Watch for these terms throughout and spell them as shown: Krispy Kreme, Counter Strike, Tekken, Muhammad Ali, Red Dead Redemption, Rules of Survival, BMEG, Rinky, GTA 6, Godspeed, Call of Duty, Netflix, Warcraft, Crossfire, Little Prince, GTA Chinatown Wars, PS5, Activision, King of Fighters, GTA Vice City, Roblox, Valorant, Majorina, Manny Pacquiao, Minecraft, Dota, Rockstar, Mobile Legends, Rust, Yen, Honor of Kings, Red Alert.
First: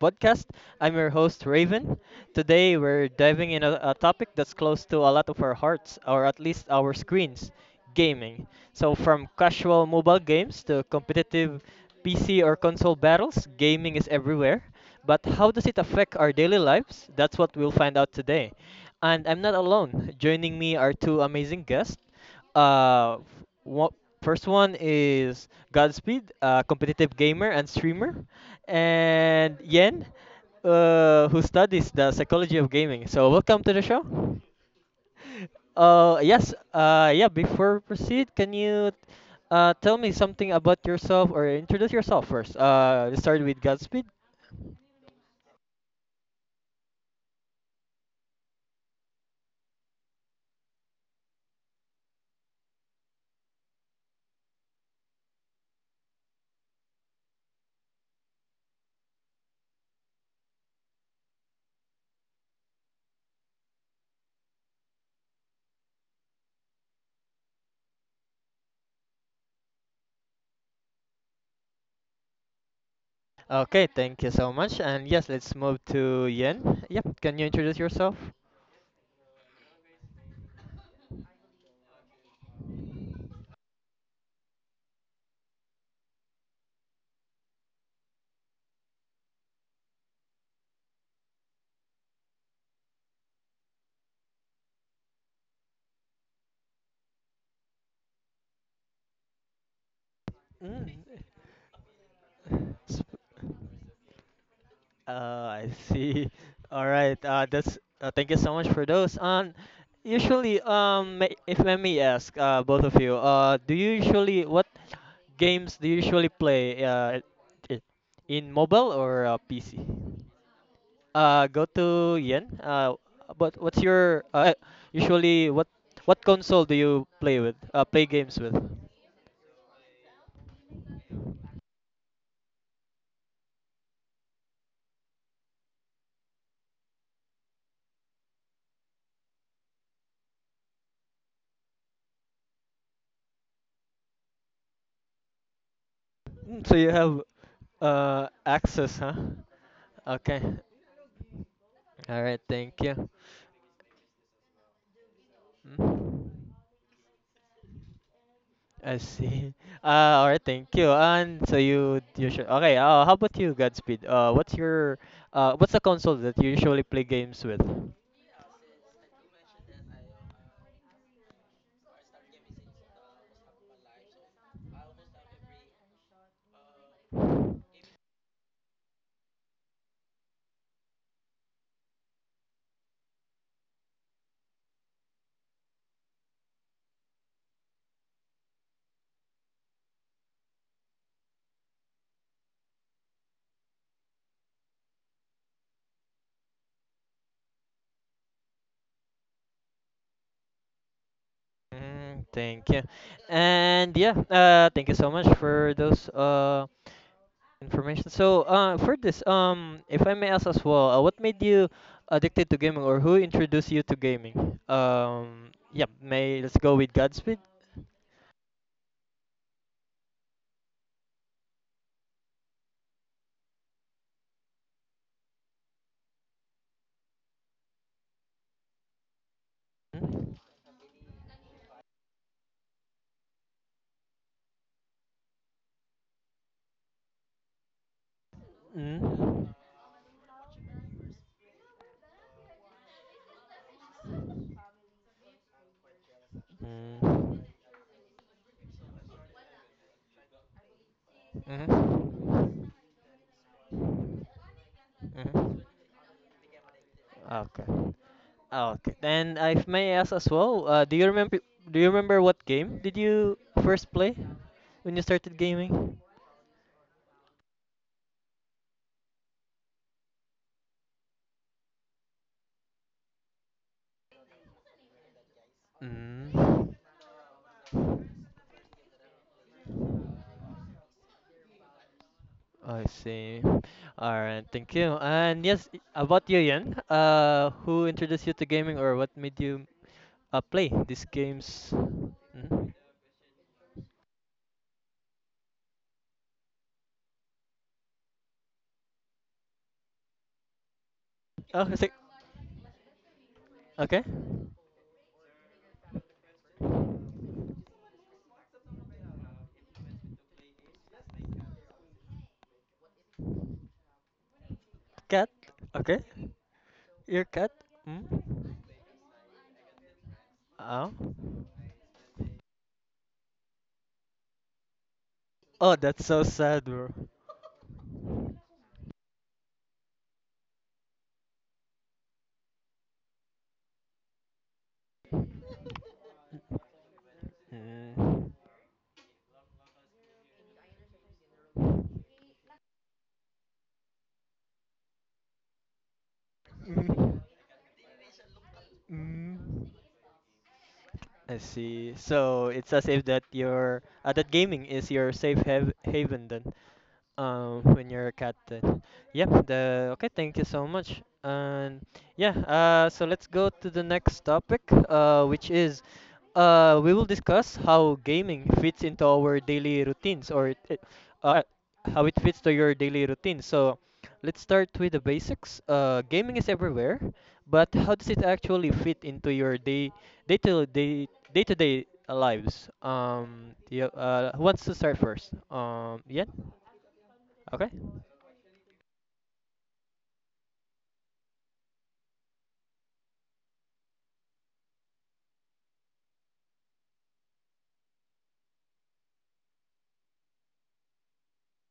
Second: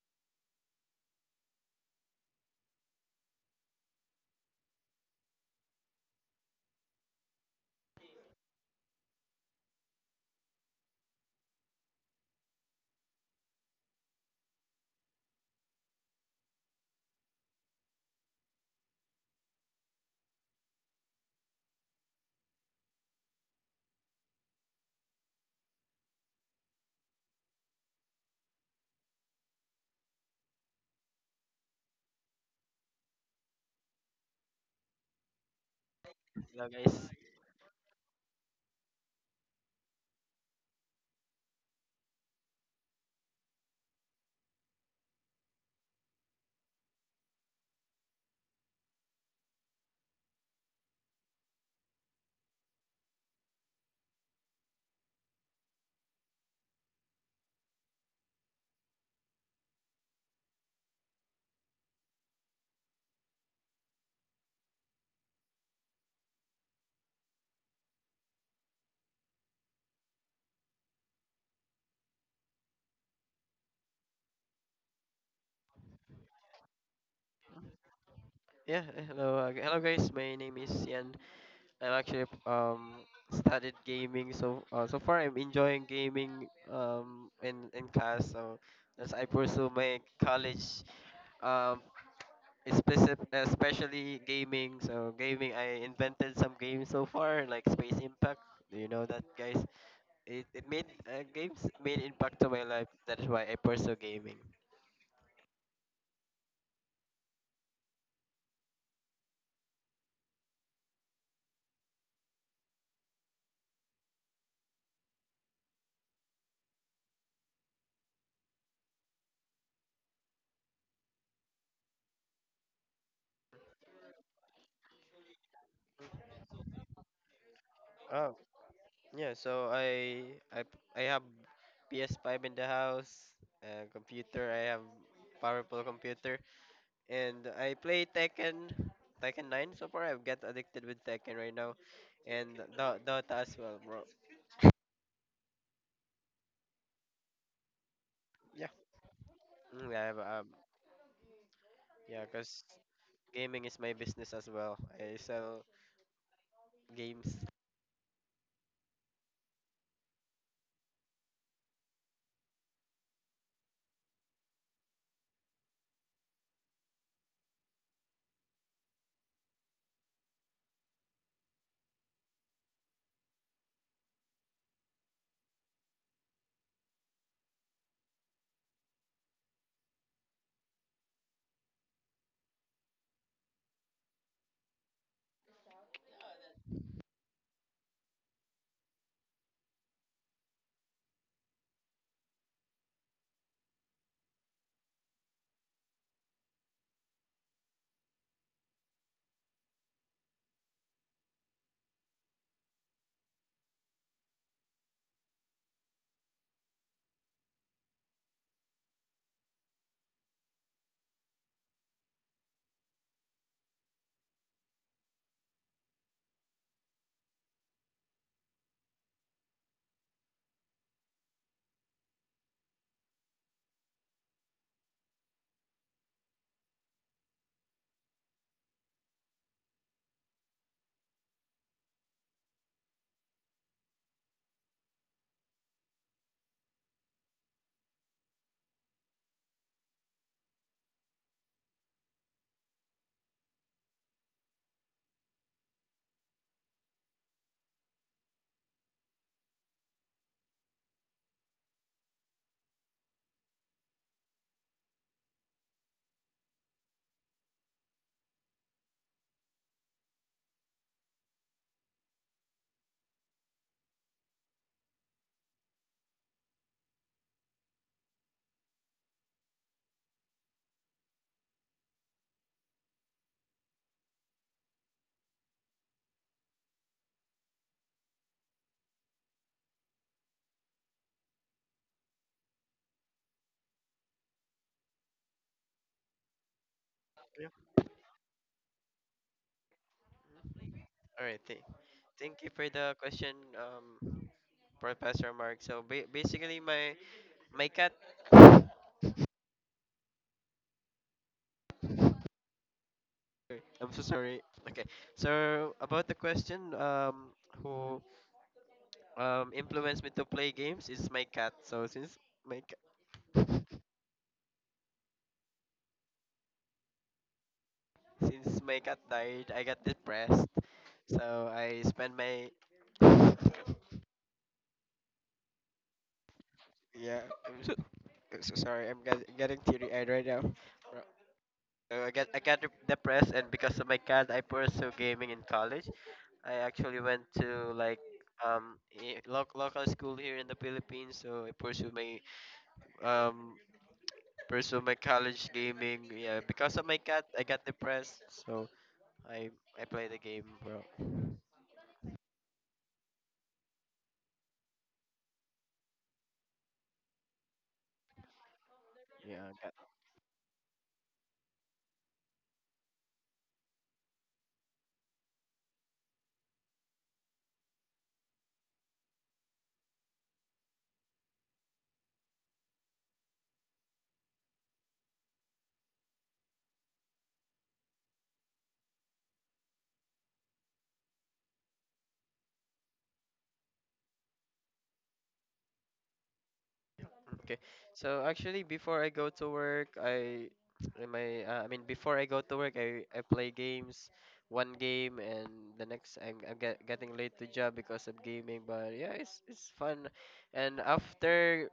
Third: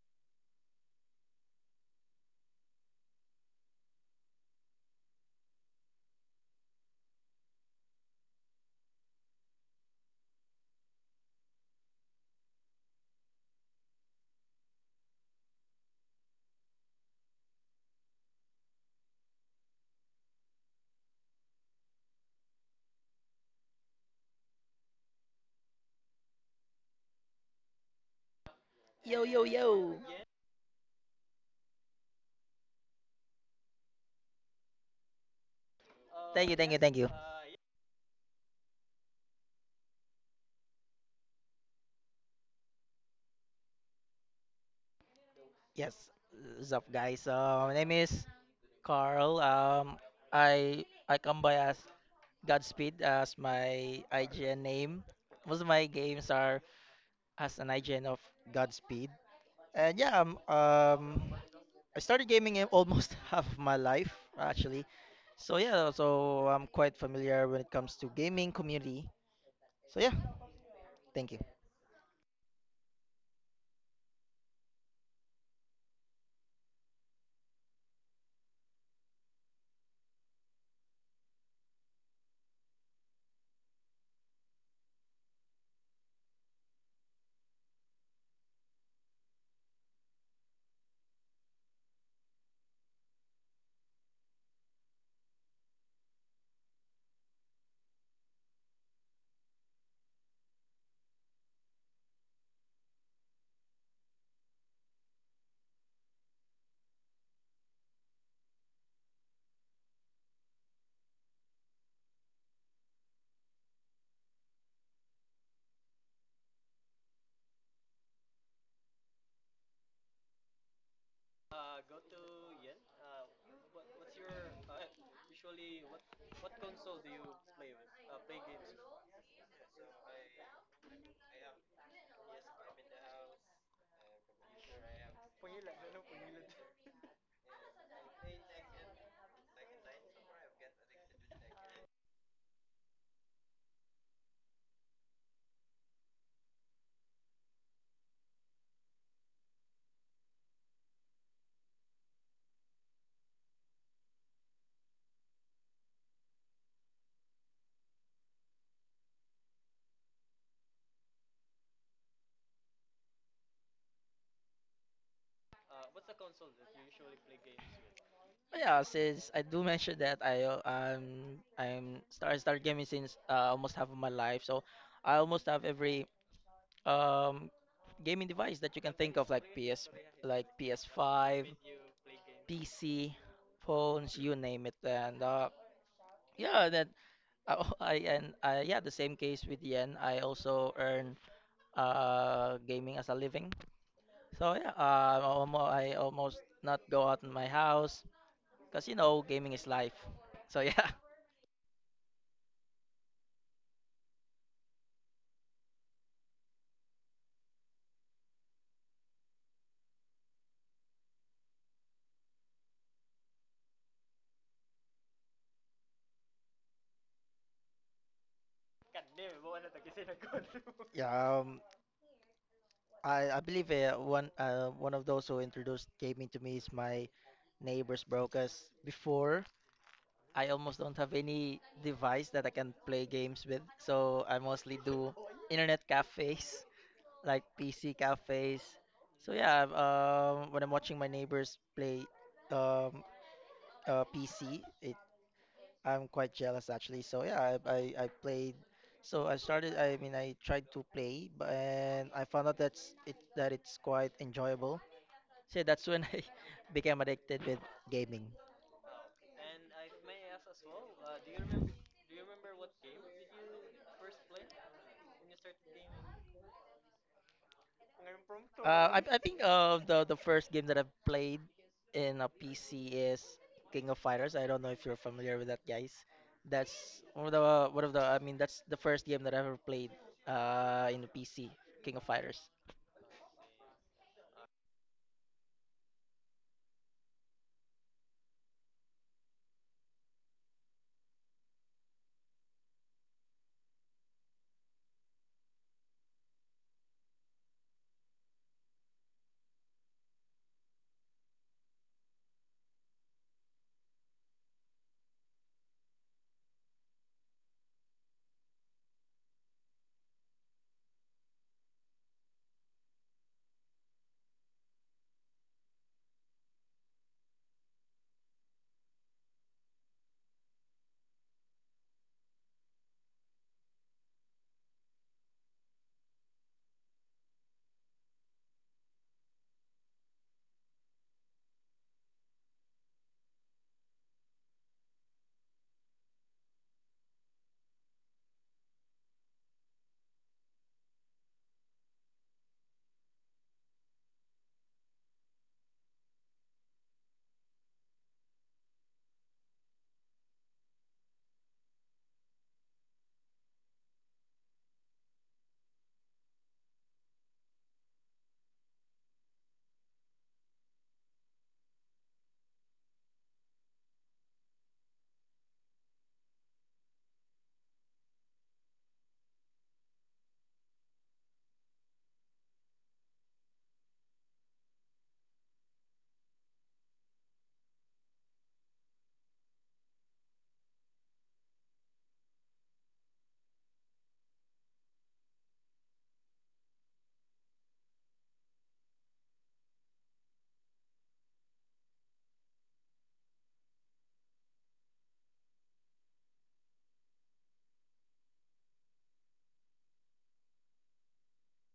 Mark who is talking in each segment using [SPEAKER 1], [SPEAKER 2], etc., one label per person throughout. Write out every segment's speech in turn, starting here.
[SPEAKER 1] podcast. I'm your host Raven. Today we're diving in a topic that's close to a lot of our hearts, or at least our screens, gaming. So from casual mobile games to competitive PC or console battles, gaming is everywhere. But how does it affect our daily lives? That's what we'll find out today. And I'm not alone. Joining me are two amazing guests. Uh, f- wo- first one is Godspeed, a competitive gamer and streamer,
[SPEAKER 2] Yo, yo,
[SPEAKER 1] and
[SPEAKER 2] yo.
[SPEAKER 1] Yen, who studies the psychology of gaming. So welcome to the show.
[SPEAKER 2] Thank
[SPEAKER 1] Yes.
[SPEAKER 2] you,
[SPEAKER 3] Hello
[SPEAKER 2] thank you, thank you.
[SPEAKER 3] guys.
[SPEAKER 1] Yeah. Before we proceed, can you tell me something about yourself or introduce yourself first? Let's start with Godspeed.
[SPEAKER 2] Yes. What's up, guys? My name is Carl. I come by as Godspeed as my IGN name. Most of my games are as an IGN of Godspeed. And yeah, I started gaming in almost half of my life actually. So yeah, so I'm quite familiar when it comes to gaming community. So yeah, thank you.
[SPEAKER 1] Okay. Thank you so much. And yes, let's move to Yen. Yep. Can you introduce yourself?
[SPEAKER 3] Hello guys. My name is Ian. I'm actually studied gaming. So so far I'm enjoying gaming in class. So as I pursue my college um especially gaming. So gaming I invented some games so far like Space Impact. Do you know that guys? It
[SPEAKER 1] Mm.
[SPEAKER 3] made games made impact to my life.
[SPEAKER 1] Sp-
[SPEAKER 3] That is why I pursue gaming.
[SPEAKER 1] I see. All right. That's thank you so much for those. Usually, if let me ask, both of you, do you usually what games do you usually play? I- in mobile or PC? Go to Yen. But what's your usually what console do you play with? Play games with?
[SPEAKER 3] Yeah, so I I have PS5 in the house, computer. I have powerful computer, and I play Tekken, Tekken 9. So far, I've get addicted with Tekken right now, and Dota as well, bro.
[SPEAKER 1] Mm, so you have
[SPEAKER 3] Yeah.
[SPEAKER 1] access, huh?
[SPEAKER 3] Mm, I have
[SPEAKER 1] Okay. All
[SPEAKER 3] yeah,
[SPEAKER 1] right.
[SPEAKER 3] cause
[SPEAKER 1] Thank you.
[SPEAKER 3] gaming is my business as well. I sell
[SPEAKER 1] Mm.
[SPEAKER 3] games.
[SPEAKER 1] I see. All right, thank you. And so you should okay. How about you, Godspeed? What's the console that you usually play games with?
[SPEAKER 2] But yeah, since I do mention that I I'm start start gaming since almost half of my life, so I almost have every um gaming device that you can think of, like PS5, PC, phones, you name it, and yeah, that I, al- I and I yeah the same case with Yen. I also earn gaming as a living. So yeah, I almost not go out in my house because you know gaming is life. So yeah.
[SPEAKER 1] Mm, thank you. And yeah, thank you so much for those information. So for this, if I may ask as well, what made you addicted to gaming, or who introduced you to gaming? Yeah, may let's go with Godspeed.
[SPEAKER 2] Yeah, um, I believe one of those who introduced gaming to me is my neighbors, bro. Cause before
[SPEAKER 1] Mm,
[SPEAKER 2] I almost don't have any device that I can play games with, so I mostly do internet cafes, like PC cafes. So
[SPEAKER 1] mm,
[SPEAKER 2] when I'm watching my neighbors play um, PC, it I'm quite jealous actually. So
[SPEAKER 1] mm.
[SPEAKER 2] I played. So I started. I mean, I tried to play, but and I
[SPEAKER 1] Mm-hmm.
[SPEAKER 2] found out that it's quite enjoyable. So
[SPEAKER 1] Mm-hmm.
[SPEAKER 2] yeah, that's when I became addicted with
[SPEAKER 1] Okay.
[SPEAKER 2] gaming.
[SPEAKER 1] Okay. And I ask as well, do you remember what game did you first play when you started gaming?
[SPEAKER 2] I think the first game that I've played in a PC is King of Fighters. I don't know if you're familiar with that, guys.
[SPEAKER 1] Mm.
[SPEAKER 2] That's one of the one of the. I mean, that's the first game that I ever played in the PC, King of Fighters.
[SPEAKER 1] I see. Alright, thank you. And yes, about you, Yan, who introduced you to gaming or what made you play these
[SPEAKER 3] All right, th-
[SPEAKER 1] games?
[SPEAKER 3] Thank you
[SPEAKER 1] Mm-hmm.
[SPEAKER 3] for the question, Professor Mark. So basically, my cat.
[SPEAKER 1] Oh, it's like,
[SPEAKER 3] Sorry, I'm so
[SPEAKER 1] okay.
[SPEAKER 3] sorry. Okay, so about the question, who influenced me to play games is my cat. So since my ca-
[SPEAKER 1] Cat. Okay. Your cat. Mm.
[SPEAKER 3] since my cat died, I got depressed.
[SPEAKER 1] Oh.
[SPEAKER 3] So I spent my
[SPEAKER 1] Oh, that's so sad, bro.
[SPEAKER 3] yeah. I'm so sorry. Getting teary eyed right now. Ro- So depressed, and because of my cat, I pursue gaming in college. I actually went to like
[SPEAKER 1] Mm.
[SPEAKER 3] um local school here in the Philippines, so I pursued my um pursue my college gaming. Yeah, because of my
[SPEAKER 1] Mm.
[SPEAKER 3] cat, I got depressed, so I
[SPEAKER 1] Mm.
[SPEAKER 3] I play the game, bro.
[SPEAKER 1] I see. So it's as if that your that gaming is your safe haven then. When you're a cat then, yep.
[SPEAKER 3] Yeah, I got,
[SPEAKER 1] The okay, thank you so much. And yeah, so let's go to the next topic, which is, we will discuss how gaming fits into our daily routines. Uh how it fits to your daily routine. So let's start with the basics. Gaming is everywhere, but how does it actually fit into your day day to day day to day lives? Yeah who wants to start first? Yeah
[SPEAKER 3] okay.
[SPEAKER 1] okay.
[SPEAKER 3] So actually, before I go to work, I in my I mean before I go to work, I play games, one game, and the next getting late to job because of gaming. But yeah, it's fun, and after.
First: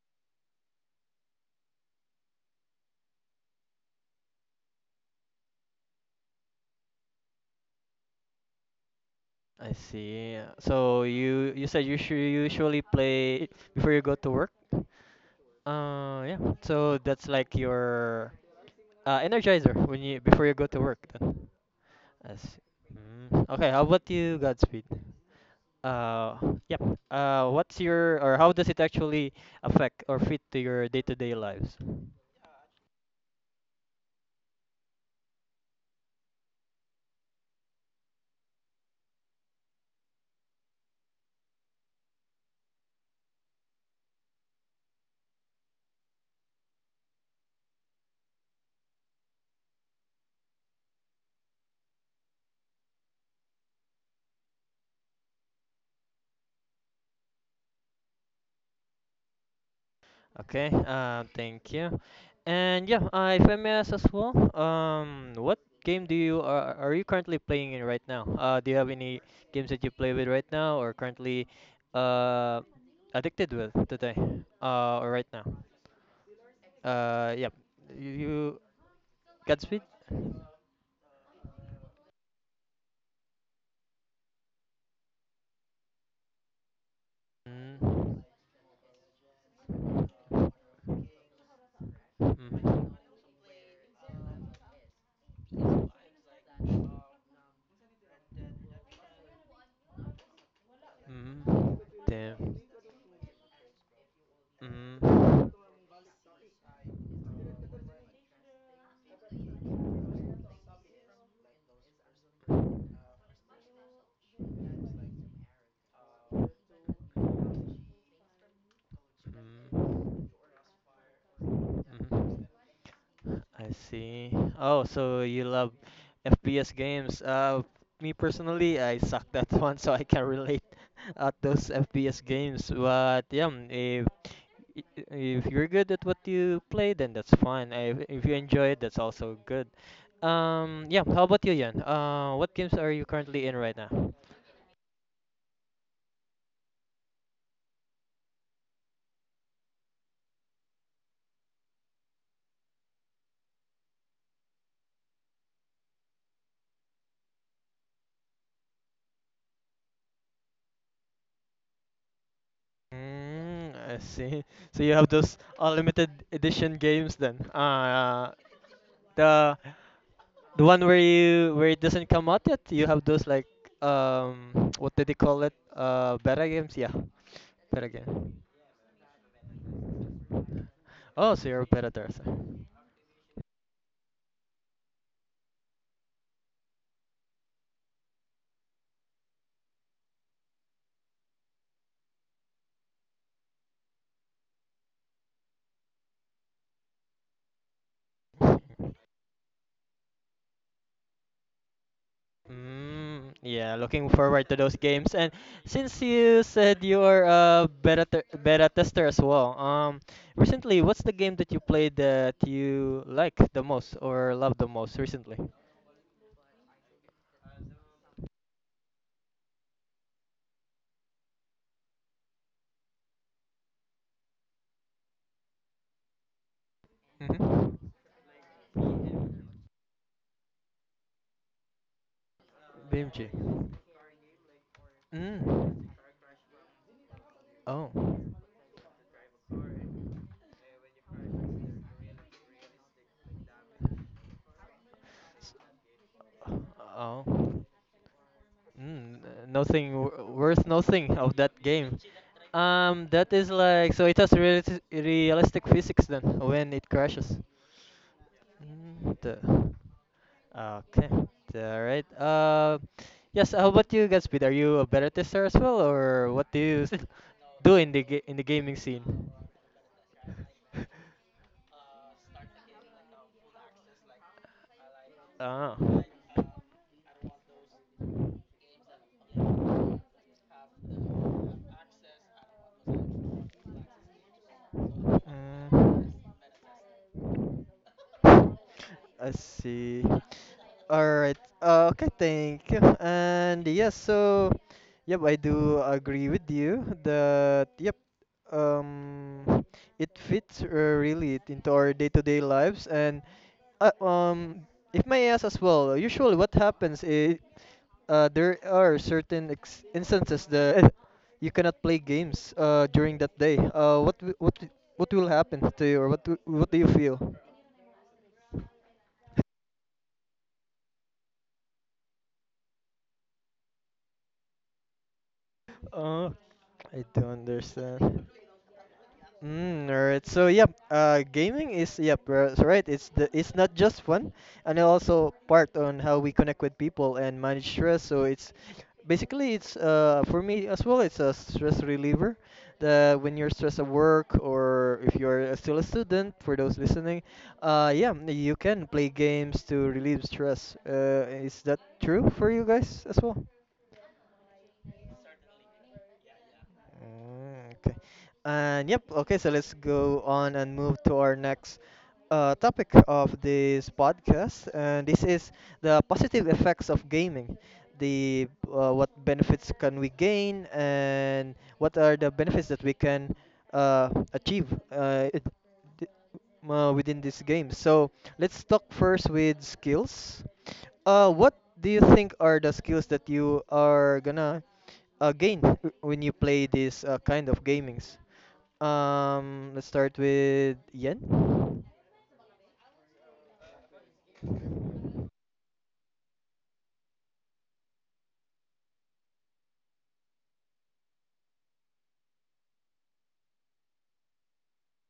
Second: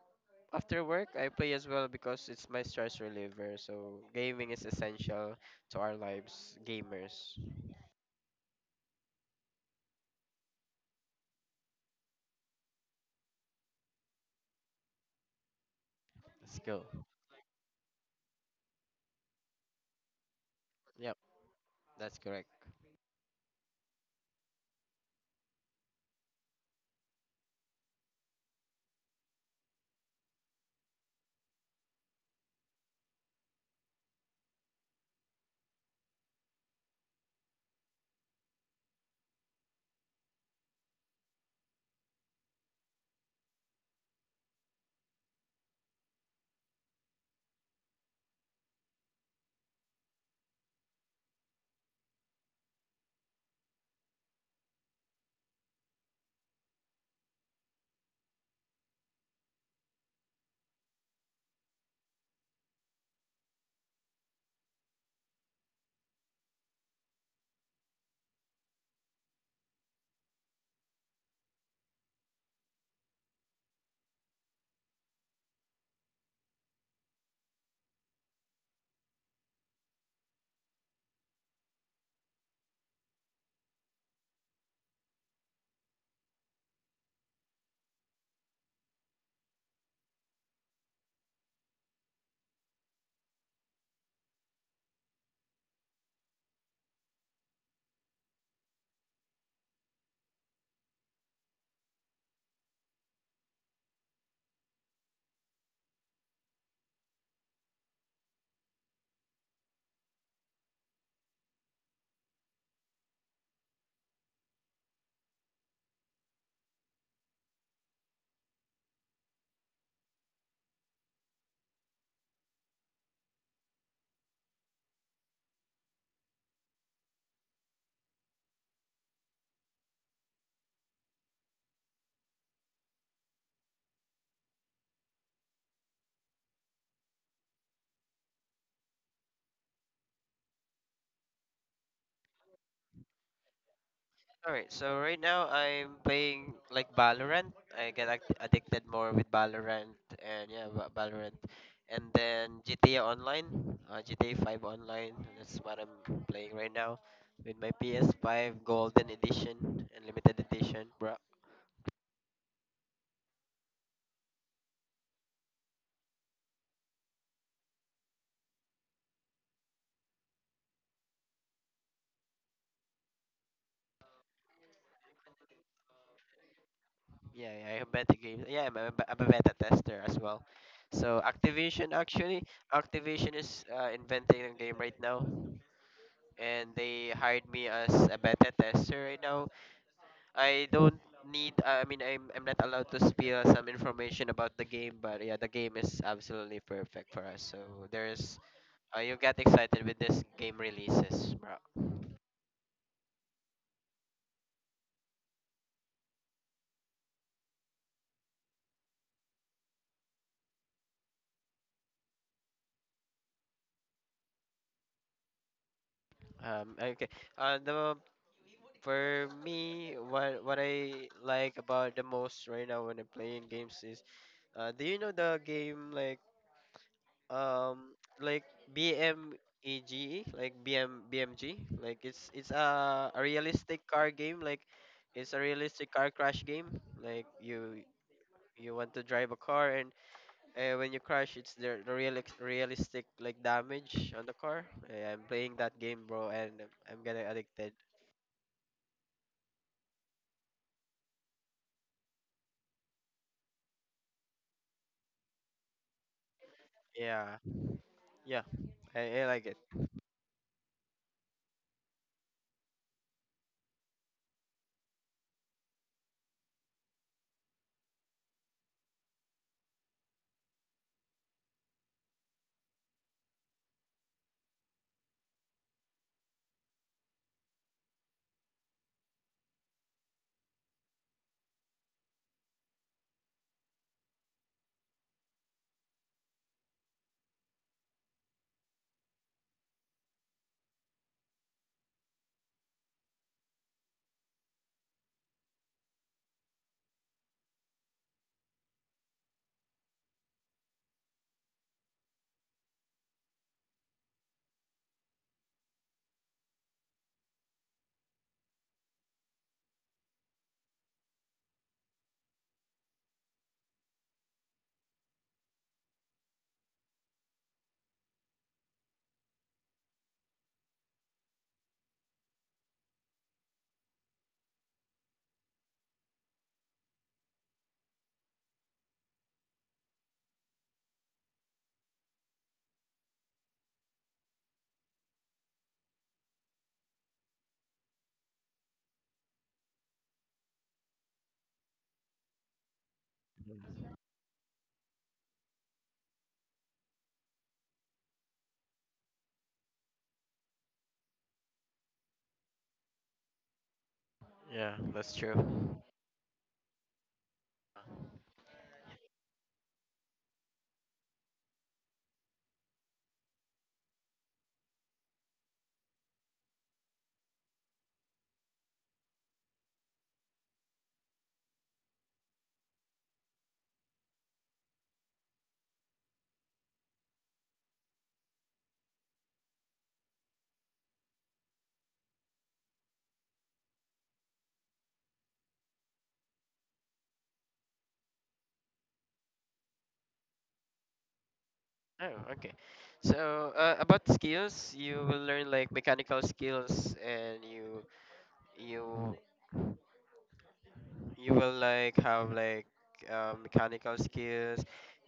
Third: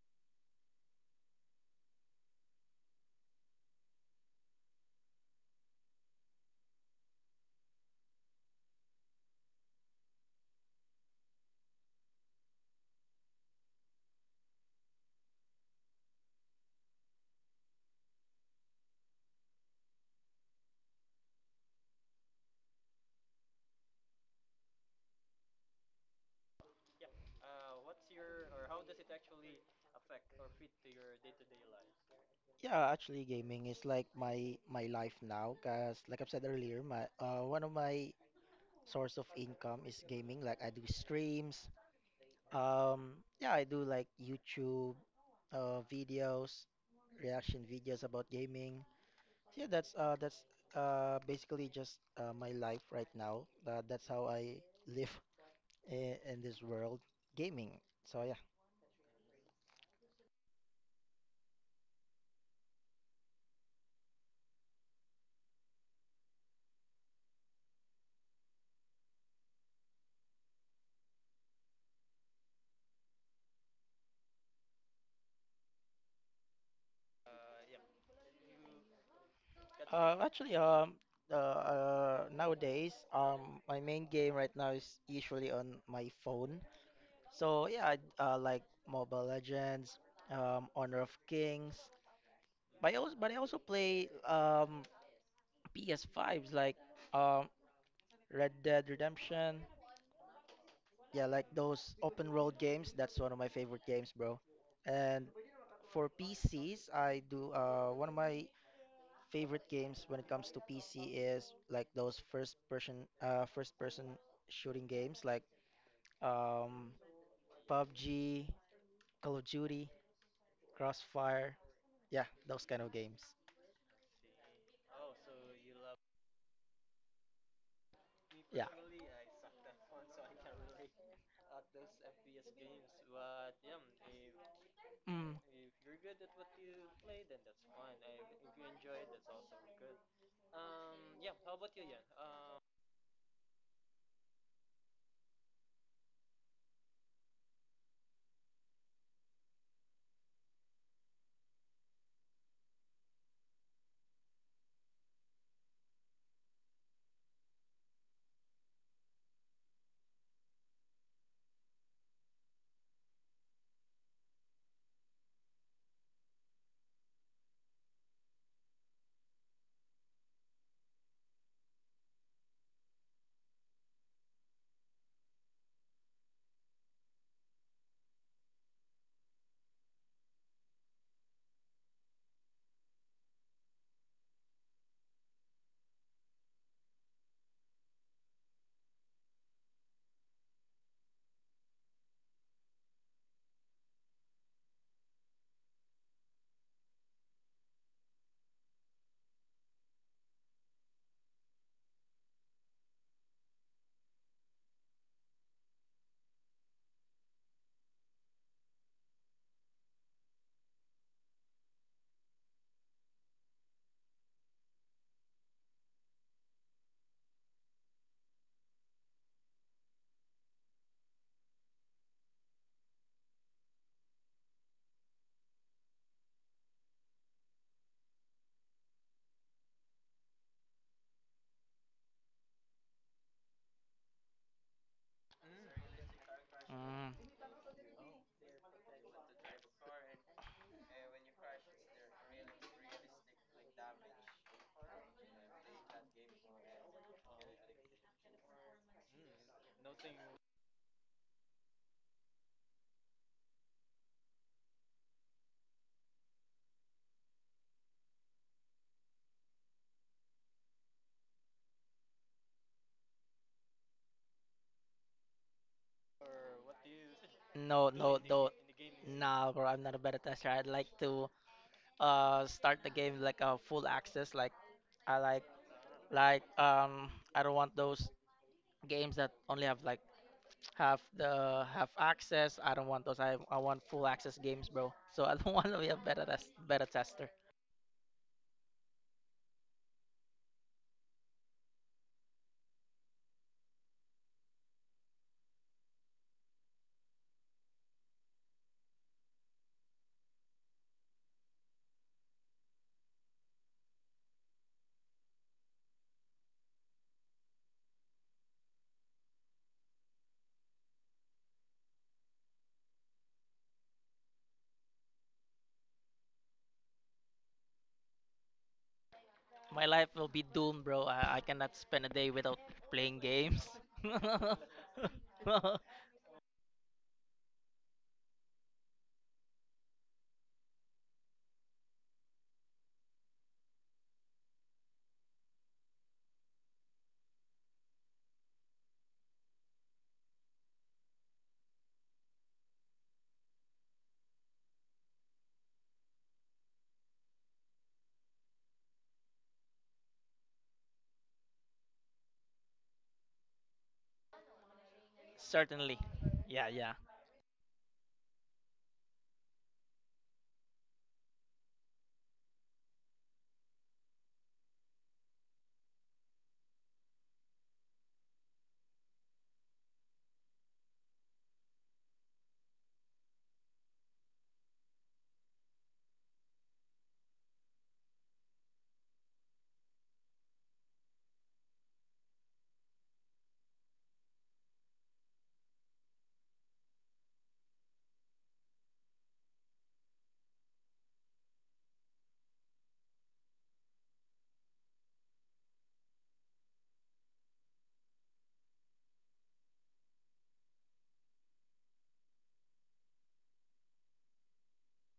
[SPEAKER 3] After work, I play as well because it's my stress reliever. So gaming is essential to our lives, gamers.
[SPEAKER 1] I see. So you said you usually play before you go to work? Uh, yeah.
[SPEAKER 3] Let's go.
[SPEAKER 1] So that's like your energizer when you before you go to work
[SPEAKER 3] Yep,
[SPEAKER 1] then.
[SPEAKER 3] that's
[SPEAKER 1] I
[SPEAKER 3] correct.
[SPEAKER 1] see. Mm. Okay, how about you, Godspeed? Uh, yeah. What's your or How does it actually affect or fit to your day-to-day lives?
[SPEAKER 2] Yeah, actually, gaming is like my life now. Cause like I've said earlier, my one of my source of income is gaming. Like I do streams. Yeah, I do like YouTube videos, reaction videos about gaming. So that's basically just my life right now. That's how I live in this world, gaming. So yeah.
[SPEAKER 1] Okay, thank you. And yeah, if I may ask as well, what game do you, are you currently playing in right now? Do you have any games that you play with right now or currently uh, addicted with today, or right now? Uh, yeah, you, Godspeed?
[SPEAKER 2] Uh, actually, um, nowadays, my main game right now is usually on my phone. So yeah, I
[SPEAKER 1] Mm,
[SPEAKER 2] like Mobile Legends, Honor of Kings,
[SPEAKER 1] mm,
[SPEAKER 2] but I also play PS5s like um Red Dead Redemption. Yeah, like
[SPEAKER 1] mm,
[SPEAKER 2] those open world
[SPEAKER 1] damn.
[SPEAKER 2] games. That's one of my favorite games, bro. And
[SPEAKER 1] Mm.
[SPEAKER 2] for PCs, I do one of my favorite games when it comes to PC is like those first person shooting games like um PUBG, Call of Duty, Crossfire.
[SPEAKER 1] Mhm.
[SPEAKER 2] Yeah,
[SPEAKER 1] Mhm.
[SPEAKER 2] those kind of games.
[SPEAKER 1] I see. Oh, so you love FPS games. Me
[SPEAKER 2] Yeah.
[SPEAKER 1] personally, I suck that one, so I can relate at those FPS games. But yeah, mm, if i-
[SPEAKER 2] Mm,
[SPEAKER 1] if you're good at what you play, then that's fine. If you enjoy it, that's also good. Yeah. How about you, Yan? What games are you currently in right now?
[SPEAKER 3] All right, so right now I'm playing like Valorant. I get addicted more with Valorant and yeah, Valorant. And then GTA Online, GTA 5 Online. That's what I'm playing right now with my PS5 Golden Edition and Limited Edition, bro.
[SPEAKER 1] Mm, I see. So you have those unlimited edition games then. The The one where, you where it doesn't come out yet, you have those like um what did they call it? Uh, beta games? Yeah.
[SPEAKER 3] Yeah, I'm
[SPEAKER 1] Beta
[SPEAKER 3] beta
[SPEAKER 1] game.
[SPEAKER 3] games. Yeah, I'm a beta tester as well. So
[SPEAKER 1] Oh, so you're a beta
[SPEAKER 3] Activision
[SPEAKER 1] tester.
[SPEAKER 3] actually, Activision is inventing a game right now, and they hired me as a beta tester right now. I don't need I mean I'm not allowed to spill some information about the game, but yeah, the game is absolutely perfect for us. So there's you get excited with this game releases, bro.
[SPEAKER 1] Mm, yeah, looking forward to those games. And since you said you're a beta tester as well, recently, what's the game that you played that you like the most or love the most recently?
[SPEAKER 3] Okay. The for me what I like about the most right now when I'm playing games is do you know the game
[SPEAKER 1] Mm-hmm.
[SPEAKER 3] um like BMEG like BMBMG, like a
[SPEAKER 1] BMG.
[SPEAKER 3] realistic car game like it's a
[SPEAKER 1] Mm.
[SPEAKER 3] realistic car crash game
[SPEAKER 2] mm.
[SPEAKER 3] like you
[SPEAKER 1] Oh.
[SPEAKER 3] you want to drive a car and when you crash it's the real realistic like damage on the car Eh, I'm playing that game bro and I'm getting
[SPEAKER 1] Oh.
[SPEAKER 3] addicted
[SPEAKER 1] Mm, nothing w- worth nothing of that game. That is like, so it has realistic physics then when it
[SPEAKER 3] yeah
[SPEAKER 1] crashes.
[SPEAKER 3] yeah
[SPEAKER 1] Mm,
[SPEAKER 3] I like it
[SPEAKER 1] the, okay, all right. Yes. How about you, Gatsby? Are you a better tester as well, or what do you do
[SPEAKER 2] No,
[SPEAKER 1] in the
[SPEAKER 2] no,
[SPEAKER 1] in the
[SPEAKER 2] no.
[SPEAKER 1] gaming scene?
[SPEAKER 2] Nah, bro, I'm not a beta tester. I'd like to start the game like a full access. I like
[SPEAKER 1] Ah.
[SPEAKER 2] like I don't want those
[SPEAKER 1] Mm,
[SPEAKER 2] games that only have like have access. I don't want those. I want full access games, bro. So I don't want to be a beta tester.
[SPEAKER 1] I see. Alright. Okay, thank you. And yeah, so yep, I do agree with you that yep, um, it fits really into our day-to-day lives. And uh, um, if may I ask as well, usually what happens is, there are certain instances that you cannot play games during that day. What will happen to you, or what do you feel?
[SPEAKER 2] My life will be doomed, bro. I cannot spend a day without playing games.
[SPEAKER 1] Uh, I don't understand. Mm, alright. So yep, gaming is, yep, so right. It's not just fun, and it also part on how we connect with people and manage stress. So it's basically, it's for me as well, it's a stress reliever. The when you're stressed at work or if you're still a student, for those listening, yeah, you can play games to relieve stress. Is that true for you guys as well?
[SPEAKER 3] yeah that's true
[SPEAKER 2] Certainly. Yeah, yeah.
[SPEAKER 1] Okay. And yep, okay, so let's go on and move to our next topic of this podcast. And this is the positive effects of gaming. The What benefits can we gain, and what are the benefits that we can achieve uh, it, within this game. So let's talk first with skills. What do you think are the skills that you are gonna gain when you play this kind of gamings? Let's start with Yen.
[SPEAKER 3] Oh, okay. So, about skills, you will learn like mechanical skills and you you will like have like mechanical skills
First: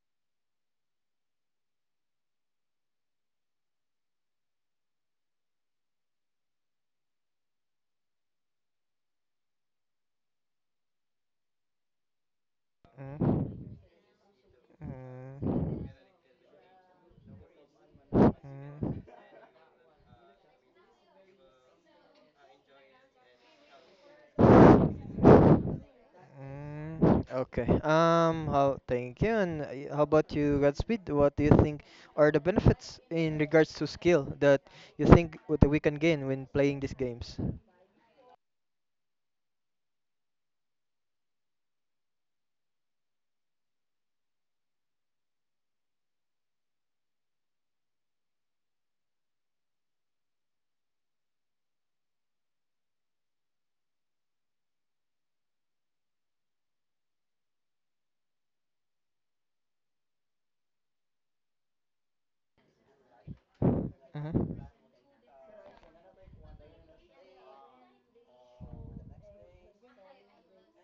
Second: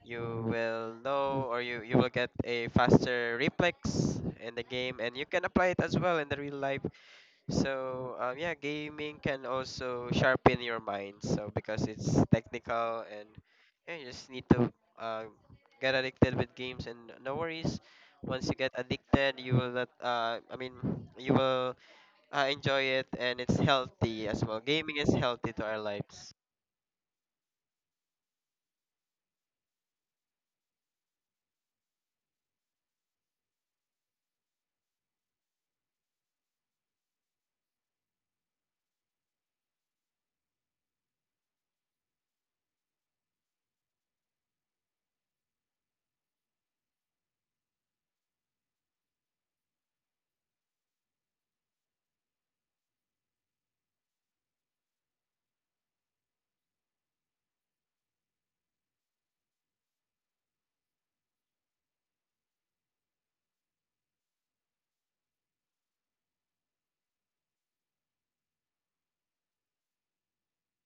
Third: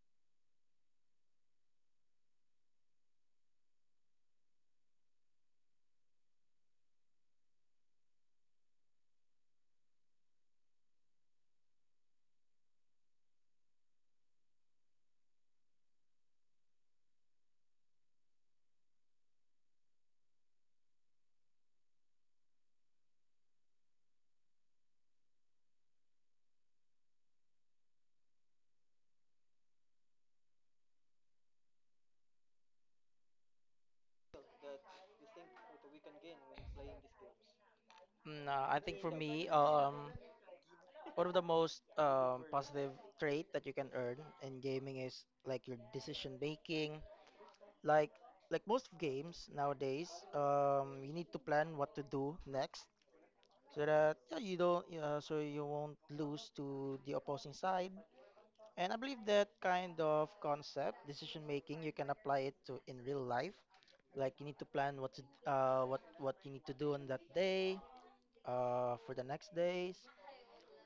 [SPEAKER 3] you will know or you will get a faster reflex in the game and you can apply it as well in the real life so yeah gaming can also sharpen your mind so because it's technical and
[SPEAKER 1] Mm,
[SPEAKER 3] yeah, you just need to uh,
[SPEAKER 1] mm,
[SPEAKER 3] get addicted with games and no worries
[SPEAKER 1] mm,
[SPEAKER 3] once you get
[SPEAKER 1] mm.
[SPEAKER 3] addicted you will not you will enjoy it and it's healthy as well. Gaming is healthy to our lives.
[SPEAKER 1] Okay. How? Thank you. And how about you, Godspeed? What do you think are the benefits in regards to skill that you think that we can gain when playing these games?
[SPEAKER 2] I think for me, one of the most positive trait that you can earn in gaming is like your decision making. Like like most games nowadays, you need to plan what to do next so that yeah, you don't so you won't lose to the opposing side, and I believe that kind of concept decision making you can apply it to in real life. Like you need
[SPEAKER 1] Mm-hmm.
[SPEAKER 2] to plan what you need to do on that day, for the next days.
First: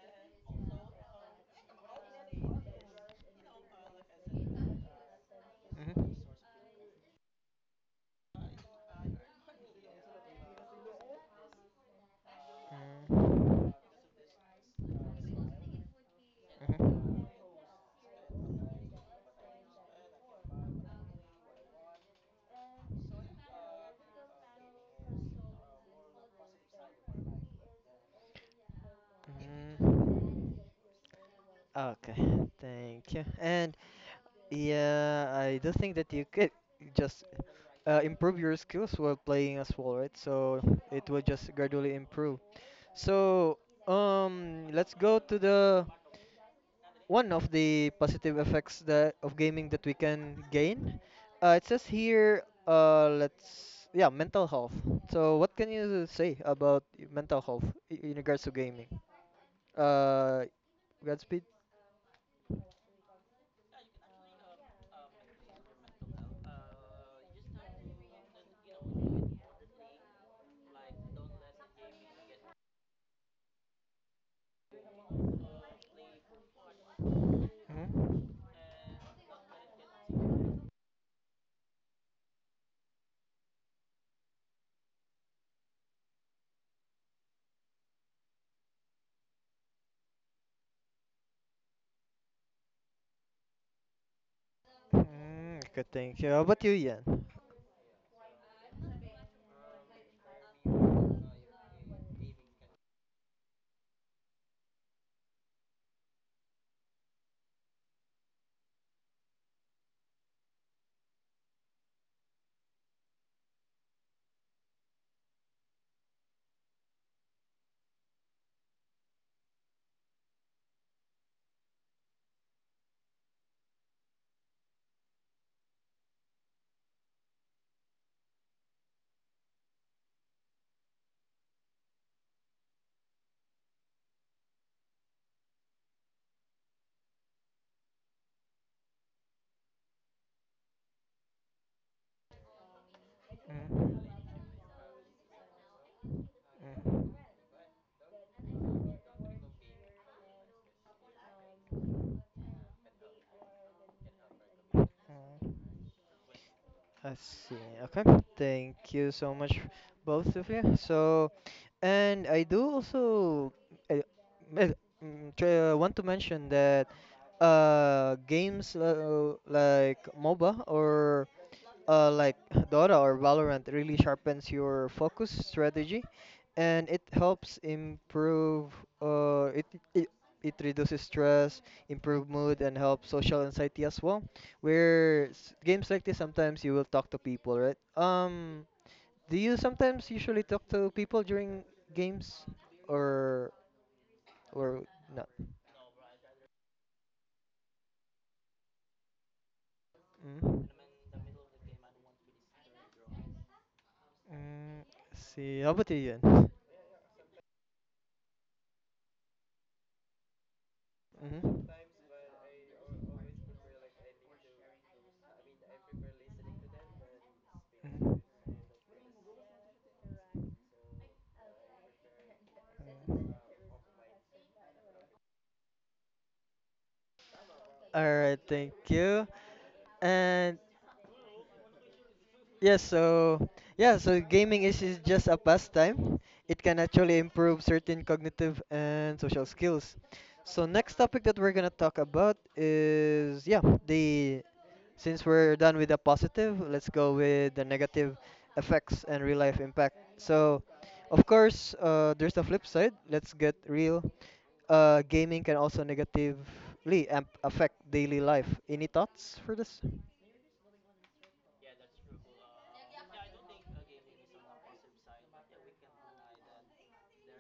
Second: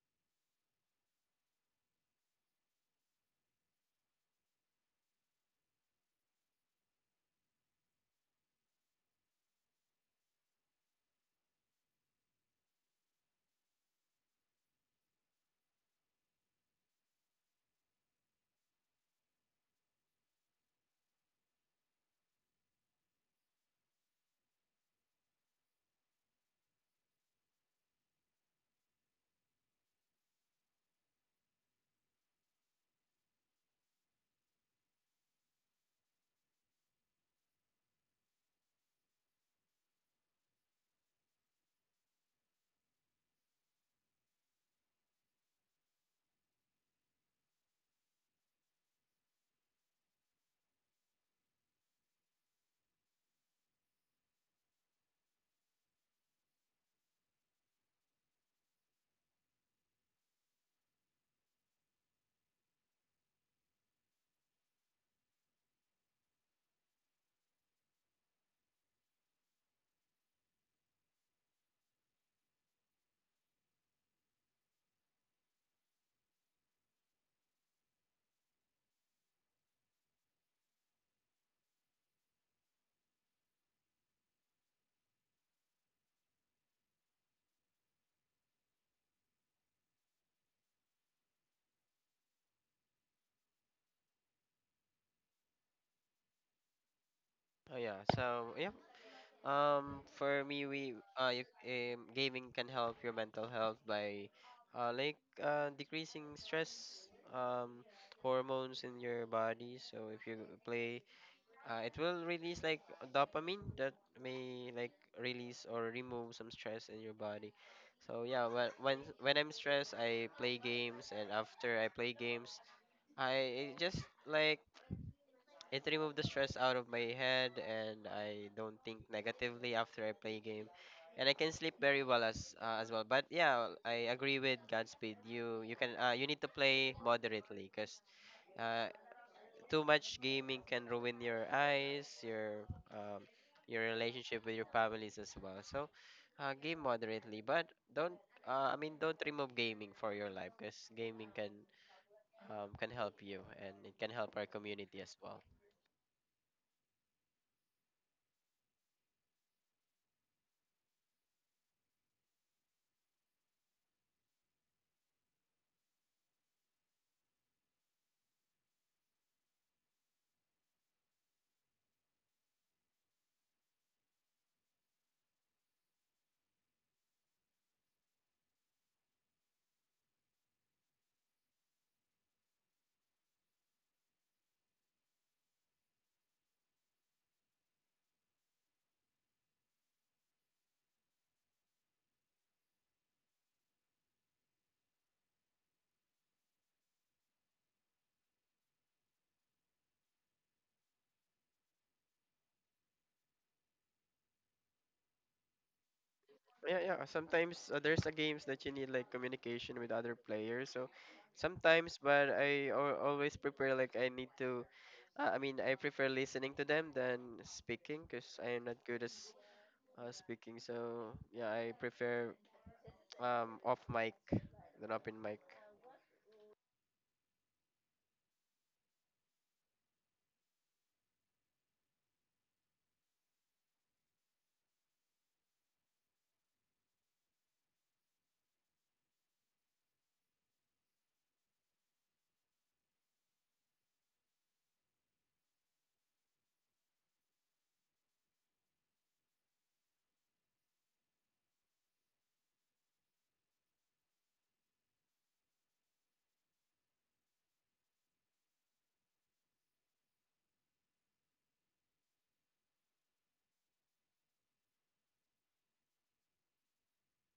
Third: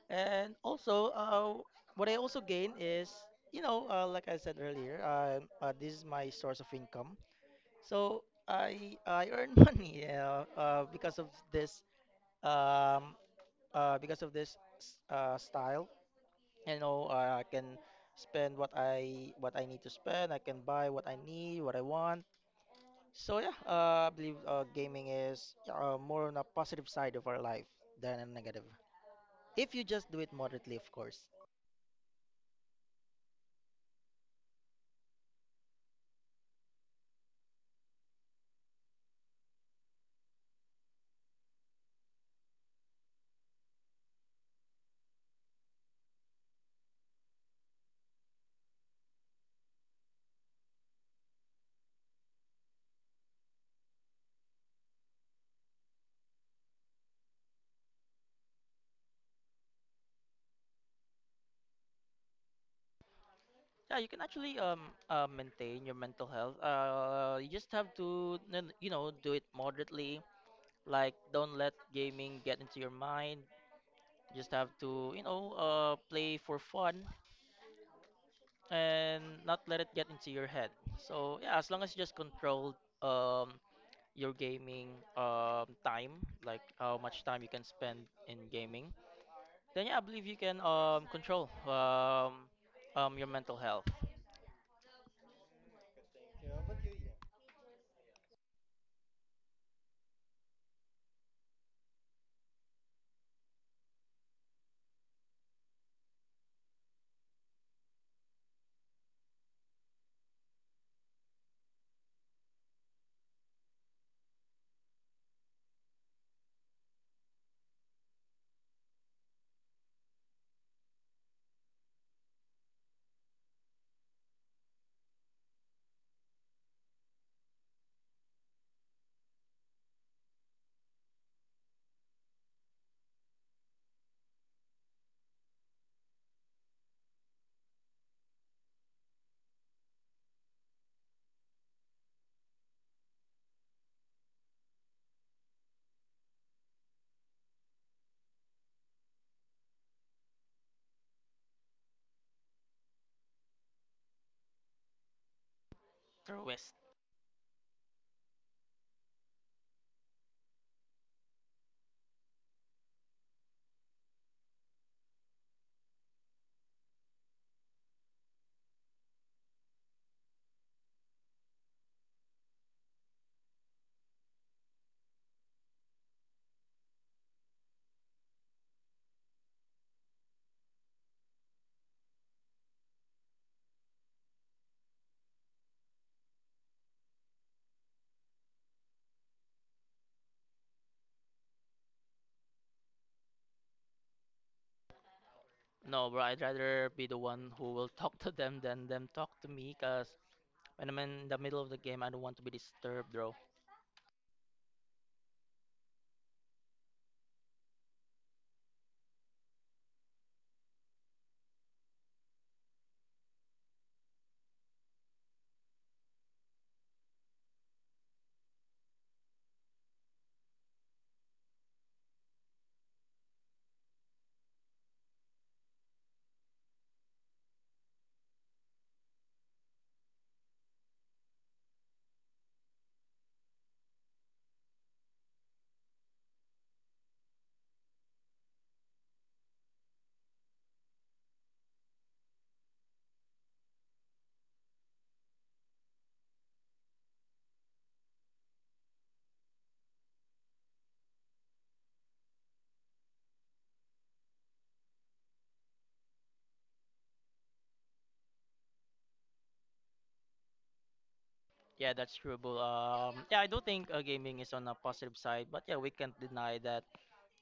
[SPEAKER 2] And also, what I also gain is, you know, like I said earlier, this
[SPEAKER 1] Mm-hmm.
[SPEAKER 2] is my source of income, so I earn money because of this, um,
[SPEAKER 1] Mhm.
[SPEAKER 2] because of this style, you know.
[SPEAKER 1] Mhm.
[SPEAKER 2] I can spend what I need to spend. I can buy what I need, what I want. So yeah, I believe gaming is more on a positive side of our life than a negative. If you just do it
[SPEAKER 1] Mhm.
[SPEAKER 2] moderately, of course.
[SPEAKER 1] Okay, thank you. And yeah, I do think that you could just improve your skills while playing as well, right? So it will just gradually improve. So let's go to the one of the positive effects that of gaming that we can gain. It says here, let's, yeah, mental health. So what can you say about mental health in regards to gaming? Uh, Godspeed.
[SPEAKER 2] Yeah, you can actually maintain your mental health. You just have to you know, do it moderately. Like don't let gaming get into your mind. You just have to you know play for fun,
[SPEAKER 1] Mm,
[SPEAKER 2] and not let it get into your head. So yeah, as long as you just control um your gaming time, like how much time you can spend in gaming, then yeah, I believe you can control your mental health
[SPEAKER 1] mm, good, thank you. How about you, Ian?
[SPEAKER 3] Oh yeah. So yeah. For me, gaming can help your mental health by, uh, like decreasing stress, hormones in your body. So if you play, it will release like dopamine that may like release or remove some stress in your body. So yeah, when I'm stressed, I play games, and after I play games, I it just like it removed the stress out of my head and I don't think negatively after I play game. And I can sleep very well as well. But yeah, I agree with Godspeed. You can you need to play moderately because uh, too much gaming can ruin your eyes, your
[SPEAKER 1] Mm,
[SPEAKER 3] relationship with your families as well. So game
[SPEAKER 1] mm,
[SPEAKER 3] moderately, but don't I mean don't remove gaming for your life because gaming can help you and it can help our community as well.
[SPEAKER 1] mm.
[SPEAKER 2] or waste.
[SPEAKER 1] I see. Okay. Thank you so much, both of you. So, and I do also uh, uh, want to mention that games like MOBA or like Dota or Valorant really sharpens your focus strategy, and it helps improve. Uh, it it it reduces stress, improve mood, and help social anxiety as well. Where games like this, sometimes you will talk to people, right? Do you sometimes usually talk to people during games, or or not?
[SPEAKER 2] No, bro, I'd rather be the one who will talk to them than them talk to me, cause
[SPEAKER 1] Mm.
[SPEAKER 2] when I'm in the middle of the game, I don't want to be disturbed, bro.
[SPEAKER 1] Mm, see, how about you then?
[SPEAKER 3] Yeah, yeah. Sometimes there's a games that you need like communication with other players. So sometimes, but I always prepare like I need to. I mean, I prefer listening to them than speaking
[SPEAKER 1] Mhm.
[SPEAKER 3] because I am not good as speaking. So yeah, I prefer off mic than open mic.
[SPEAKER 1] All right, thank you. And yes, so yeah, so gaming is just a pastime. It can actually improve certain cognitive and social skills. So next topic that we're gonna talk about is, yeah, the since we're done with the positive, let's go with the negative effects and real life impact. So of course, there's the flip side. Let's get real. Gaming can also negatively amp affect daily life. Any thoughts for this?
[SPEAKER 2] Yeah, that's true, bro. Yeah, I do think gaming is on a positive side, but yeah, we can't deny that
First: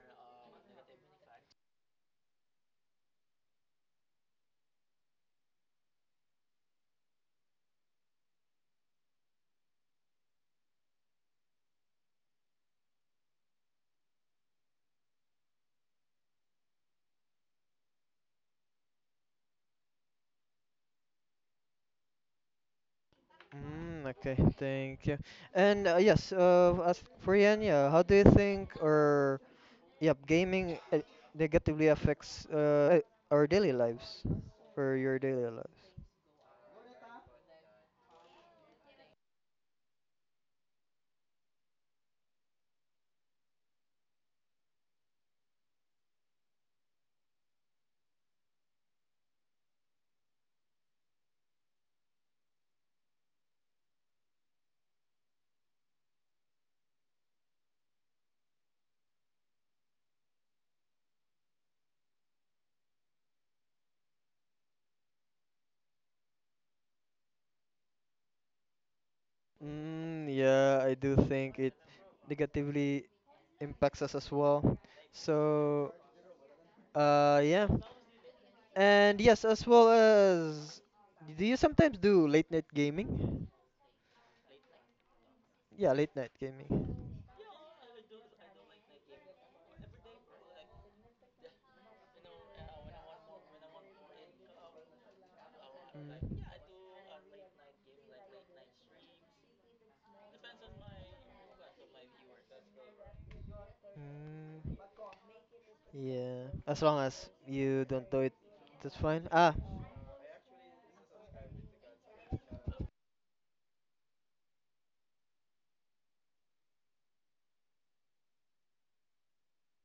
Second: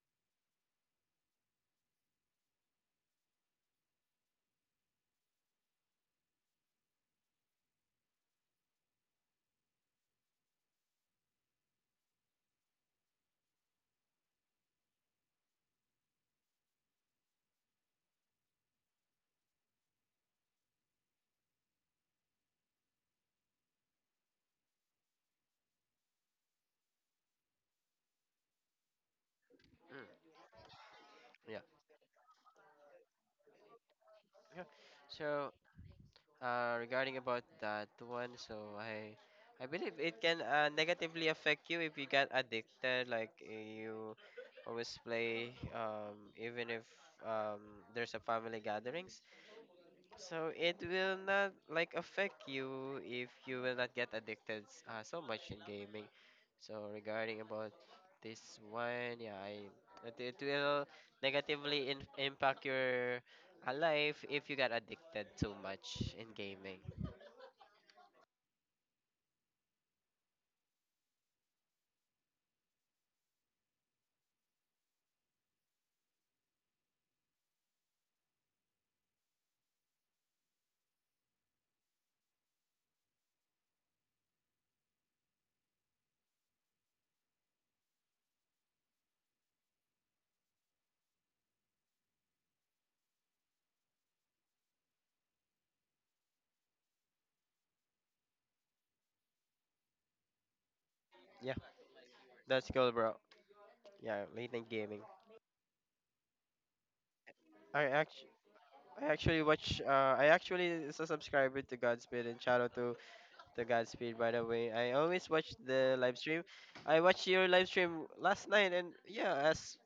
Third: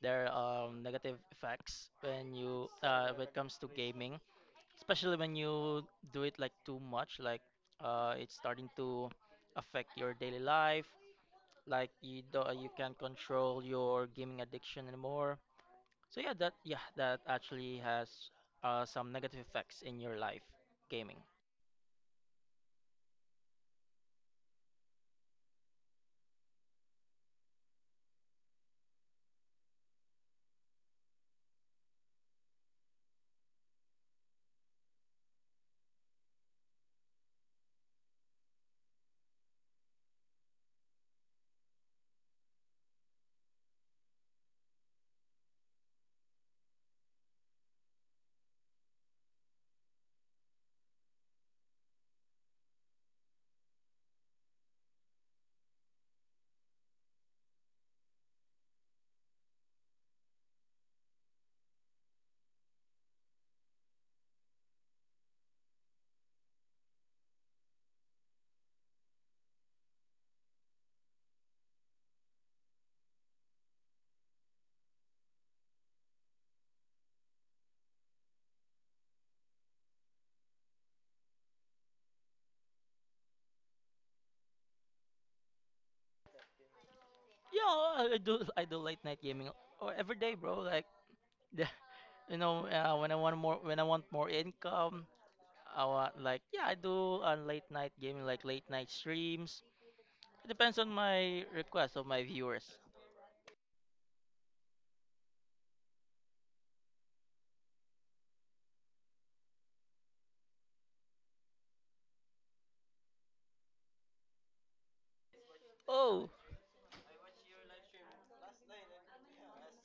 [SPEAKER 2] there are negative effects when it comes to gaming, especially when you do it like too much. It's starting to affect your daily life. Like you can't control your gaming addiction anymore. So yeah, that actually has some negative effects in your life, gaming.
[SPEAKER 1] Mm, okay, thank you. And yes, as for Yan, yeah, how do you think or yeah,
[SPEAKER 3] Mm,
[SPEAKER 1] gaming
[SPEAKER 3] yeah.
[SPEAKER 1] negatively affects our daily lives
[SPEAKER 3] Yeah.
[SPEAKER 1] or your
[SPEAKER 3] So
[SPEAKER 1] daily lives?
[SPEAKER 3] regarding about that one, so I believe it can negatively affect you if you get addicted, like you always play even if there's a family gatherings. So it will not like affect you if you will not get addicted so much in gaming. So regarding about this one, yeah, I it, it will negatively impact your life if you got addicted too much in gaming.
[SPEAKER 1] Mm, yeah, I do think it negatively impacts us as well. So, yeah. And yes, as well as, do you sometimes do late night gaming? Yeah, late night gaming.
[SPEAKER 2] Yeah, I do late night gaming or every day, bro. Like you know, when I want more income, I want
[SPEAKER 1] Mm.
[SPEAKER 2] like yeah, I do late night gaming, like late night streams. It depends on my
[SPEAKER 3] Yeah,
[SPEAKER 2] request of my viewers.
[SPEAKER 3] that's cool, bro.
[SPEAKER 1] Streams.
[SPEAKER 3] Yeah, late night
[SPEAKER 1] Mm,
[SPEAKER 3] gaming.
[SPEAKER 1] yeah. As long as
[SPEAKER 3] I
[SPEAKER 1] you don't do
[SPEAKER 3] actually.
[SPEAKER 1] it, that's
[SPEAKER 3] I
[SPEAKER 1] fine.
[SPEAKER 3] actually
[SPEAKER 1] Ah.
[SPEAKER 3] watch. I actually is a subscriber to Godspeed and shout out to Godspeed by the way. I always watch the live
[SPEAKER 2] Oh,
[SPEAKER 3] stream. I watched your live stream last night and yeah, as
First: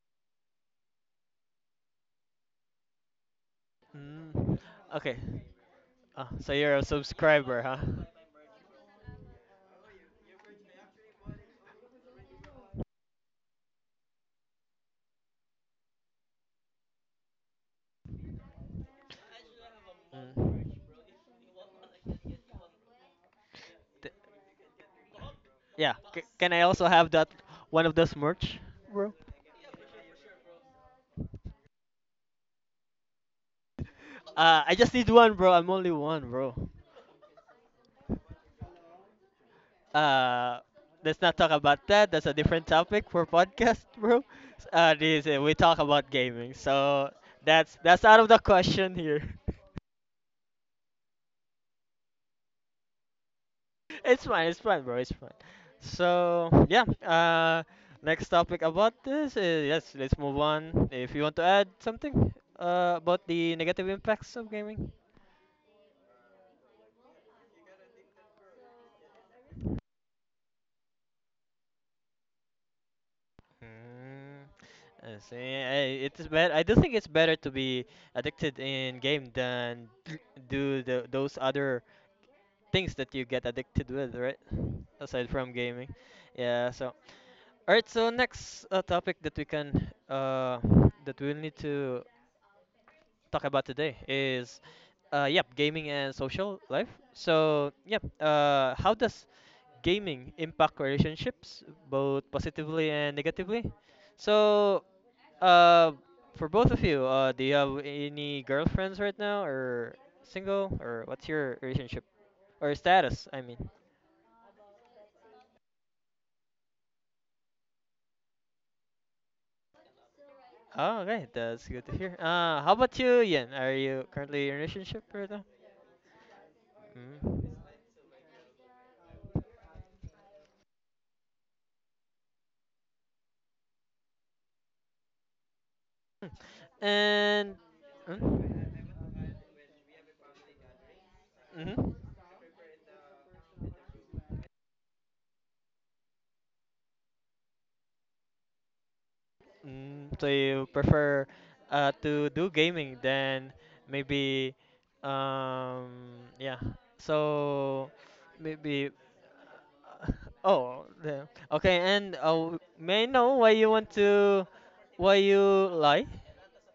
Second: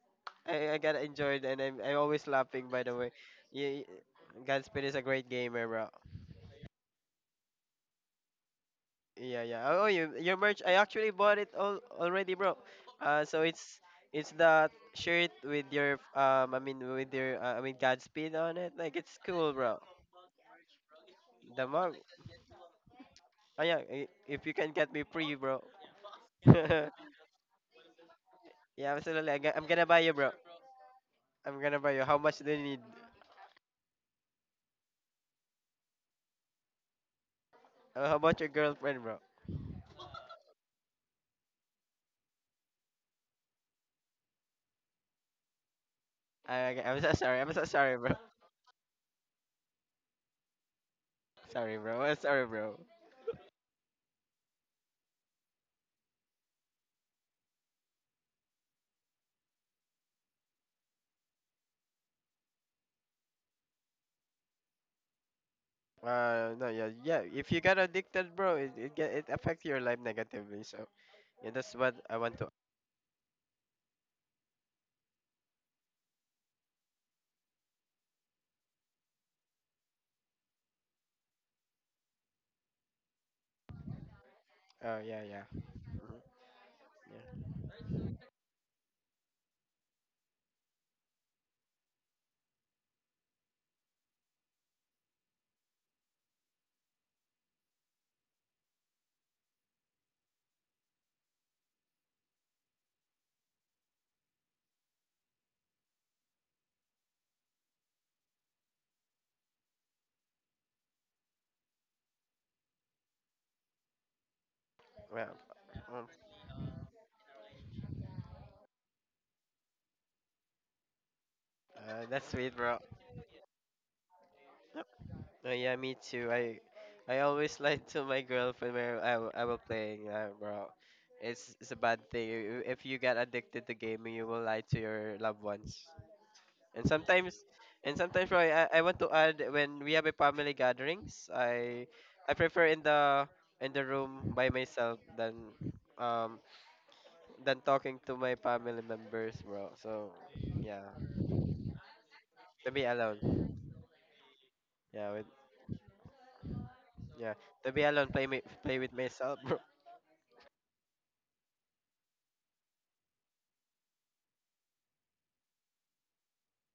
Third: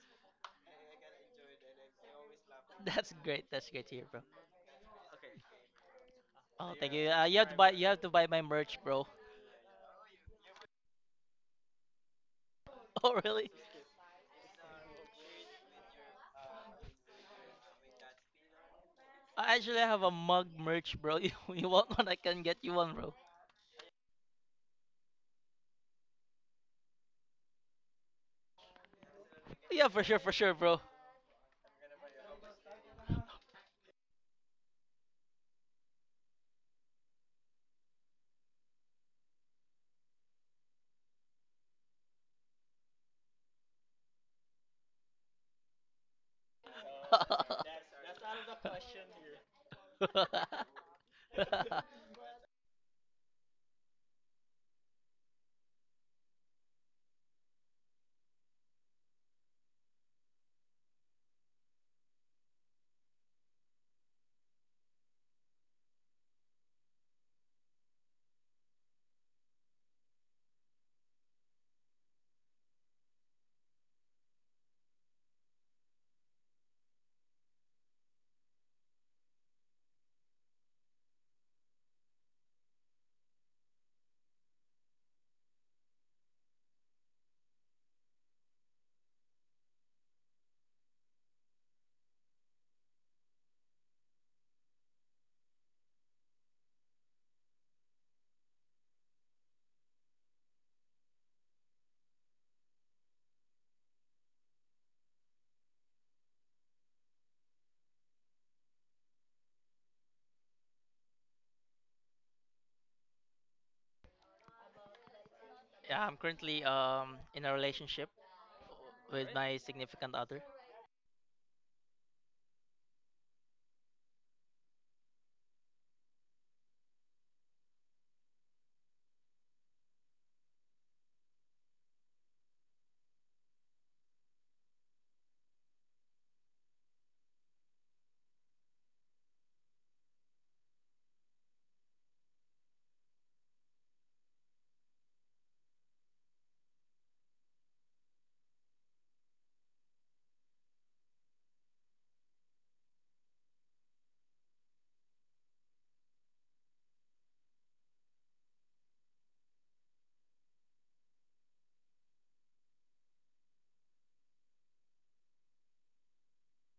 [SPEAKER 3] I got enjoyed and I always laughing by the way.
[SPEAKER 2] that's great. That's
[SPEAKER 3] Yeah,
[SPEAKER 2] great to hear, bro.
[SPEAKER 1] Mm.
[SPEAKER 3] Godspeed is a
[SPEAKER 1] Okay.
[SPEAKER 3] great gamer, bro.
[SPEAKER 1] So
[SPEAKER 2] Oh,
[SPEAKER 1] you're a
[SPEAKER 2] thank you.
[SPEAKER 1] subscriber, huh?
[SPEAKER 2] You have to buy my merch, bro.
[SPEAKER 3] Yeah, yeah. Oh, you, your merch. I actually bought it all already, bro.
[SPEAKER 2] Oh,
[SPEAKER 3] So
[SPEAKER 2] really?
[SPEAKER 3] it's that shirt with your Godspeed on it. Like it's cool,
[SPEAKER 2] I actually
[SPEAKER 3] bro.
[SPEAKER 2] have a mug
[SPEAKER 1] Mm.
[SPEAKER 2] merch, bro. You,
[SPEAKER 3] The
[SPEAKER 2] you want
[SPEAKER 3] mug.
[SPEAKER 2] one? I can get you one, bro.
[SPEAKER 3] Oh yeah.
[SPEAKER 1] Th-
[SPEAKER 3] If you can get me free, bro.
[SPEAKER 1] yeah. C- can I also
[SPEAKER 3] yeah,
[SPEAKER 1] have that one of those merch, bro?
[SPEAKER 3] absolutely. I'm gonna
[SPEAKER 2] Yeah,
[SPEAKER 3] buy you,
[SPEAKER 2] for
[SPEAKER 3] bro.
[SPEAKER 2] sure, bro.
[SPEAKER 3] I'm gonna buy you. How much do you need?
[SPEAKER 1] I just need one, bro. I'm only one, bro.
[SPEAKER 3] How about your girlfriend, bro?
[SPEAKER 1] Uh, let's not talk about that. That's a different topic for podcast, bro. This We talk about gaming,
[SPEAKER 3] I'm
[SPEAKER 1] so
[SPEAKER 3] so sorry. I'm so sorry,
[SPEAKER 1] that's
[SPEAKER 3] bro.
[SPEAKER 1] out of the question here.
[SPEAKER 3] Sorry, bro. I'm sorry, bro.
[SPEAKER 1] It's fine, bro. It's fine. So yeah, next topic about this is, yes, let's move on. If you want to add something about the negative impacts of gaming.
[SPEAKER 3] No, yeah, yeah. If you got addicted, bro, it affects your life negatively. So yeah, that's what I want to.
[SPEAKER 1] Mm, I see. It is better. I do think it's better to be addicted in game than do the those other things that you get addicted with, right?
[SPEAKER 3] Oh yeah,
[SPEAKER 1] Aside
[SPEAKER 3] yeah.
[SPEAKER 1] from gaming.
[SPEAKER 3] Hmm.
[SPEAKER 1] Yeah, so
[SPEAKER 3] Yeah.
[SPEAKER 1] all right, so next topic that we can that we'll need to talk about today is yep, gaming and social life. So, yep, uh, how does gaming impact relationships both positively and negatively? So, uh for both of you, do you have any girlfriends right now or single or what's your relationship or status, I mean?
[SPEAKER 3] Well,
[SPEAKER 2] yeah,
[SPEAKER 3] um,
[SPEAKER 2] I'm currently in a relationship with my significant other.
[SPEAKER 1] Oh, okay, that's good to hear.
[SPEAKER 3] that's sweet,
[SPEAKER 1] How
[SPEAKER 3] bro.
[SPEAKER 1] about you, Ian? Are you currently in a
[SPEAKER 3] Yep.
[SPEAKER 1] relationship right now?
[SPEAKER 3] Oh yeah, me too. I
[SPEAKER 1] Mm.
[SPEAKER 3] always lie to my girlfriend when I will playing, bro. It's a bad thing. If you get addicted to gaming, you will lie to your loved ones.
[SPEAKER 1] Hmm.
[SPEAKER 3] And sometimes,
[SPEAKER 1] And
[SPEAKER 3] and sometimes, bro, I
[SPEAKER 1] mm-hmm.
[SPEAKER 3] want to add when we have a family gatherings, I prefer in the room by myself um than talking to my family members, bro.
[SPEAKER 1] Mm,
[SPEAKER 3] So,
[SPEAKER 1] so you
[SPEAKER 3] yeah,
[SPEAKER 1] prefer to do
[SPEAKER 3] to be
[SPEAKER 1] gaming
[SPEAKER 3] alone.
[SPEAKER 1] than maybe
[SPEAKER 3] Yeah, with
[SPEAKER 1] yeah.
[SPEAKER 3] yeah, to be
[SPEAKER 1] So
[SPEAKER 3] alone, play me, play
[SPEAKER 1] maybe
[SPEAKER 3] with myself, bro.
[SPEAKER 1] oh the- okay. And w- may I know why you want to why you lie?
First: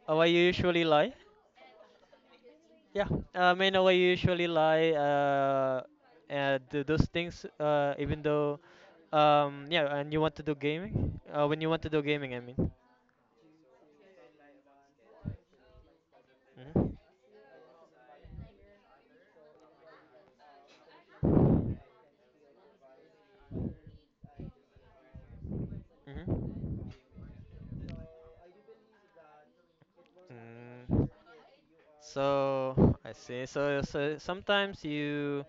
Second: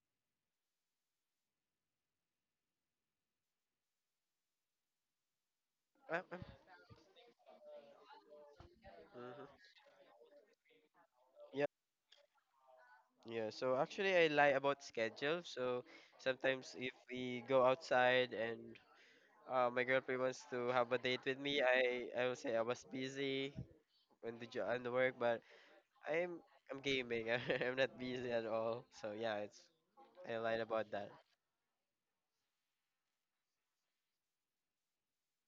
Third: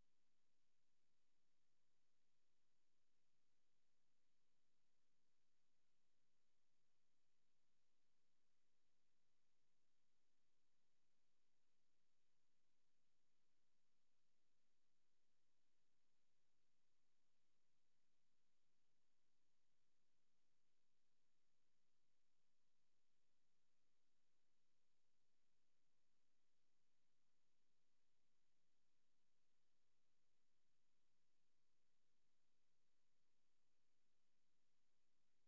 [SPEAKER 1] Why you usually lie? Yeah, I know I usually lie
[SPEAKER 3] Ah, ah.
[SPEAKER 1] and do those things, even though,
[SPEAKER 3] Mm-hmm.
[SPEAKER 1] yeah, and you want to do gaming? When
[SPEAKER 3] Yeah,
[SPEAKER 1] you want to do gaming, I mean.
[SPEAKER 3] yeah. So actually, I lie about schedule. So sometimes
[SPEAKER 1] Hmm.
[SPEAKER 3] if we go outside and my girlfriend wants to have a date with me, I will say I was busy on the job, on the work, but I'm
[SPEAKER 1] Hmm.
[SPEAKER 3] gaming. I'm not busy at all. So yeah, it's I lied about
[SPEAKER 1] Mm.
[SPEAKER 3] that.
[SPEAKER 1] So I see. So, so sometimes you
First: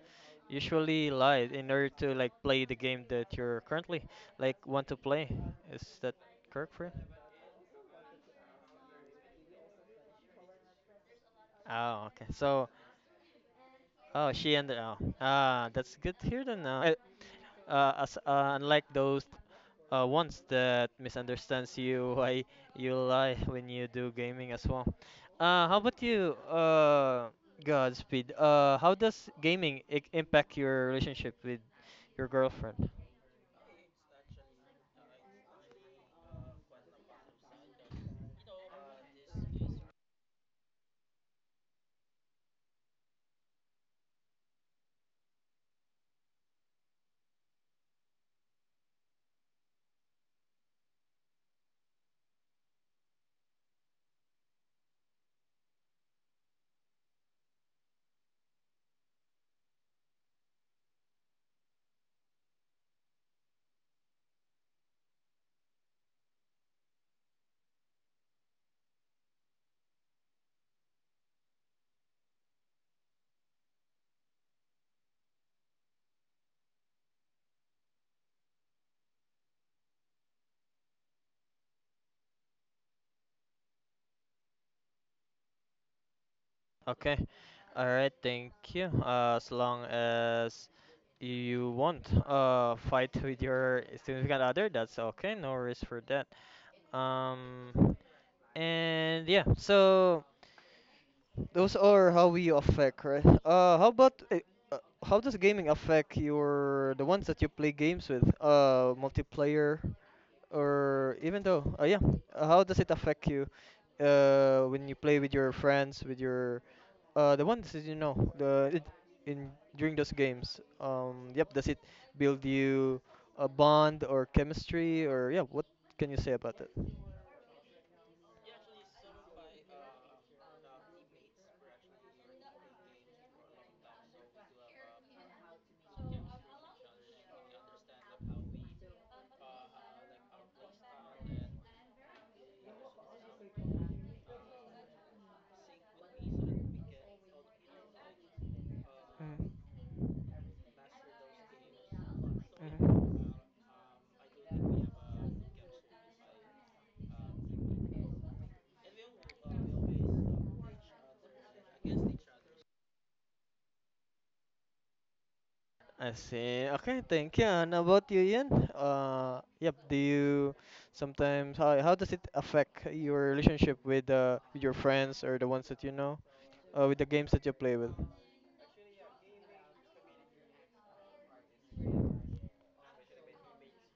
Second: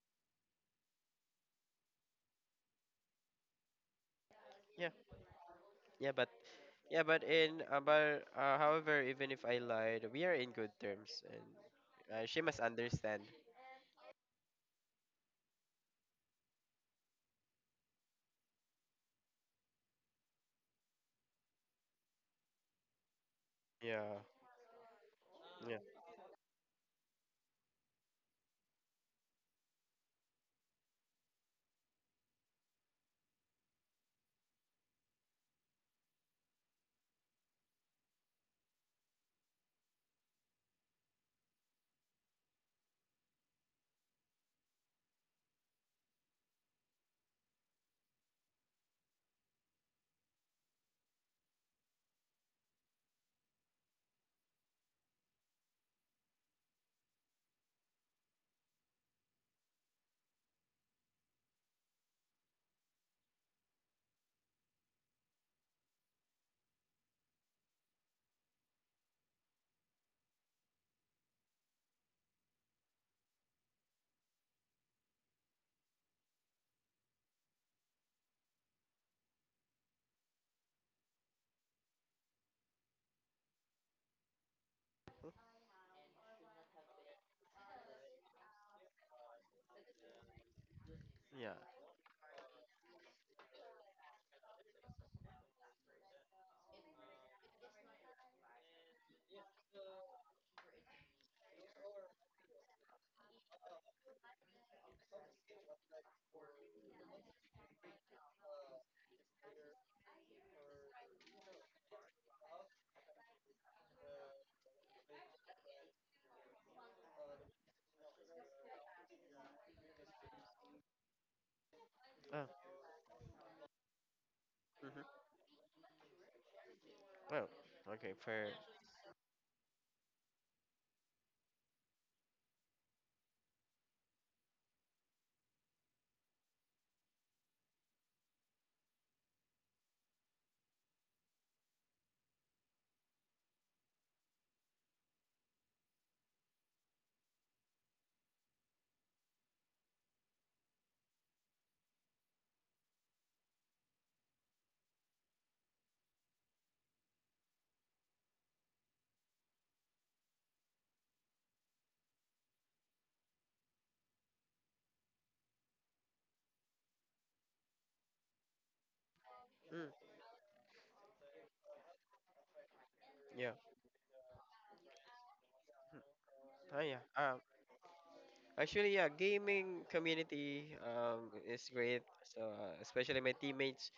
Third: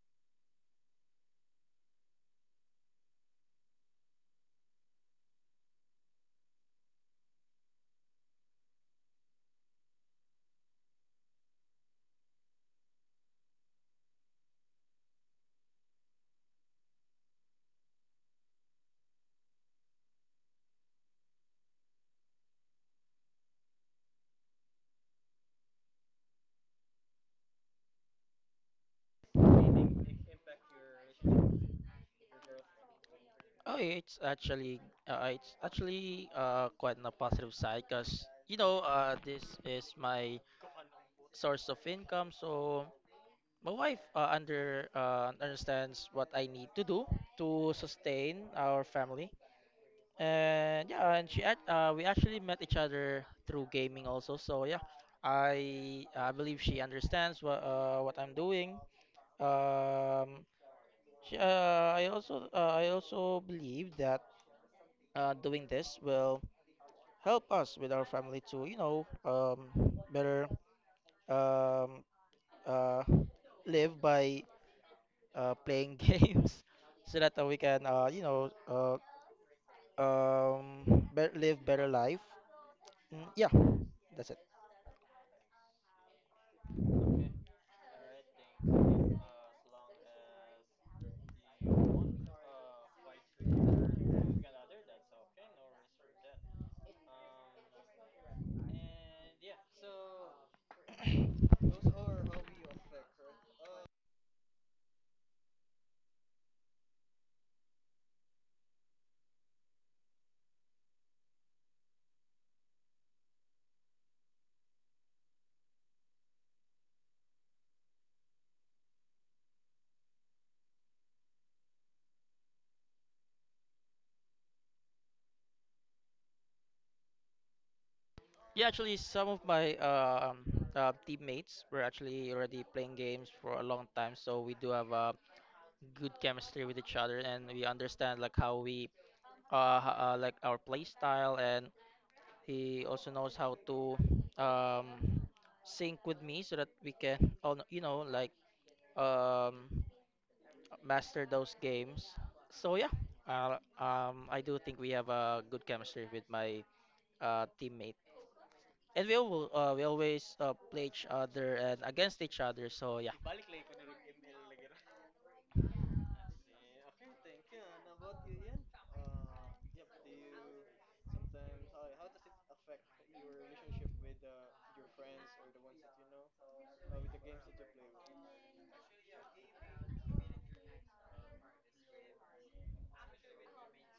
[SPEAKER 1] usually lie in order to like play the game that you're currently like want
[SPEAKER 3] Yeah.
[SPEAKER 1] to play. Is
[SPEAKER 3] Yeah,
[SPEAKER 1] that
[SPEAKER 3] but
[SPEAKER 1] correct for you?
[SPEAKER 3] yeah, but in but however, even if I lied, we are in good terms, and
[SPEAKER 1] Oh, okay.
[SPEAKER 3] she must
[SPEAKER 1] So,
[SPEAKER 3] understand.
[SPEAKER 1] oh, she and oh, ah, that's good to hear. Then, now, unlike those ones that misunderstands you why you lie when you
[SPEAKER 3] Yeah,
[SPEAKER 1] do gaming as well. How
[SPEAKER 3] yeah,
[SPEAKER 1] about you, Godspeed? How does gaming I- impact your relationship with your girlfriend?
[SPEAKER 2] Oh, yeah, it's actually quite on a positive side because you know this is my source of income. So my wife understands what I need to do to sustain our family, and yeah, and we actually met each other through gaming also. So yeah, I believe she understands what I'm doing. Um, I also believe that doing this will help us with our family to you know better um, uh, live by playing games so that we can you know bet live better life. Mm, yeah, that's it.
[SPEAKER 1] Okay. All right. Thank you. As long as
[SPEAKER 3] yeah.
[SPEAKER 1] you won't uh, fight with your significant other, that's okay. No worries for that. Um. And yeah. So. Those are how we affect, right? How about uh, how does gaming affect your the ones that you play games with? Multiplayer, or even though, yeah, how does it affect you? When you play with your friends, with your the ones that you know, the it, in during those games. Yep, does it build
[SPEAKER 3] Oh,
[SPEAKER 1] you a bond or chemistry
[SPEAKER 3] mm-hmm.
[SPEAKER 1] or yeah? What can you say about that?
[SPEAKER 3] Well, okay, fair.
[SPEAKER 2] Yeah, actually some of my teammates were actually already playing games for a long time, so we do have a good chemistry with each other and we understand like how we like our play style. And he also knows how to um, sync with me so that we can, oh, no, you know, like um, master those games. So yeah, I do think we have a good chemistry with my teammate, and we all, we always play each other and against each other. So yeah.
[SPEAKER 1] I see. Okay, thank you. And about you, Ian? Yep.
[SPEAKER 3] Mm,
[SPEAKER 1] Do you sometimes how does it affect your
[SPEAKER 3] yeah.
[SPEAKER 1] relationship with your friends or the ones that you know,
[SPEAKER 3] Oh, yeah.
[SPEAKER 1] with the games that you play with?
[SPEAKER 3] Actually, yeah, gaming community is great. So especially my teammates,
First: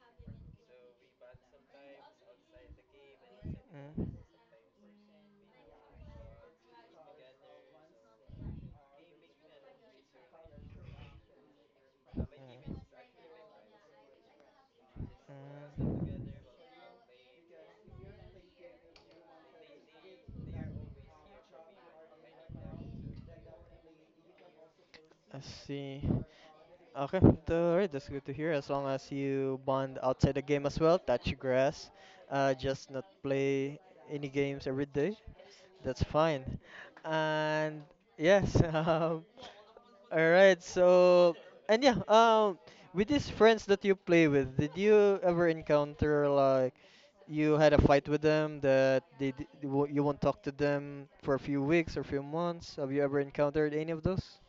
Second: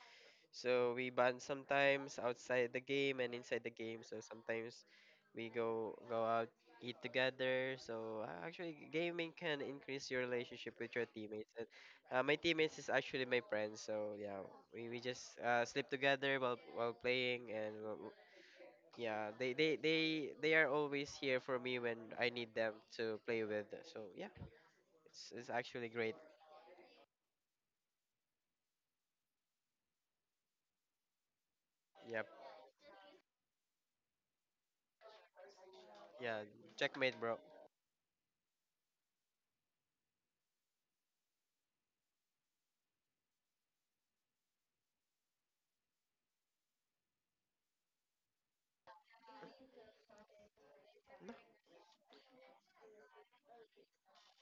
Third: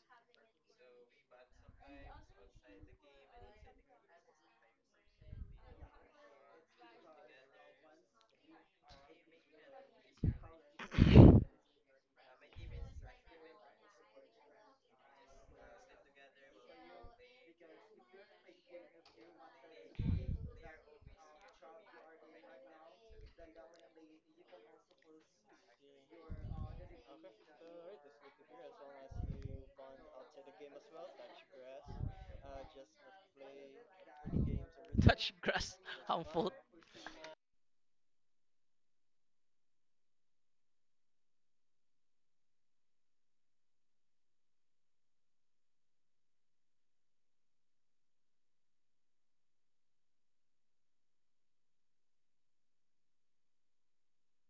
[SPEAKER 3] so we bond sometimes outside the game and inside the game.
[SPEAKER 1] Mm.
[SPEAKER 3] So sometimes we go out eat together. So actually, gaming can increase your relationship with your teammates. And my teammates is actually my friends. So yeah, we just sleep
[SPEAKER 1] Mm.
[SPEAKER 3] together while playing and yeah, they are always here for me when I need them to play with. So yeah, it's
[SPEAKER 1] I
[SPEAKER 3] it's actually
[SPEAKER 1] see.
[SPEAKER 3] great.
[SPEAKER 1] Okay, alright, that's good to hear. As long as you bond outside the game as well, touch grass,
[SPEAKER 3] Yep.
[SPEAKER 1] just not play any games every day.
[SPEAKER 2] Touch grass,
[SPEAKER 1] That's
[SPEAKER 3] Yeah.
[SPEAKER 2] harmful.
[SPEAKER 1] fine.
[SPEAKER 3] Checkmate, bro.
[SPEAKER 1] And yes, alright. So and yeah, with these friends that you play with, did you ever encounter like you had a fight with them that you won't you won't talk to them for a few weeks or few months? Have you ever encountered any of those?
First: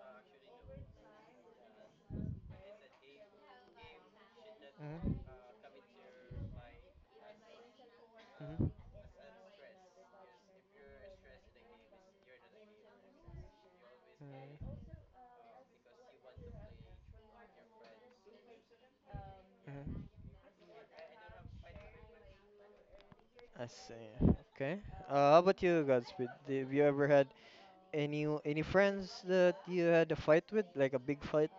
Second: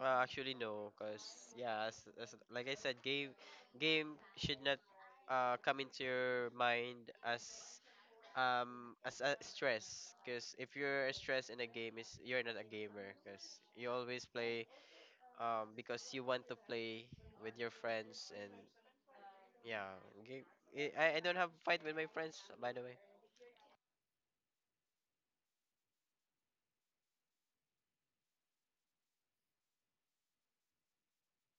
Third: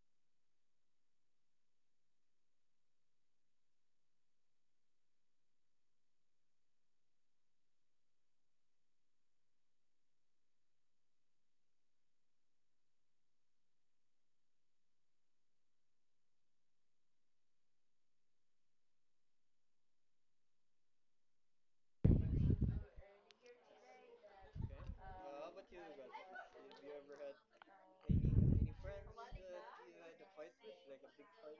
[SPEAKER 3] Actually no, cause yeah, as, like I said, game should not
[SPEAKER 1] Mm-hmm.
[SPEAKER 3] come into your mind
[SPEAKER 1] Mhm.
[SPEAKER 3] as a stress. Cause if you're stressed in a game, is you're not a gamer. Cause you always play
[SPEAKER 1] Mhm.
[SPEAKER 3] because you want to play with your friends and yeah,
[SPEAKER 1] Mhm.
[SPEAKER 3] game. I don't have fight with my friends by the way.
[SPEAKER 1] I see. Okay. How about you, Godspeed? Do- Have you ever had any friends that you had a fight with, like a big fight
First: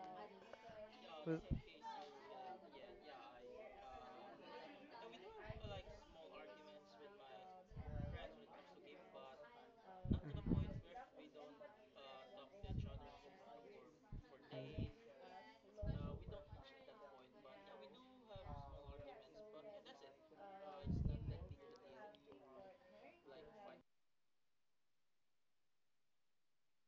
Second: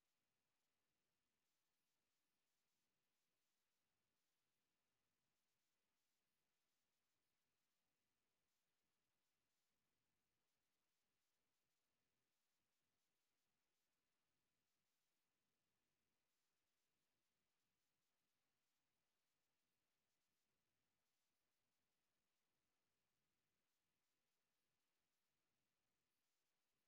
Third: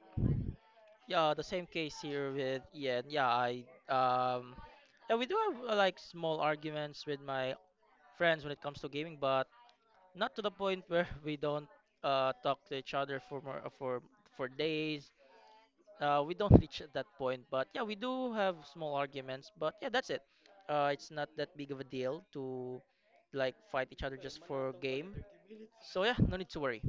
[SPEAKER 2] Yeah, the
[SPEAKER 1] with?
[SPEAKER 2] same case here with Ian. Um yeah, we do have like small arguments with my friends when it comes to gaming, but not to the point where we don't talk to each other for days. We don't reach at that point, but yeah, we do have small arguments, but yeah, that's it. It's not that big of a deal to like fight each other just for game. So yeah, no need to worry.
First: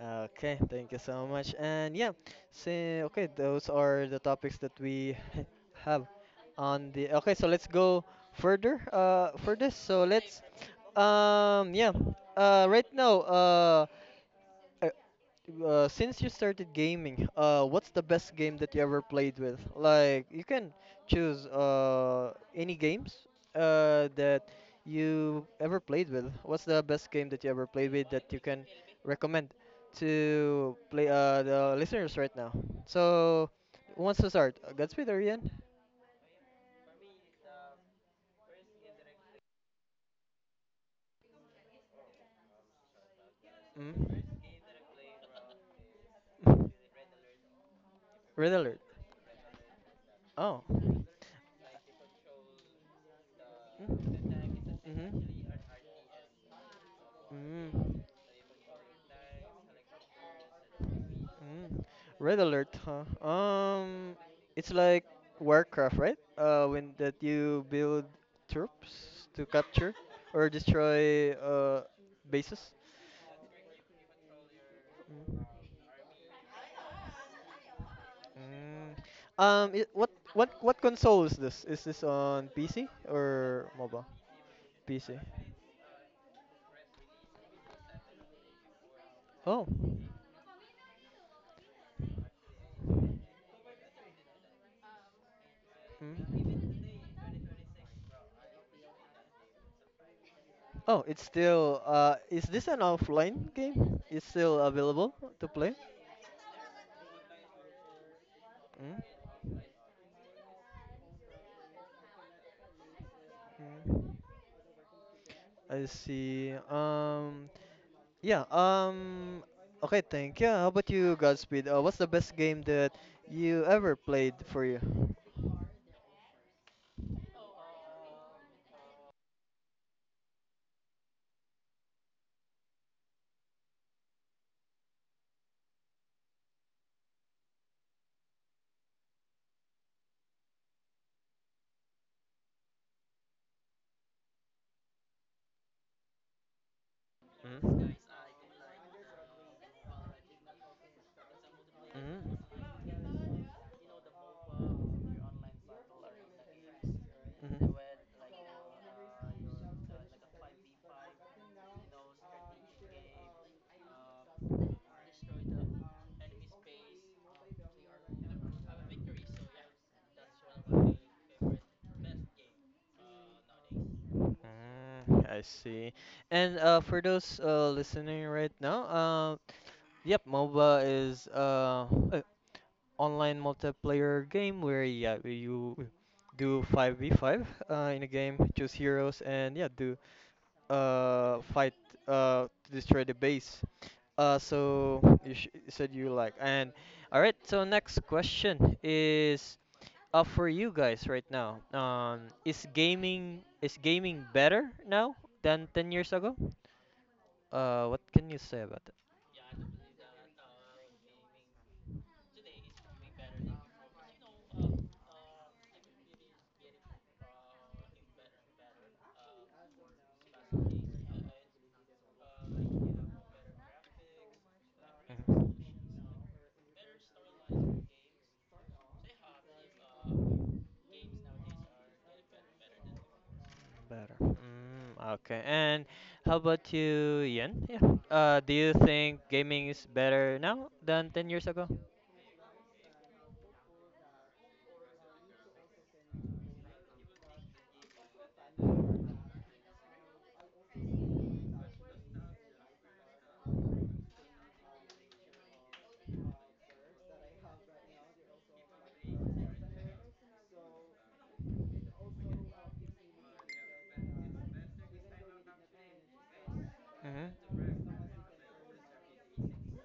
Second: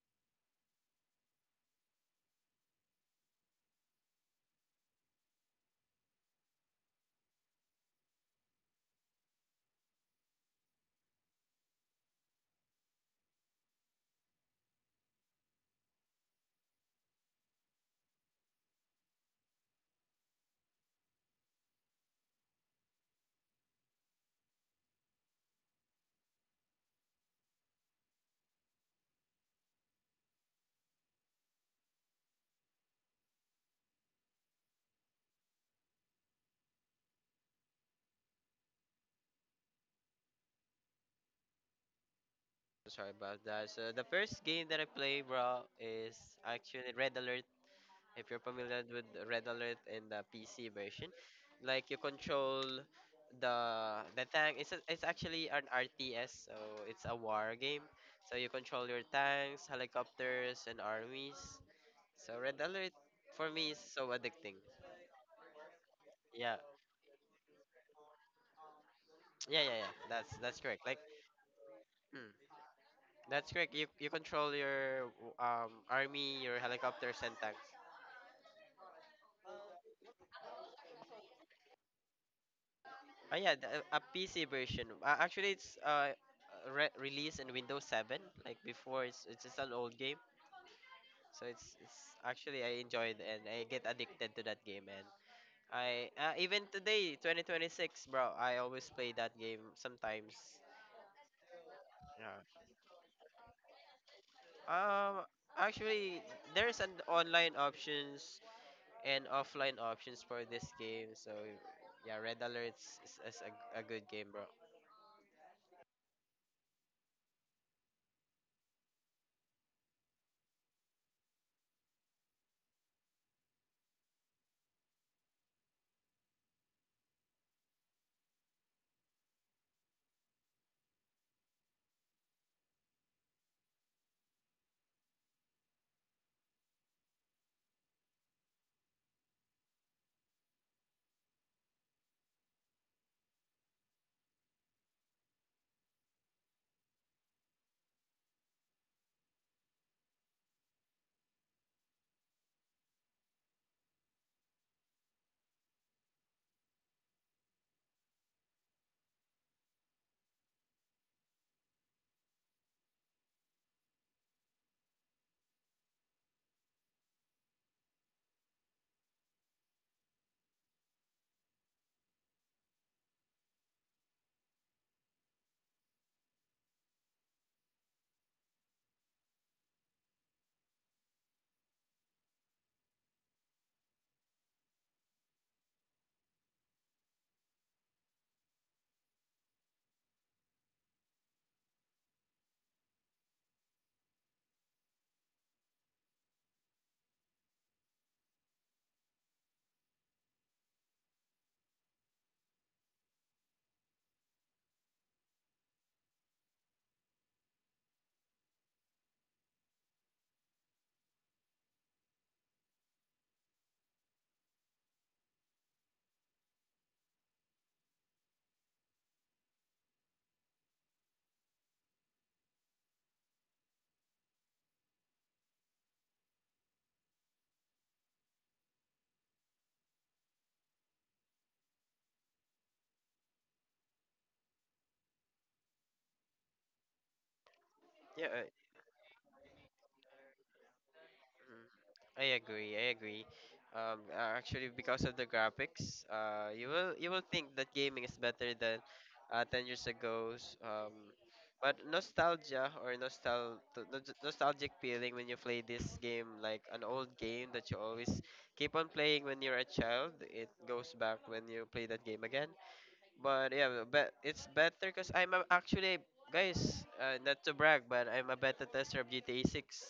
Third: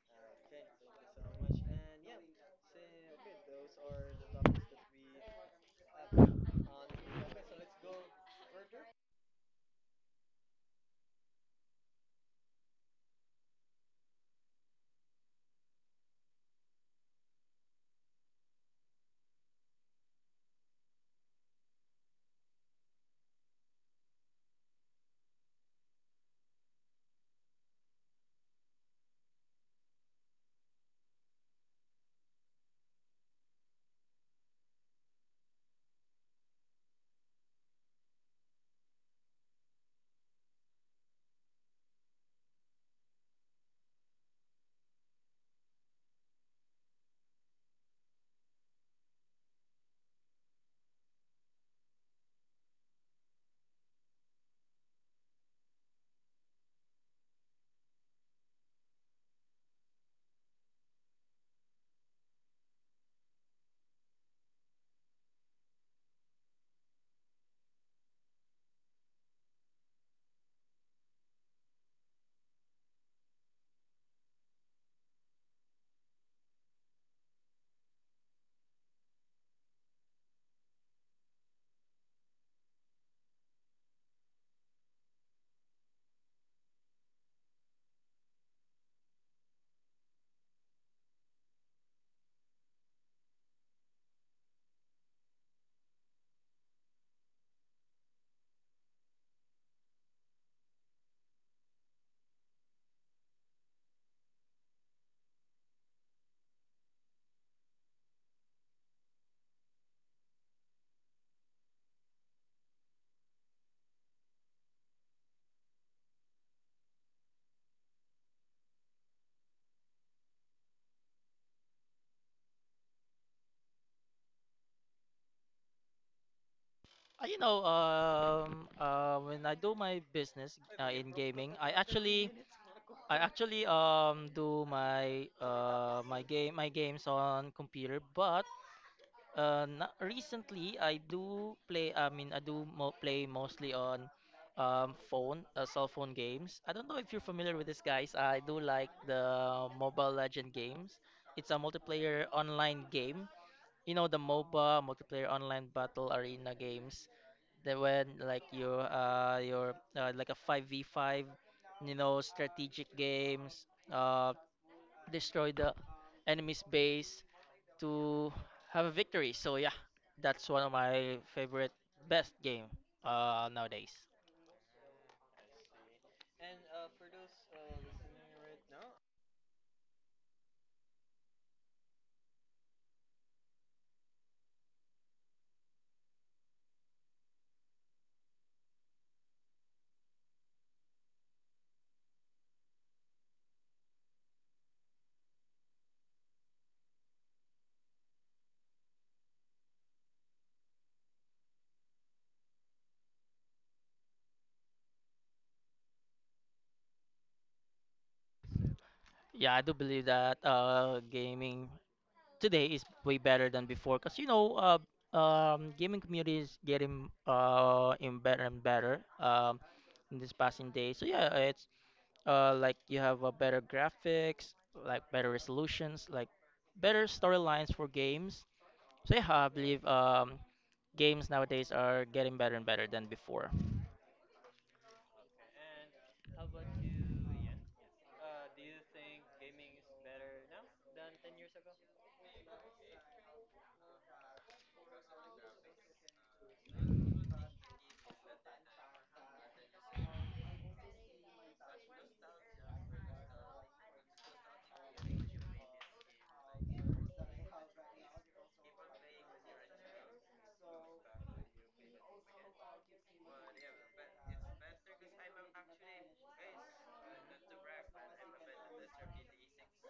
[SPEAKER 1] Okay. Thank you so much. And yeah, so okay, those are the topics that we have on the. Okay, so let's go further. For this, so let's. Yeah. Right now. Uh, since you started gaming, what's the best game that you ever played with? Like, you can choose any games that you ever played with. What's the best game that you ever played with that you can recommend to play the listeners right now? So, who wants to start? Godspeed or Ian?
[SPEAKER 3] Sorry about that. So the
[SPEAKER 1] Mm.
[SPEAKER 3] first game that I play, bro, is actually Red Alert if you're
[SPEAKER 1] Red Alert.
[SPEAKER 3] familiar with Red Alert in the
[SPEAKER 1] Oh.
[SPEAKER 3] PC version, like you control the the tank.
[SPEAKER 1] Mm-hmm.
[SPEAKER 3] It's actually
[SPEAKER 1] Mm-hmm.
[SPEAKER 3] an RTS, so it's a war game.
[SPEAKER 1] Mm.
[SPEAKER 3] So you control your tanks, helicopters, and armies.
[SPEAKER 1] Mm.
[SPEAKER 3] So
[SPEAKER 1] Red
[SPEAKER 3] Red
[SPEAKER 1] Alert,
[SPEAKER 3] Alert
[SPEAKER 1] huh?
[SPEAKER 3] for me is so addicting.
[SPEAKER 1] It's like Warcraft, right?
[SPEAKER 3] Yeah,
[SPEAKER 1] When that you build troops to
[SPEAKER 3] yeah, yeah, yeah.
[SPEAKER 1] capture
[SPEAKER 3] That's
[SPEAKER 1] or
[SPEAKER 3] that's correct.
[SPEAKER 1] destroy uh,
[SPEAKER 3] Mm,
[SPEAKER 1] bases.
[SPEAKER 3] that's correct. You control your
[SPEAKER 1] Mm.
[SPEAKER 3] army, your helicopters, and tanks.
[SPEAKER 1] Mm. It, what console is this? Is this on PC
[SPEAKER 3] Yeah,
[SPEAKER 1] or
[SPEAKER 3] a
[SPEAKER 1] mobile?
[SPEAKER 3] PC version.
[SPEAKER 1] PC.
[SPEAKER 3] Actually, it's released in Windows 7. Like before, it's just
[SPEAKER 1] Oh.
[SPEAKER 3] an old game. So it's actually I enjoyed and I get addicted to that game. And I even
[SPEAKER 1] Mm.
[SPEAKER 3] today, 2026, bro, I always play that game sometimes.
[SPEAKER 1] Oh, it's still is this an offline game? It's still available
[SPEAKER 3] Um,
[SPEAKER 1] to play?
[SPEAKER 3] Actually, there's an online options
[SPEAKER 1] Mm.
[SPEAKER 3] and offline options for this game. So yeah, Red Alert's is a good
[SPEAKER 1] Mm.
[SPEAKER 3] game, bro.
[SPEAKER 1] I see. Yeah, okay, thank you. How about you, Godspeed? What's the best game that you ever played for you?
[SPEAKER 2] You know, when I do my business in gaming, I actually do my games on computer. But na recently I do play. I mean, I do mo play mostly on phone, cell phone games. I don't know if you're familiar with this,
[SPEAKER 1] Mm.
[SPEAKER 2] guys. I do like the Mobile Legend games. It's a multiplayer online game. You know, the MOBA, multiplayer online battle arena games that when like your like a 5v5, you know, strategic games, uh destroy the enemy's base to have a victory. So yeah, that's one of my
[SPEAKER 1] Mm-hmm.
[SPEAKER 2] favorite best game nowadays.
[SPEAKER 1] Mm, I see. And for those listening right now, yep, MOBA is a online multiplayer game where yeah you do 5v5 in a game, choose heroes and yeah do uh, fight uh, to destroy the base. So you sh- you said you like and all right. So next question is uh, for you guys right now. Is gaming better now than 10 years ago? What can you say about that?
[SPEAKER 2] Yeah, I do believe that gaming today is way better than before because you know gaming community is getting in better and better in this passing day. So yeah, it's like you have a better graphics, like better
[SPEAKER 1] Mhm.
[SPEAKER 2] resolutions, like better storylines for games. So yeah, I believe games nowadays are getting better and better than before.
[SPEAKER 1] Better. Mm, okay. And how about you, Ian? Yeah.
[SPEAKER 3] Yeah.
[SPEAKER 1] Do you think gaming is better now than 10 years
[SPEAKER 3] Mm.
[SPEAKER 1] ago?
[SPEAKER 3] I agree. I agree. Actually, because of the graphics, you will think that gaming is better than 10 years ago's. But nostalgia or nostalgic feeling when you play this game, like an old game that you always keep on playing when you're a child, it goes back when you play that game again. But yeah, but it's better because actually guys, not to
[SPEAKER 1] Mm-hmm.
[SPEAKER 3] brag, but I'm a beta tester of GTA 6.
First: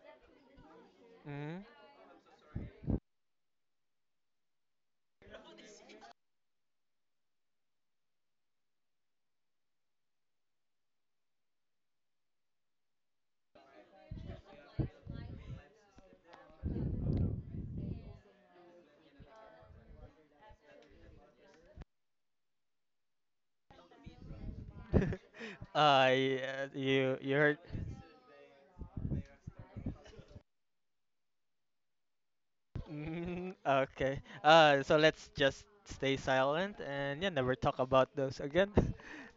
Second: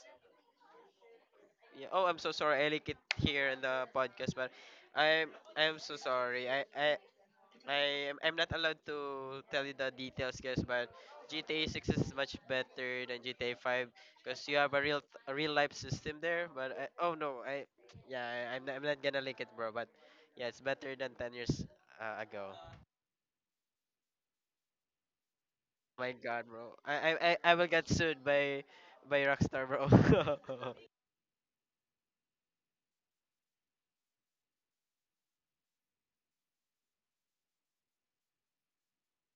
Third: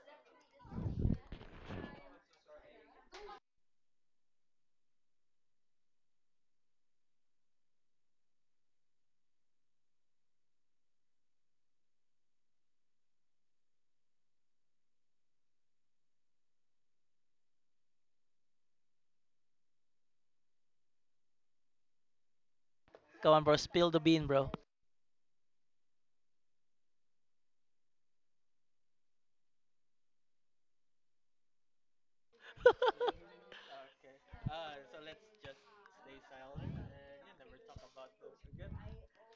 [SPEAKER 1] Mm-hmm.
[SPEAKER 3] Yeah. Oh, I'm so sorry. I leak it here in the podcast, but I'm I'm so sorry. I I'm not allowed to tell you the details, guys. But GTA 6 is much better than GTA 5 because you have a real life system there. But I, oh no, I yeah I, I'm not gonna link it, bro. But yeah, it's better than 10 years ago.
[SPEAKER 2] Come on, bro, spill the bean, bro.
[SPEAKER 1] Uh,
[SPEAKER 3] My God,
[SPEAKER 1] yeah,
[SPEAKER 3] bro. I
[SPEAKER 1] you
[SPEAKER 3] I
[SPEAKER 1] you
[SPEAKER 3] I I
[SPEAKER 1] heard.
[SPEAKER 3] will get sued by Rockstar, bro.
[SPEAKER 1] Mm, okay. So let's just stay silent and yeah, never talk about those again.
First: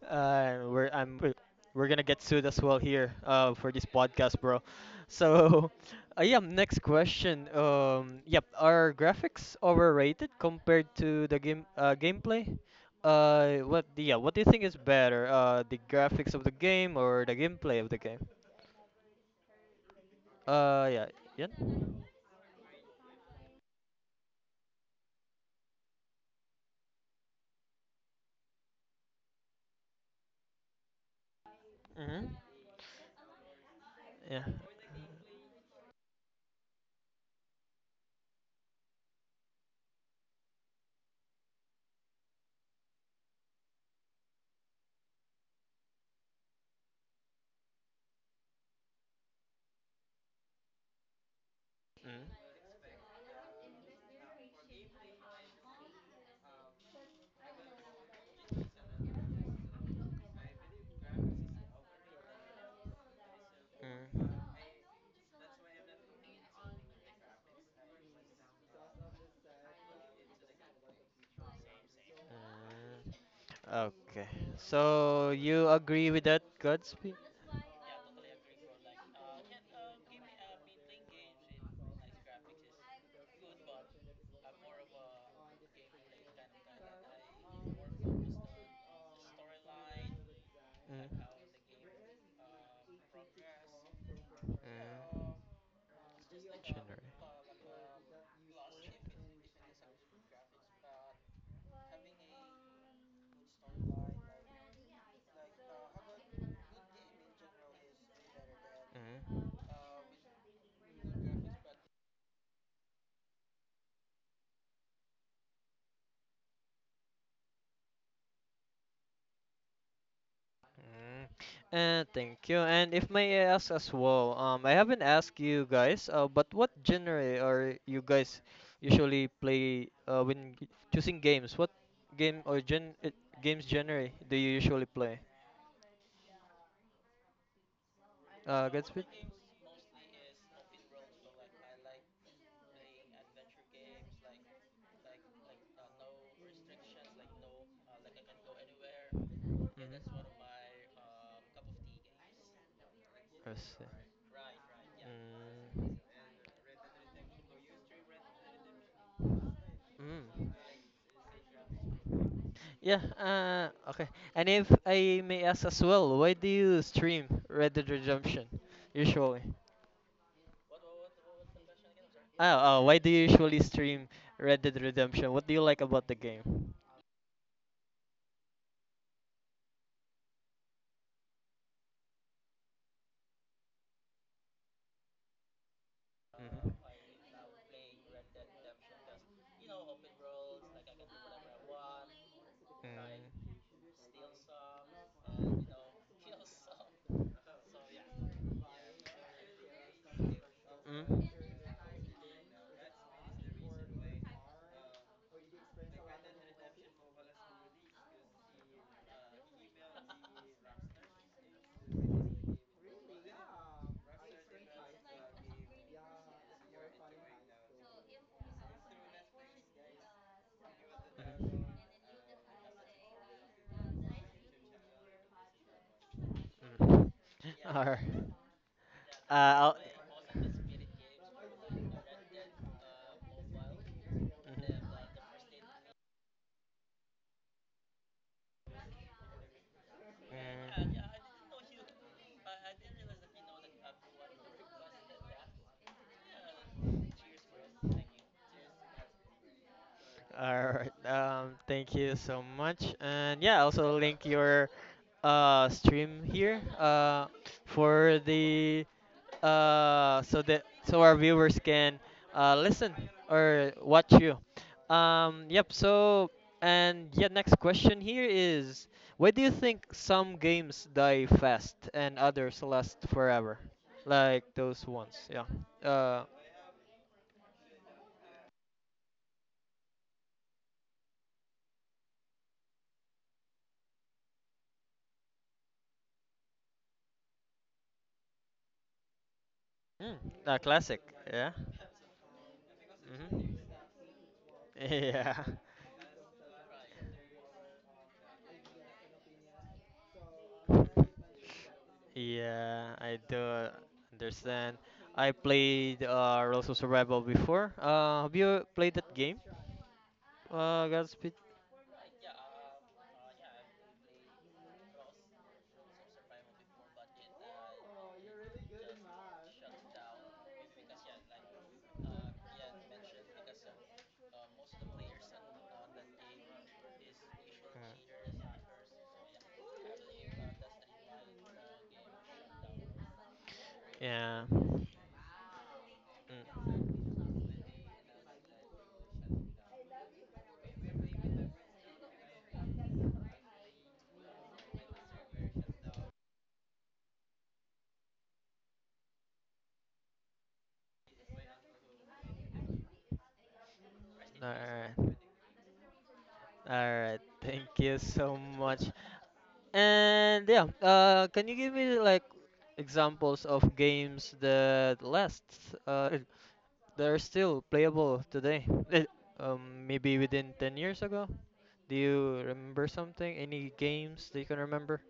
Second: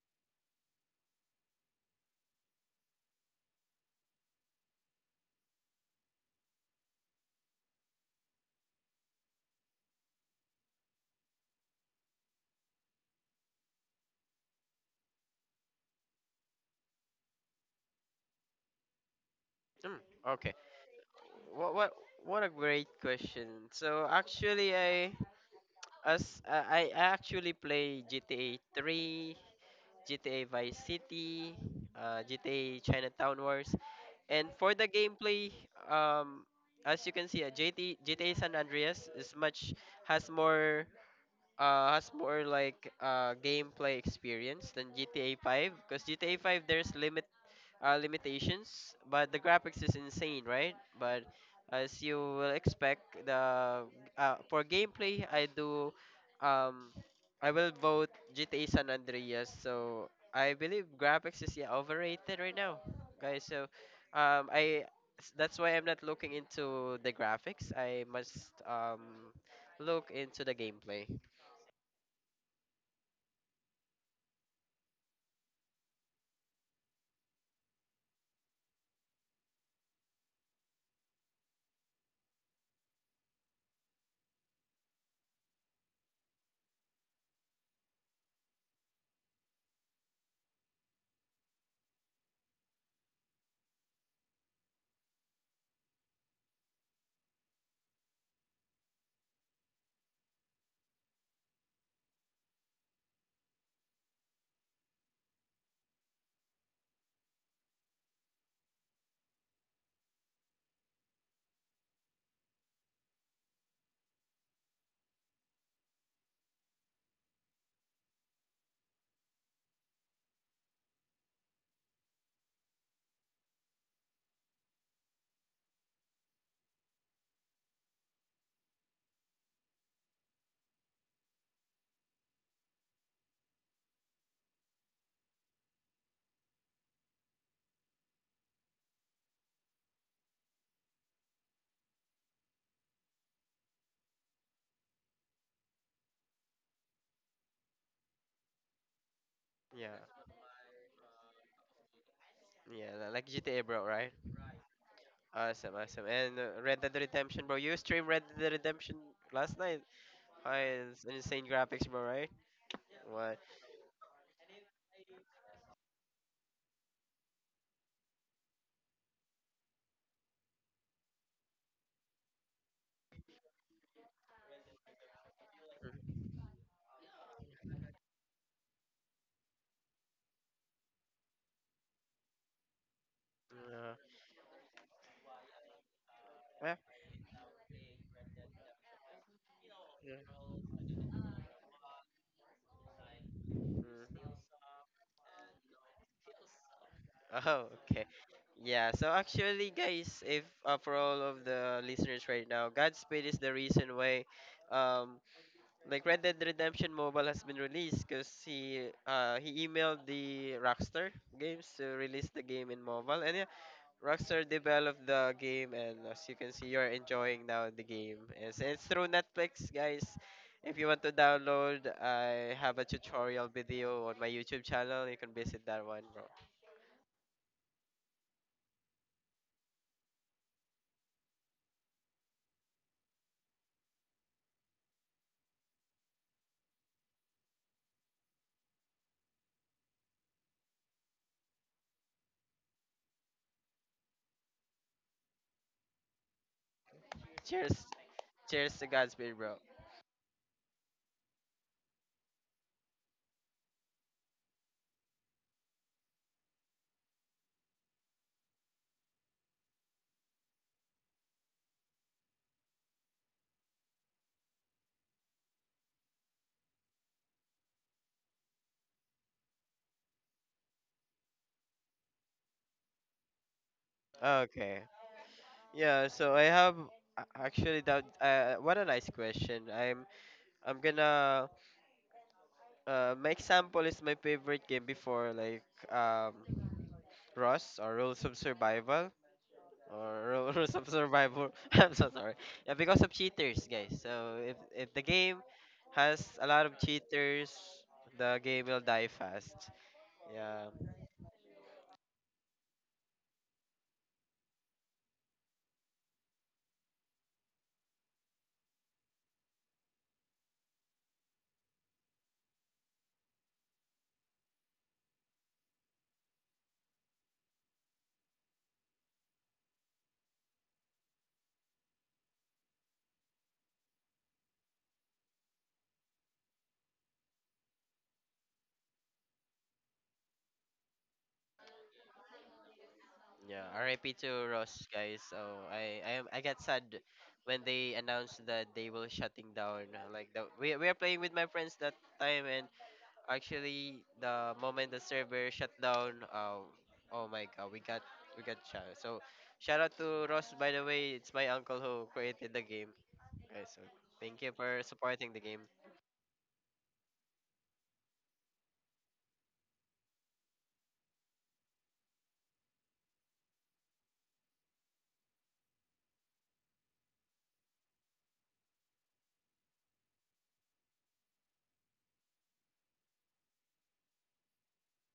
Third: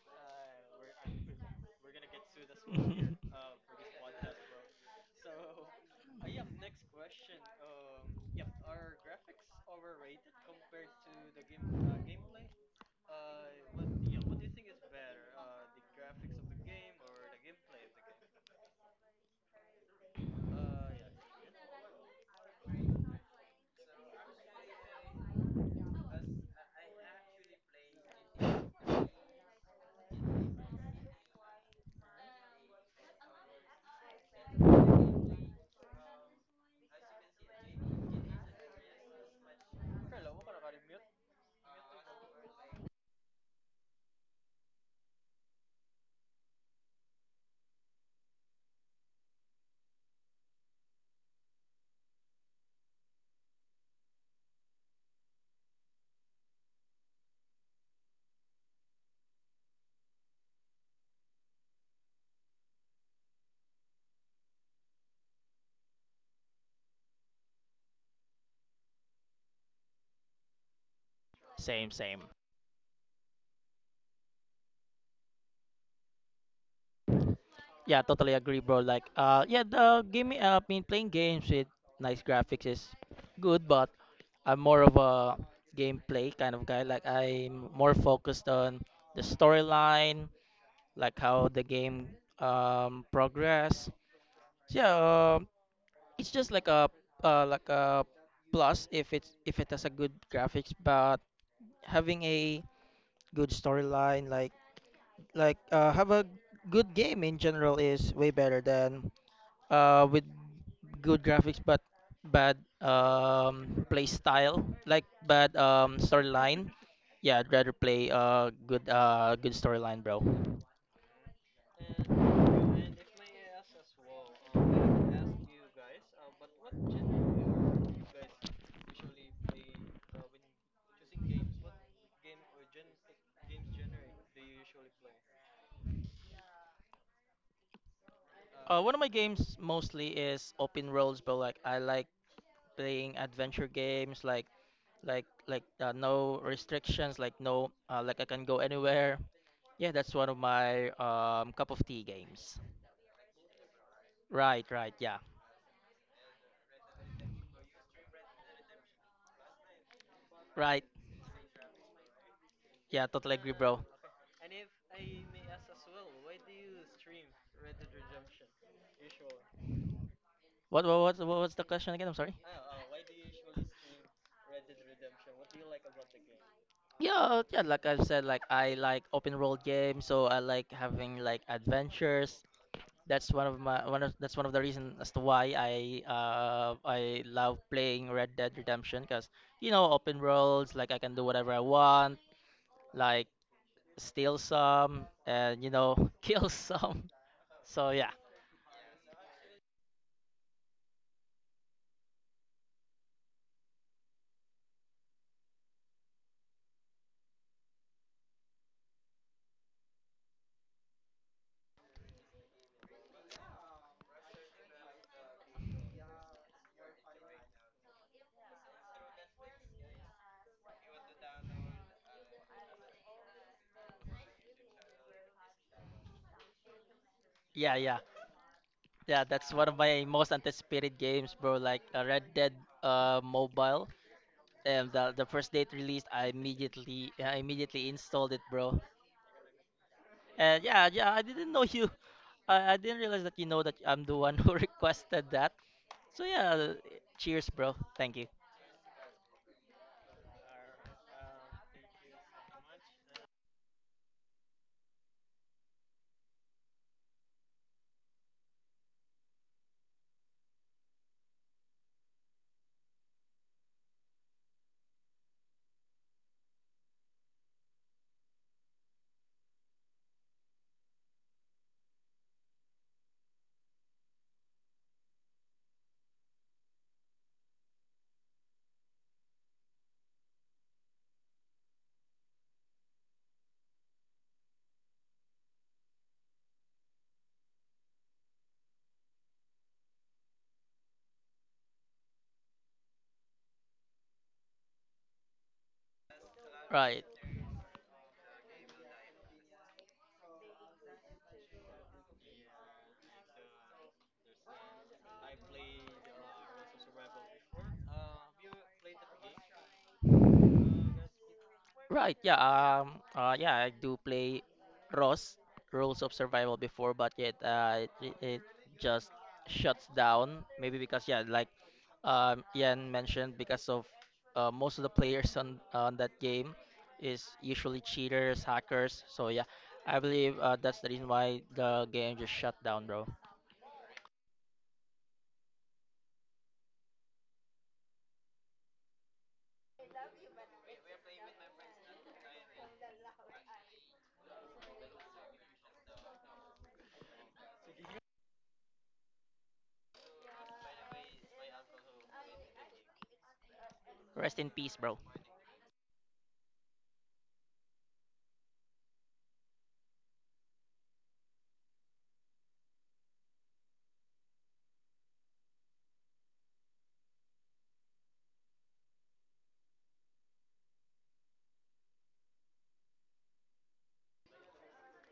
[SPEAKER 1] We're I'm we're gonna get sued as well here for this podcast, bro. So, yeah. Next question. Yep. Are graphics overrated compared to the game gameplay? What yeah? What do you think is better? The graphics of the game or the gameplay of the game?
[SPEAKER 3] Hmm, okay.
[SPEAKER 1] Yeah. Yeah.
[SPEAKER 3] What what what a great question. So actually, I actually play GTA 3, GTA Vice City,
[SPEAKER 1] Mm-hmm.
[SPEAKER 3] GTA Chinatown Wars,
[SPEAKER 1] Yeah.
[SPEAKER 3] and for the gameplay, um, as you can see, GTA San Andreas is much has more has more gameplay experience than GTA 5 because GTA 5 there's limitations, but the graphics is insane, right? But as you will
[SPEAKER 1] Mm.
[SPEAKER 3] expect, the for gameplay, um, I will vote GTA San Andreas. So I believe graphics is yeah, overrated right now, guys. So,
[SPEAKER 1] Mm. Mm.
[SPEAKER 3] um, I that's why I'm not looking into the graphics. I must look into the gameplay.
[SPEAKER 2] Same, same.
[SPEAKER 1] Okay. So you agree with that, Godspeed?
[SPEAKER 2] Yeah, totally agree, bro. Like, yeah, the game, I mean, playing games with nice graphics is good, but I'm more of a gameplay kind of guy. Like, I'm more focused on the storyline, like
[SPEAKER 1] Mm.
[SPEAKER 2] how the game progress.
[SPEAKER 1] Mm.
[SPEAKER 2] So, yeah, um, it's just like a uh, like a plus if it's if it has a good graphics, but having a good storyline, like have a good game in general is way better than
[SPEAKER 1] Mm.
[SPEAKER 2] with good graphics but bad play style, like bad storyline. Yeah, I'd rather play good storyline, bro.
[SPEAKER 1] Mm. And thank you. And if may I ask as well, I haven't asked you guys, but what genre are you guys usually play when g- choosing games? What game or gen games genre do you usually play?
[SPEAKER 2] One of my
[SPEAKER 1] Gatsby?
[SPEAKER 2] games mostly is open worlds, but like I like playing adventure games, like no restrictions, like no, like I can go anywhere. Yeah,
[SPEAKER 3] Yeah,
[SPEAKER 2] that's one of my cup of tea games.
[SPEAKER 3] yeah, like GTA, bro,
[SPEAKER 1] Mm-hmm.
[SPEAKER 3] right?
[SPEAKER 2] Right, right, yeah,
[SPEAKER 3] Awesome,
[SPEAKER 1] Mm.
[SPEAKER 3] awesome. And Red Dead Redemption, bro. You streamed Red Dead Redemption last night.
[SPEAKER 1] Mm.
[SPEAKER 3] Hi,
[SPEAKER 2] right,
[SPEAKER 3] it's insane graphics, bro, right?
[SPEAKER 1] Yeah,
[SPEAKER 2] yeah, totally
[SPEAKER 3] What?
[SPEAKER 2] agree, bro.
[SPEAKER 1] okay. And if I may ask as well, why do you stream Red Dead Redemption usually?
[SPEAKER 2] What was the question again? I'm sorry.
[SPEAKER 1] Oh, oh, why do you usually stream Red Dead Redemption? What do you like about the game?
[SPEAKER 2] Yeah, yeah, like I've said, like I like open world games, so I like having like adventures. That's one of my
[SPEAKER 3] Uh,
[SPEAKER 2] one of that's one of the reasons as to why I
[SPEAKER 1] Mhm.
[SPEAKER 2] uh
[SPEAKER 3] eh,
[SPEAKER 2] I love playing Red Dead Redemption because you know open
[SPEAKER 3] yeah.
[SPEAKER 2] worlds, like I can do whatever I want, like
[SPEAKER 3] Mhm.
[SPEAKER 2] steal some and you know kill some.
[SPEAKER 3] Oh,
[SPEAKER 2] So
[SPEAKER 3] okay.
[SPEAKER 2] yeah,
[SPEAKER 3] Yeah, so actually, guys, if for
[SPEAKER 1] Mm.
[SPEAKER 3] all
[SPEAKER 1] Mm.
[SPEAKER 3] of the listeners right now, Godspeed is the reason why, um, like Red Dead Redemption Mobile has been released because he emailed the Rockstar Games to release the game in mobile, and yeah, Rockstar developed the game, and as you can see, you're enjoying now the game. Yes, and it's through Netflix, guys. If you want to download, I have a tutorial video on my YouTube channel. You can visit that one, bro.
[SPEAKER 1] Mm.
[SPEAKER 2] yeah,
[SPEAKER 1] Mm.
[SPEAKER 2] yeah,
[SPEAKER 1] Alright.
[SPEAKER 2] yeah. That's one of
[SPEAKER 1] I'll,
[SPEAKER 2] my most anticipated games, bro. Like Red Dead mobile. um,
[SPEAKER 1] mhm.
[SPEAKER 2] the the first date released, I immediately installed it, bro. And yeah, yeah, I didn't know you. I,
[SPEAKER 1] Mm.
[SPEAKER 2] I didn't realize that you know that I'm the one who requested that. So yeah, cheers, bro.
[SPEAKER 3] Cheers.
[SPEAKER 2] Thank you.
[SPEAKER 3] Cheers to Godspeed, bro.
[SPEAKER 1] All right. Thank you so much. And yeah, also link your uh, stream here uh, for the uh, so that so our viewers can uh, listen or watch you. Yep. So and yeah, next question here is why do you think some games die fast and others last forever? Like
[SPEAKER 3] Okay.
[SPEAKER 1] those ones. Yeah.
[SPEAKER 3] Yeah,
[SPEAKER 1] Uh,
[SPEAKER 3] so I have actually that what a nice question. I'm gonna My example is my favorite game before like um Rust or Rules of Survival.
[SPEAKER 1] mm,
[SPEAKER 3] Or
[SPEAKER 1] a
[SPEAKER 3] rules of
[SPEAKER 1] classic.
[SPEAKER 3] survival.
[SPEAKER 1] Yeah.
[SPEAKER 3] I'm so sorry. Yeah, because of cheaters,
[SPEAKER 1] Hmm.
[SPEAKER 3] guys. So if the game
[SPEAKER 1] Yeah.
[SPEAKER 3] has a lot of
[SPEAKER 2] Right.
[SPEAKER 3] cheaters, the game will die fast. Yeah,
[SPEAKER 1] Yeah, I do understand. I played Rules of Survival before. Have you played that game? Godspeed?
[SPEAKER 2] Right, yeah, yeah, I do play ROS, Rules of Survival before, but yet, it just shuts down. Maybe because, yeah, like Ian mentioned, because of most of the players on that
[SPEAKER 1] Mm.
[SPEAKER 2] game is usually cheaters, hackers. So, yeah, I believe that's the reason why the game just shut down, bro.
[SPEAKER 3] yeah. R.I.P. to
[SPEAKER 1] Yeah.
[SPEAKER 3] Ross,
[SPEAKER 1] Mm.
[SPEAKER 3] guys. So I got sad when they announced that they will shutting down. Like the we are playing with my friends that time and actually, the moment the server shut down, oh my god, we got shot. So, shout out to Ross. By the way, it's my uncle who created the game. Okay, so thank
[SPEAKER 2] Rest in
[SPEAKER 3] you
[SPEAKER 2] peace,
[SPEAKER 3] for
[SPEAKER 2] bro.
[SPEAKER 1] Alright.
[SPEAKER 3] supporting the game.
[SPEAKER 1] Alright. Thank you so much. And yeah, can you give me like examples of games that last? Uh, they are still playable today. Eh, um, maybe within 10 years ago. Do you remember something? Any games that you can remember?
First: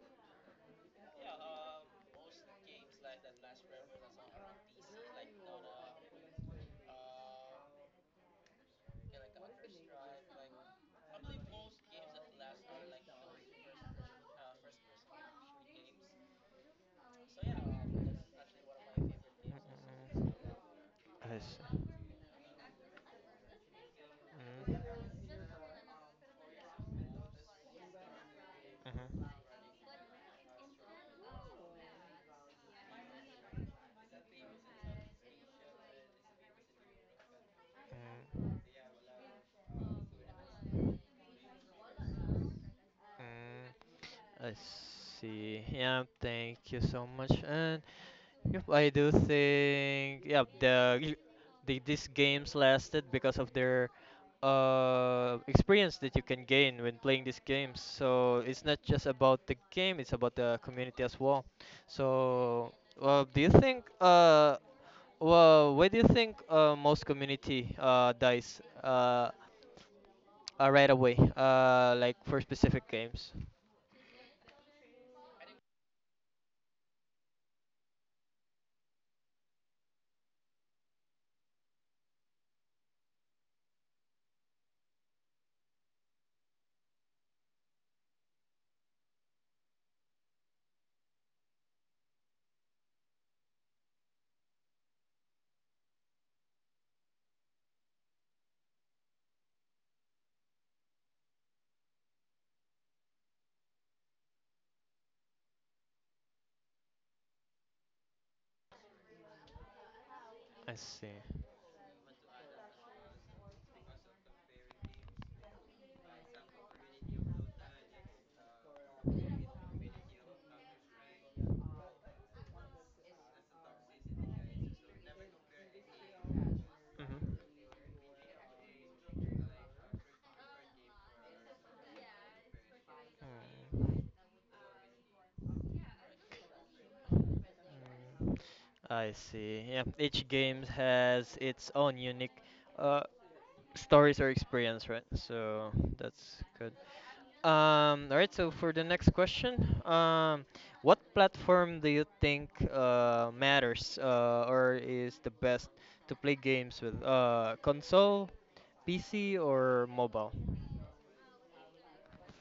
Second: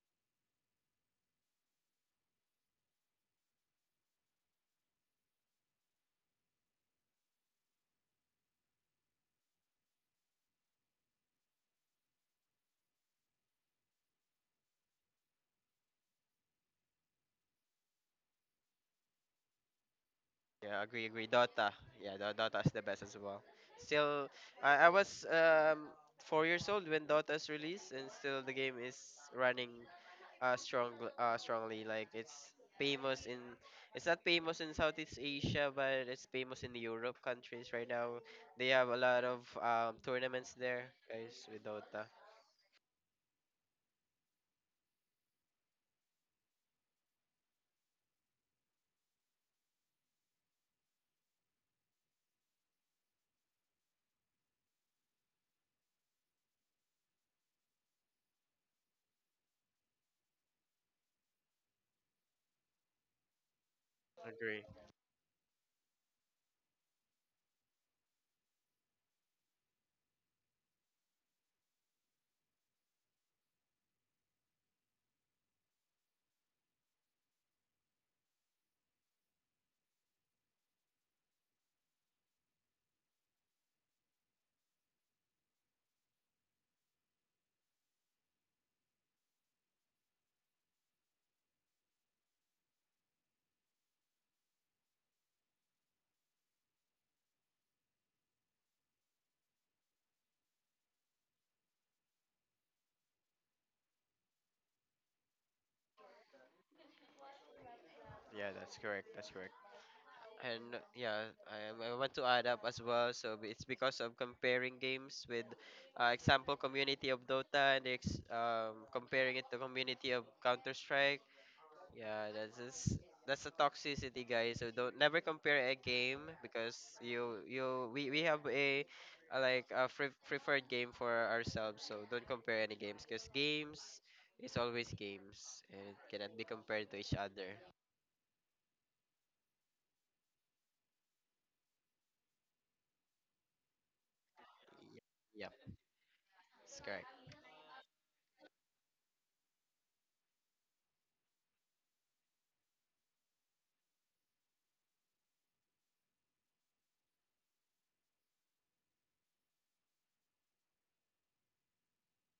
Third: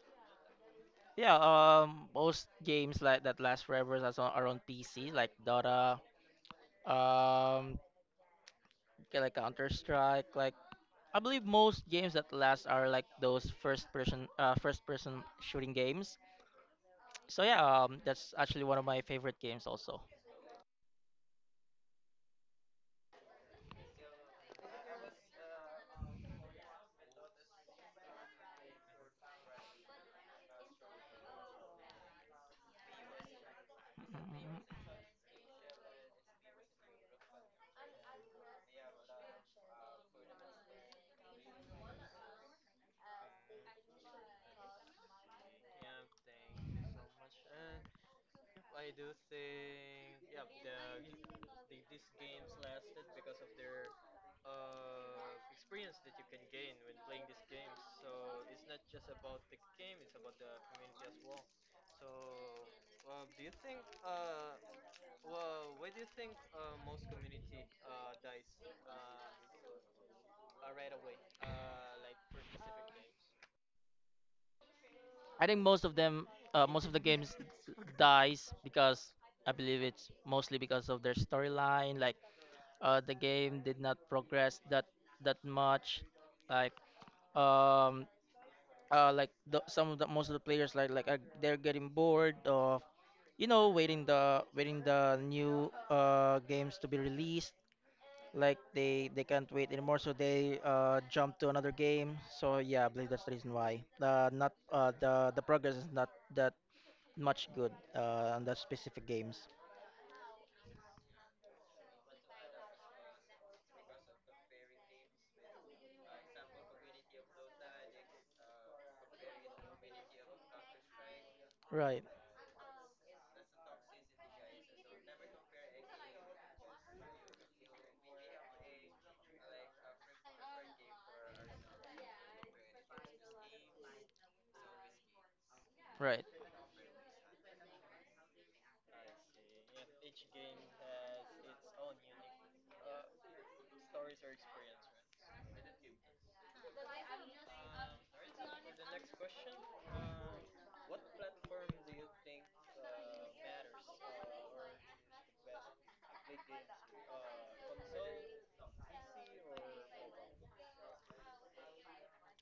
[SPEAKER 2] Yeah, most games like that last forever as on, are on PC, like Dota. Um, Okay, like Counter Strike. Like I believe most games that last are like those first person shooting games. So yeah, that's actually one of my favorite games also.
[SPEAKER 3] Yeah, agree, agree.
[SPEAKER 1] I
[SPEAKER 3] Dota,
[SPEAKER 1] see.
[SPEAKER 3] yeah, Dota is the best as well. Still,
[SPEAKER 1] Mm,
[SPEAKER 3] I was 4 years old when Dota's released, and still the game is
[SPEAKER 1] mhm,
[SPEAKER 3] running uh strong uh strongly like famous in it's not famous in
[SPEAKER 2] Mm,
[SPEAKER 3] Southeast Asia but it's famous in the Europe countries right now.
[SPEAKER 1] mm,
[SPEAKER 3] They have a lot of tournaments there, guys, with Dota.
[SPEAKER 1] mm. I see. Yeah, thank you so much. And yep, I do think yeah the these games lasted because of their uh, experience that you can gain when playing these games. So it's not just about the game; it's about the community as well. So, well, do you think
[SPEAKER 3] Agree.
[SPEAKER 1] well, where do you think most community uh, dies uh, right away uh, like for specific games?
[SPEAKER 2] I think most of them, most of the games dies because I believe it's mostly because of their storyline. Like the game did not progress that much. Like um, like some of the most of the players like are, they're getting bored, you know, waiting the new games to be released. Like they can't wait anymore, so they jump to another game. So yeah, I believe that's the reason why not the progress is not that much good on
[SPEAKER 3] Yeah,
[SPEAKER 2] the
[SPEAKER 3] that's
[SPEAKER 2] specific
[SPEAKER 3] correct. That's
[SPEAKER 2] games.
[SPEAKER 3] correct.
[SPEAKER 1] I
[SPEAKER 3] And
[SPEAKER 1] see.
[SPEAKER 3] yeah, I want to add up as well. So it's because of comparing games with, example, community of Dota and comparing it to community of Counter Strike.
[SPEAKER 2] Right.
[SPEAKER 3] Yeah, that's a toxicity, guys. So don't never compare a game because you
[SPEAKER 1] Hmm.
[SPEAKER 3] you we have a like a free, preferred game for ourselves. So don't compare any games because games is always games and it
[SPEAKER 2] Right.
[SPEAKER 3] cannot be compared to each other.
[SPEAKER 1] I see. Yeah, each game has its own unique uh, stories or experience,
[SPEAKER 3] Yep,
[SPEAKER 1] right?
[SPEAKER 3] yep,
[SPEAKER 1] So that's good.
[SPEAKER 3] that's correct.
[SPEAKER 1] All right. So for the next question, um, what platform do you think matters or is the best to play games with? Console, PC, or mobile?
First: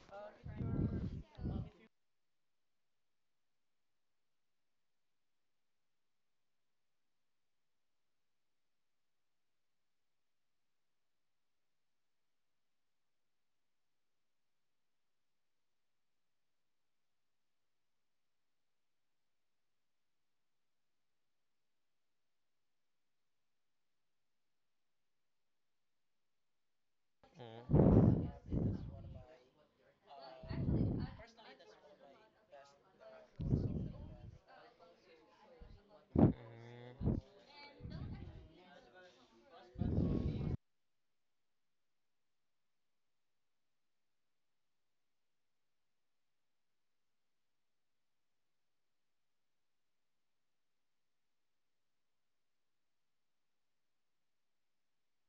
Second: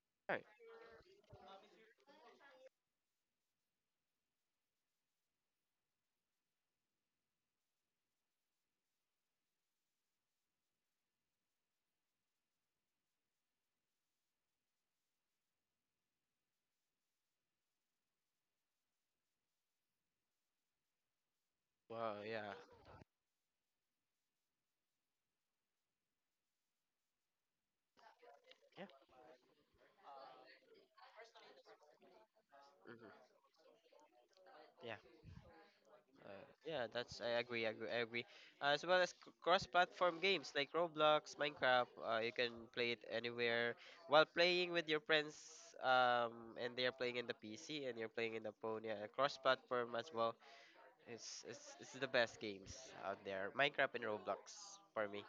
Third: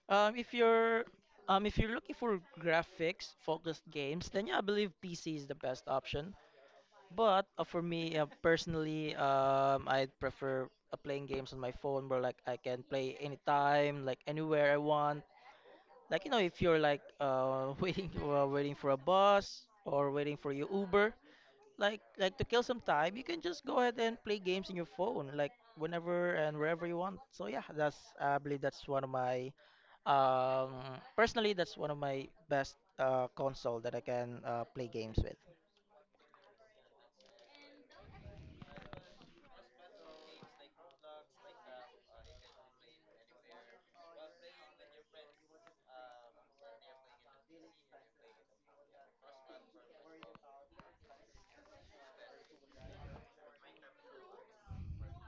[SPEAKER 3] All right.
[SPEAKER 2] If you're looking for graphics focused games, then yeah, I believe PC is the best option. But for me, personally, I prefer playing games on my phone where like I can play anytime, like anywhere I want. Like you know, if you're like waiting for a bus or waiting for your Uber, like
[SPEAKER 3] Wow!
[SPEAKER 2] to
[SPEAKER 3] Yeah,
[SPEAKER 2] kill some time, you can just go ahead and play games in your phone, like whenever and wherever you want. So yeah, that's
[SPEAKER 1] Mm.
[SPEAKER 2] I believe
[SPEAKER 3] yeah,
[SPEAKER 2] that's one of my um, personally, that's one of my best
[SPEAKER 3] mhm,
[SPEAKER 2] console that I can play
[SPEAKER 3] yeah.
[SPEAKER 2] games with.
[SPEAKER 3] Uh, yeah,
[SPEAKER 1] Mm.
[SPEAKER 3] that's I agree, I agree, I agree. As well as cross-platform games like Roblox, Minecraft, you can play it anywhere while playing with your friends. And they are playing in the PC and you're playing in the phone. Yeah, cross-platform as well. It's the best games out there. Minecraft and Roblox for me.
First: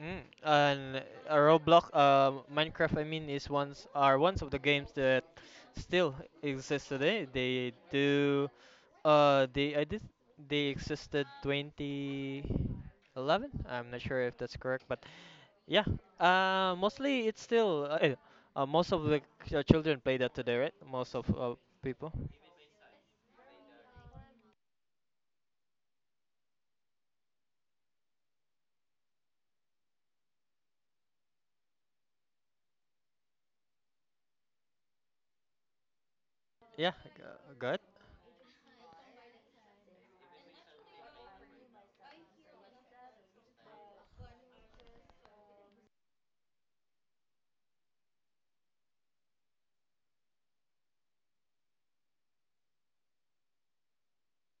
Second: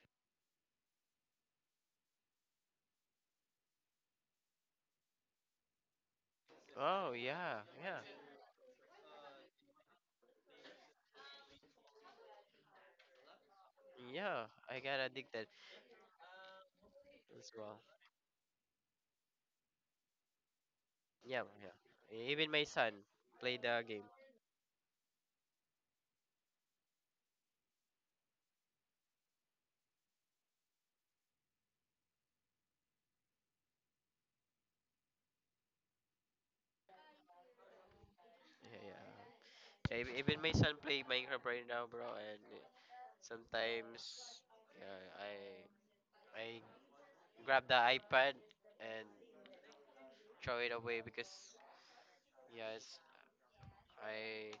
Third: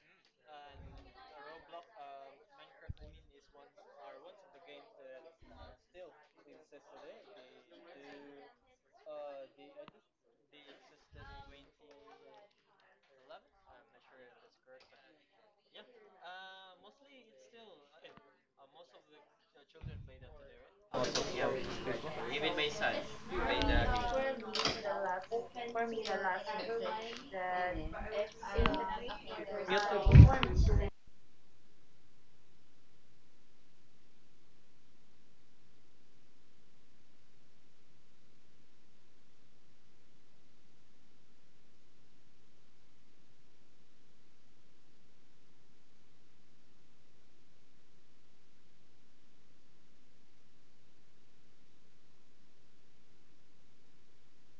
[SPEAKER 1] Mm, and Roblox, Minecraft, I mean, is ones are ones of the games that still exist
[SPEAKER 3] Oh
[SPEAKER 1] today.
[SPEAKER 3] yeah,
[SPEAKER 1] They
[SPEAKER 3] yeah,
[SPEAKER 1] do, uh, they I did they existed 2011. I'm not sure if
[SPEAKER 3] yeah.
[SPEAKER 1] that's
[SPEAKER 3] I
[SPEAKER 1] correct,
[SPEAKER 3] got
[SPEAKER 1] but
[SPEAKER 3] addicted
[SPEAKER 1] yeah, mostly it's
[SPEAKER 3] as well.
[SPEAKER 1] still eh, most of the ch- children play that today, right? Most of
[SPEAKER 3] Yeah,
[SPEAKER 1] people.
[SPEAKER 3] yeah. Even my son played the
[SPEAKER 2] For
[SPEAKER 3] game.
[SPEAKER 2] me, the last for me, the last message that YouTube. I want.
[SPEAKER 1] Yeah, g- good.
[SPEAKER 3] Yeah, yeah. Yeah, even my son play Minecraft right now, bro, and sometimes yeah, I grab the iPad and throw it away because yes, I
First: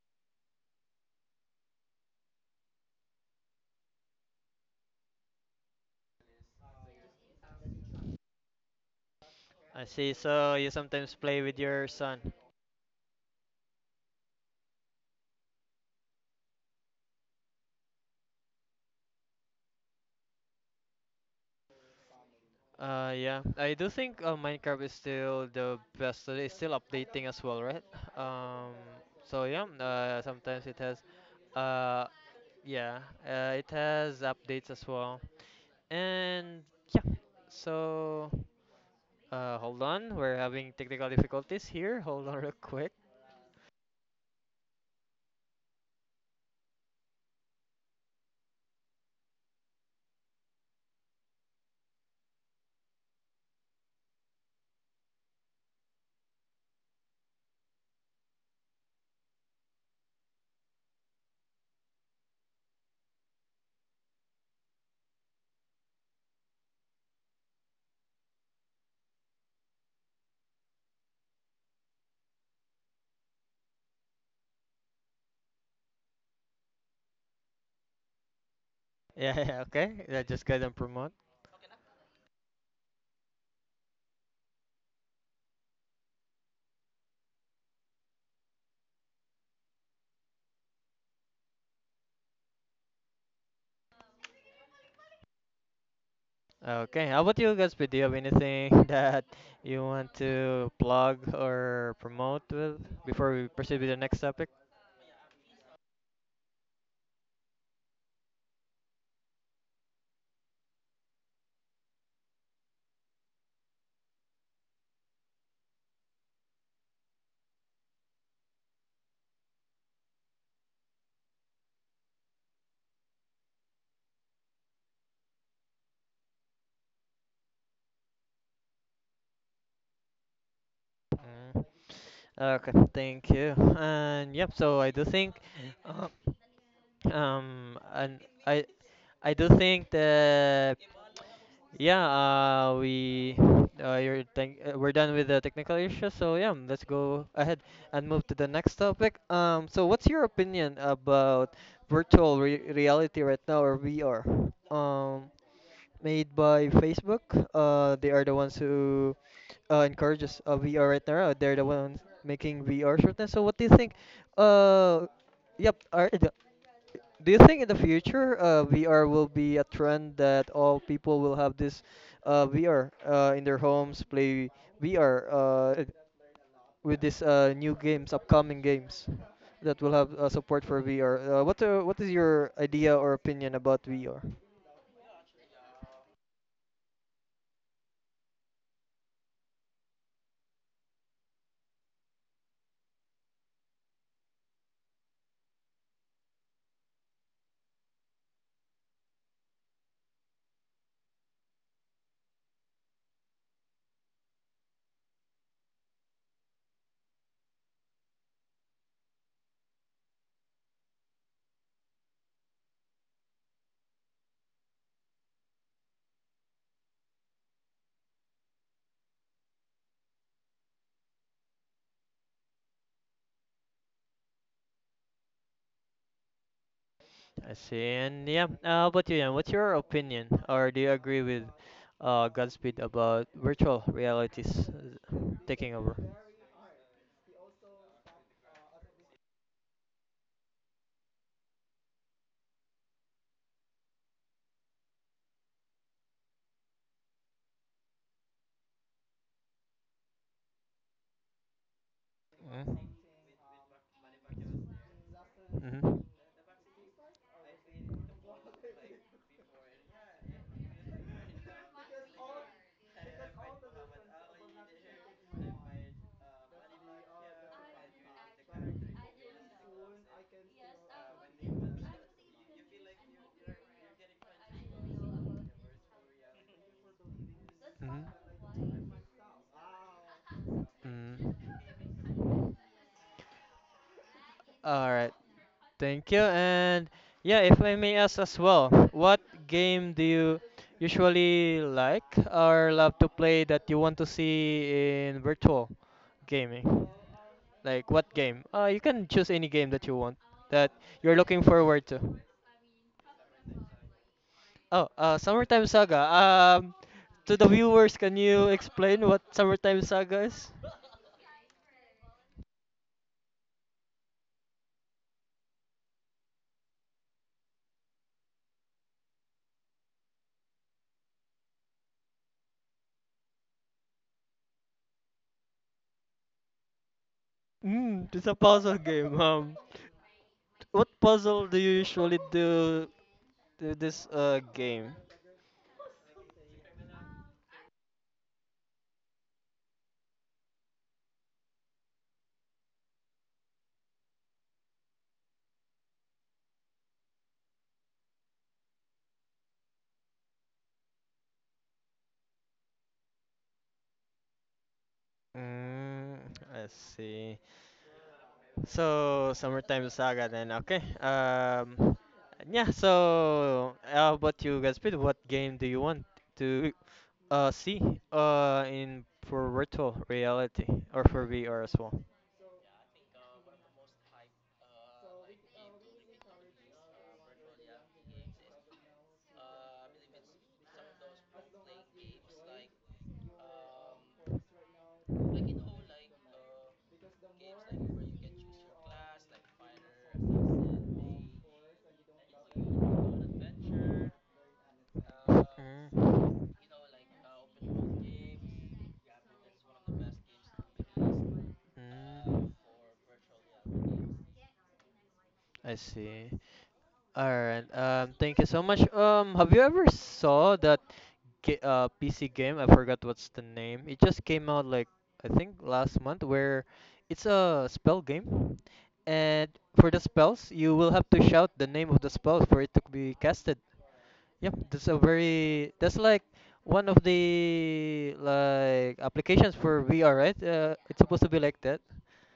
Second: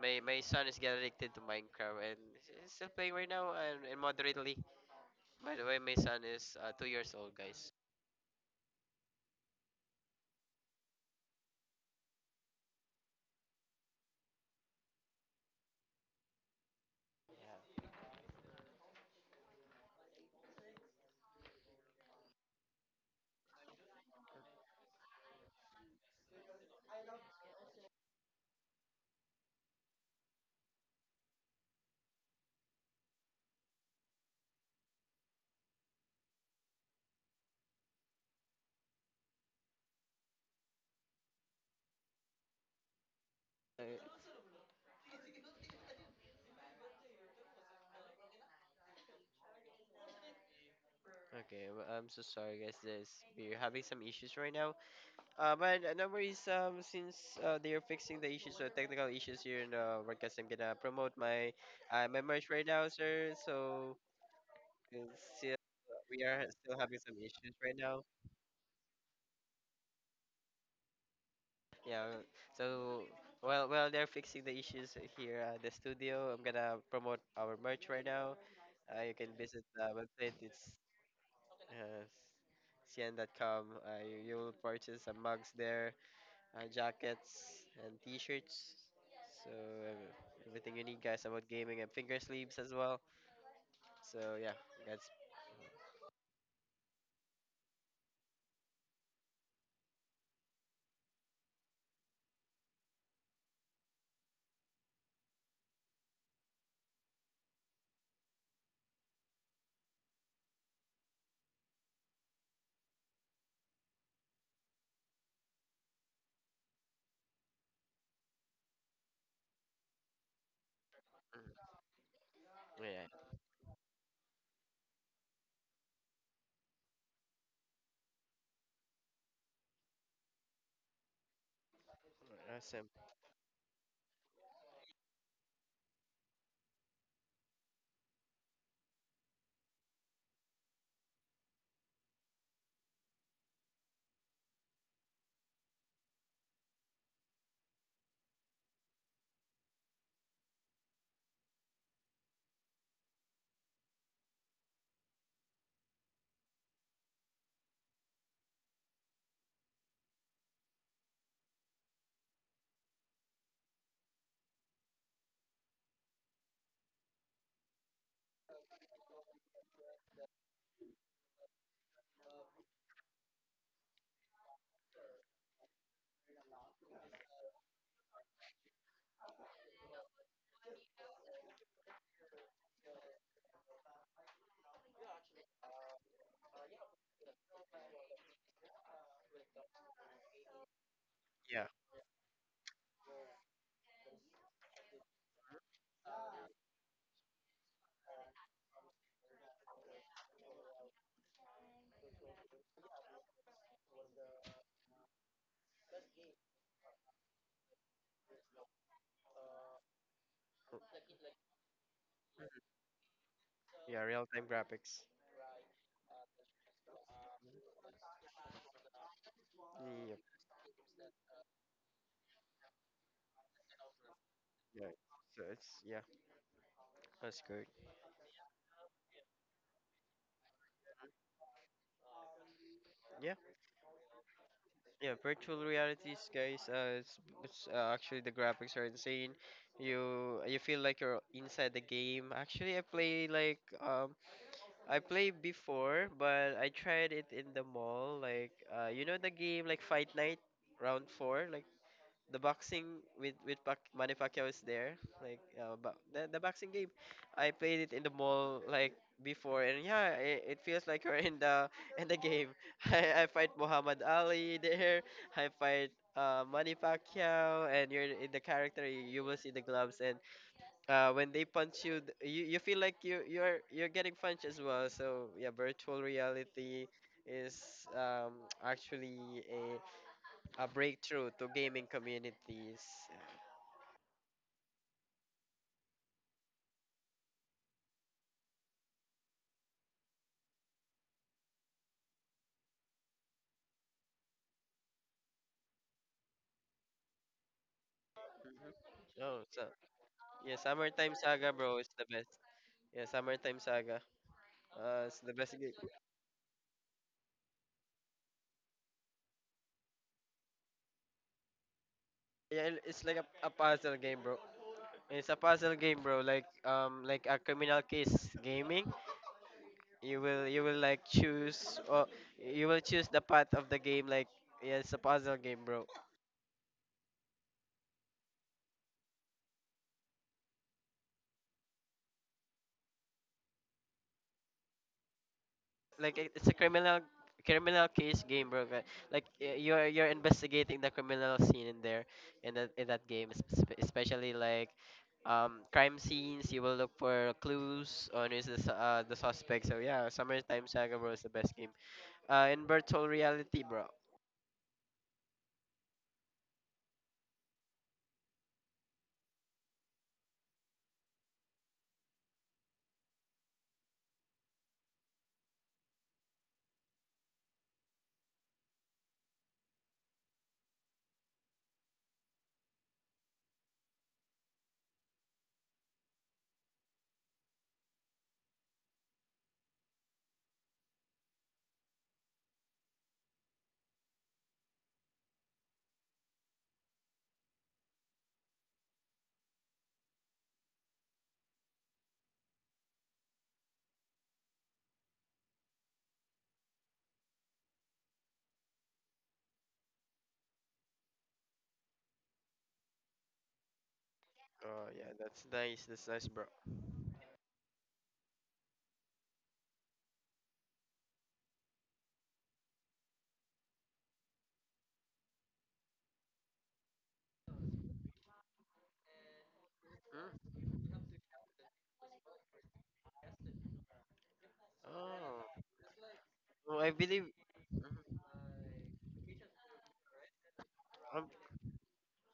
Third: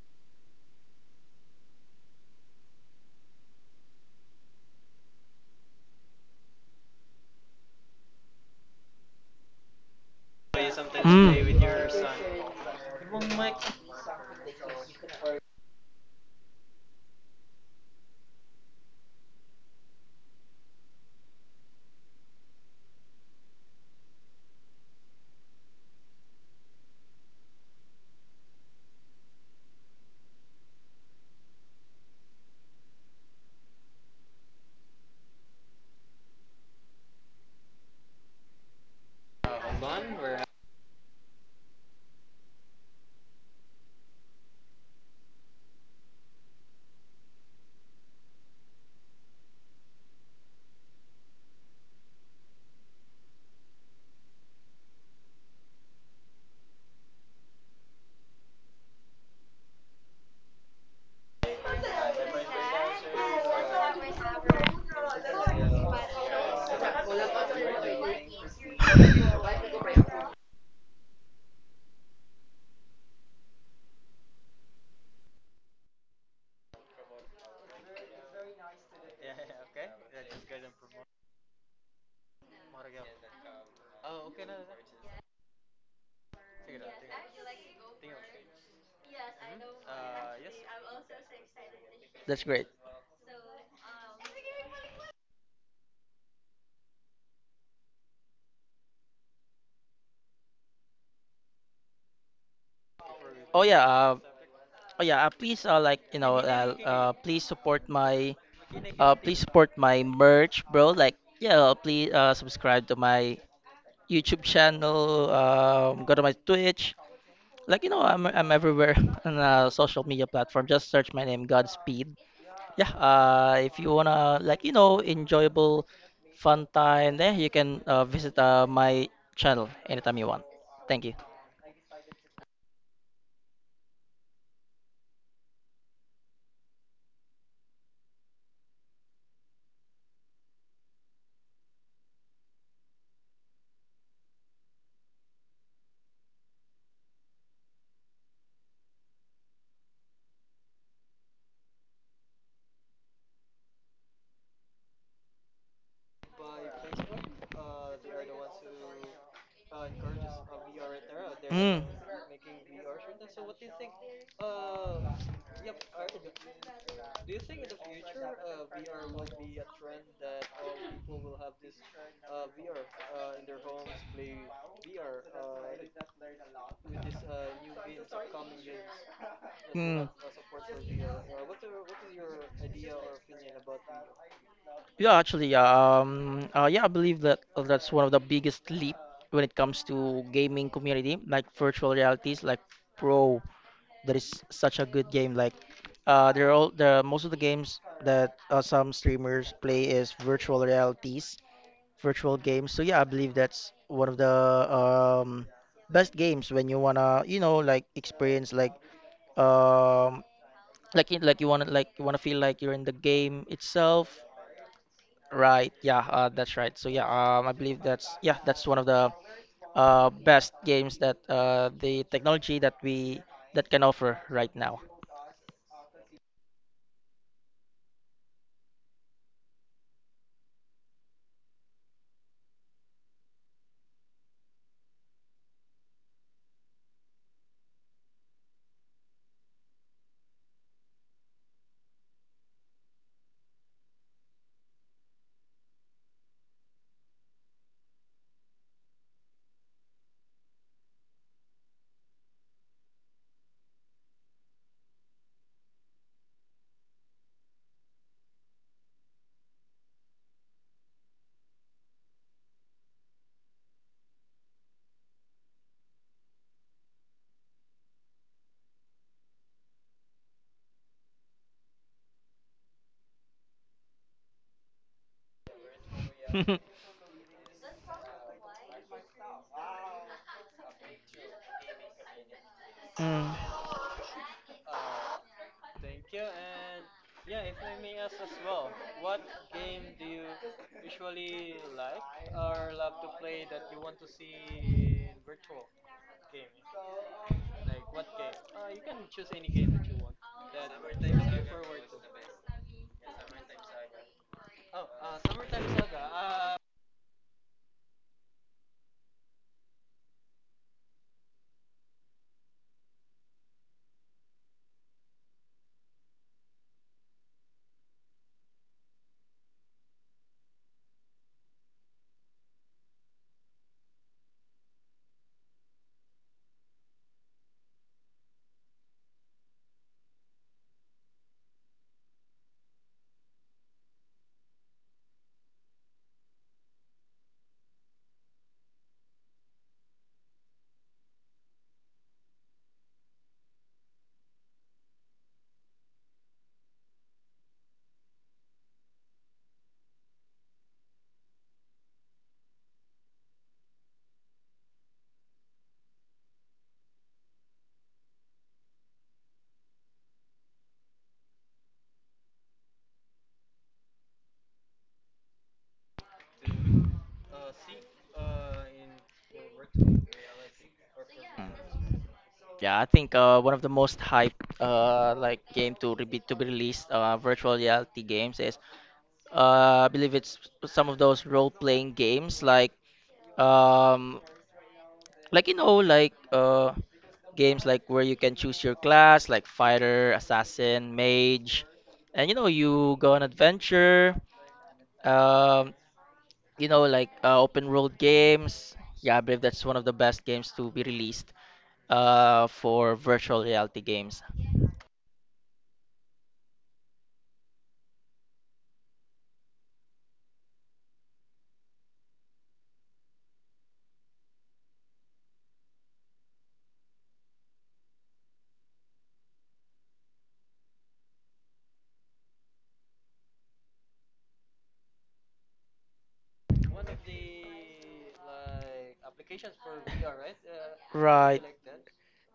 [SPEAKER 3] my my son is getting addicted to Minecraft and he's still playing right now and moderately. By the way, my son is 2 years old, guys.
[SPEAKER 1] I see. So you sometimes play with your
[SPEAKER 2] Mm.
[SPEAKER 1] son. Yeah, I do think Minecraft is still the best. So it's still updating as well, right? Um, so yeah, sometimes it has, uh, yeah, it has updates as well. And yeah, so hold on, we're having technical difficulties here. Hold on real quick.
[SPEAKER 3] I, okay, well, I'm so sorry, guys. This We're having some issues right now. But No worries. Since they are fixing the issues, so technical issues here in the podcast, I'm gonna promote my my merch right now, sir. So and still we are still having some issues right now. Yeah. So while they're fixing the issues here at the studio, I'm gonna promote our merch right now. You can
[SPEAKER 1] Yeah, yeah,
[SPEAKER 3] visit the
[SPEAKER 1] okay. Yeah,
[SPEAKER 3] website.
[SPEAKER 1] just go ahead
[SPEAKER 3] It's
[SPEAKER 1] and promote.
[SPEAKER 3] uh, cn.com. You will purchase some mugs there, jackets and t-shirts. So everything you need, guys, about gaming and finger
[SPEAKER 2] That's
[SPEAKER 3] sleeves
[SPEAKER 2] great.
[SPEAKER 3] as well. So yeah, that's
[SPEAKER 1] Okay, how about you guys? Do you have anything that you want to plug or promote with before we
[SPEAKER 2] Oh
[SPEAKER 1] proceed
[SPEAKER 2] yeah,
[SPEAKER 1] with the next topic?
[SPEAKER 2] oh yeah. Please, like you know, please support my merch, bro. Like, yeah, please subscribe to my YouTube channel. Go to my Twitch. Like, you know, I'm everywhere on a social media platform. Just search my name, Godspeed. Yeah.
[SPEAKER 3] yeah,
[SPEAKER 2] If you wanna, like, you know, enjoyable, fun time, there you can visit my channel anytime you want. Thank you.
[SPEAKER 1] Mm, okay,
[SPEAKER 3] awesome.
[SPEAKER 1] thank you. And yep, so I do think, uh, and I I do think that yeah, we you're thank we're done with the technical issues. So yeah, let's go ahead and move to the next topic. So what's your opinion about virtual re reality right now or VR? Um, made by Facebook. They are the ones who encourages VR right now. They're the
[SPEAKER 2] Mm.
[SPEAKER 1] ones making VR shortness. So what do you think? Uh, yep. Do you think in the future VR will be a trend that all people will have this VR in their homes, play VR with these new games, upcoming games that will have
[SPEAKER 2] Mm.
[SPEAKER 1] support for VR? What is your idea or opinion about VR?
[SPEAKER 2] Yeah, actually, yeah. Yeah, I believe that that's one of the biggest leap when it comes to gaming community, like
[SPEAKER 3] Yeah,
[SPEAKER 2] virtual realities, like Pro. That is such a good game. Like, they're all the most of the games that some streamers play is virtual realities, virtual games. So yeah, I believe that's one of the um best games when you wanna, you know, like experience like um you want to feel like you're in the game
[SPEAKER 3] yeah,
[SPEAKER 2] itself.
[SPEAKER 3] real-time graphics.
[SPEAKER 2] Right, yeah, that's right. So yeah, I believe that's yeah, that's one of the
[SPEAKER 3] Yep.
[SPEAKER 2] best games that the technology that we that can offer right now.
[SPEAKER 3] Yeah, so it's yeah, that's
[SPEAKER 1] I
[SPEAKER 3] good.
[SPEAKER 1] see. And yeah, how about you, Ian? What's your opinion, or do you agree with Godspeed about
[SPEAKER 3] Yeah,
[SPEAKER 1] virtual realities
[SPEAKER 3] yeah, virtual
[SPEAKER 1] taking over?
[SPEAKER 3] realities, guys. It's Actually the graphics are insane. You feel like you're inside the game. Actually, I played before, but I tried it in the mall. Like you know the game like Fight Night, round four, like the
[SPEAKER 1] Mm-hmm.
[SPEAKER 3] boxing with Manny Pacquiao is there. Like
[SPEAKER 1] Mm-hmm.
[SPEAKER 3] but the boxing game, I played it in the mall like before, and yeah, it feels like you're in the in the game. I fight Muhammad Ali there. I fight Manny Pacquiao, and you're in the character. You will see the gloves, and when they punch you, you feel like you're getting punched as well. So yeah, virtual reality is actually a a breakthrough to
[SPEAKER 1] Mm-hmm.
[SPEAKER 3] gaming communities.
[SPEAKER 2] Mm.
[SPEAKER 1] All right. Thank you. And yeah, if I may ask as well, what game do you usually like or love to play that you want to see in virtual gaming? Like what game? You can
[SPEAKER 3] Mhm.
[SPEAKER 1] choose
[SPEAKER 3] Oh,
[SPEAKER 1] any
[SPEAKER 3] so
[SPEAKER 1] game that you want
[SPEAKER 3] yeah,
[SPEAKER 1] that you're
[SPEAKER 3] Summertime
[SPEAKER 1] looking
[SPEAKER 3] Saga, bro,
[SPEAKER 1] forward
[SPEAKER 3] is
[SPEAKER 1] to.
[SPEAKER 3] the best. Yeah, Summertime Saga.
[SPEAKER 1] Oh,
[SPEAKER 3] It's the best
[SPEAKER 1] Summertime
[SPEAKER 3] game.
[SPEAKER 1] Saga. To the viewers, can you explain what Summertime Saga is?
[SPEAKER 3] Yeah, it's like a puzzle game, bro. It's a puzzle game, bro. Like a criminal case gaming. You will like choose or you will choose the path of the game. Like yeah, it's a puzzle game, bro.
[SPEAKER 1] Hmm, it's a puzzle game. What puzzle do you usually do to this game?
[SPEAKER 3] Like it's a criminal case game, bro. Like you're investigating the criminal scene in that game, especially like crime scenes. You will look for clues on who's the the suspect. So yeah, Summertime Saga, bro, is the best game. In virtual reality, bro.
[SPEAKER 1] Mm, let's see. So Summertime Saga then. Okay. Yeah. So how about you guys? Pete? What game do you want to see in for virtual reality or for VR as well?
[SPEAKER 2] Yeah, I think one of the most hyped like game to re- be to be released virtual reality games is I believe it's some of those role playing games, um like you know like games like where you can choose your class, like fighter, assassin, mage, and you know you go on adventure. Um,
[SPEAKER 1] Mm.
[SPEAKER 2] you know, like open world games. Yeah, I believe that's one of the best games to be released
[SPEAKER 1] Mm.
[SPEAKER 2] for virtual reality games.
[SPEAKER 3] Oh yeah, that's
[SPEAKER 1] I
[SPEAKER 3] nice. That's nice,
[SPEAKER 1] see.
[SPEAKER 3] bro.
[SPEAKER 1] Alright, thank you so much. Have you ever saw that PC game? I forgot what's the name. It just came out like I think last month, where it's a spell game, and for the spells, you will have to shout the name of the spell for it to be casted. Yep, that's a
[SPEAKER 3] Oh,
[SPEAKER 1] very that's like
[SPEAKER 3] well,
[SPEAKER 1] one
[SPEAKER 3] I
[SPEAKER 1] of
[SPEAKER 3] believe.
[SPEAKER 1] the
[SPEAKER 3] Mhm.
[SPEAKER 1] applications for VR, right? It's supposed
[SPEAKER 3] Um,
[SPEAKER 1] to be
[SPEAKER 2] Right.
[SPEAKER 1] like that.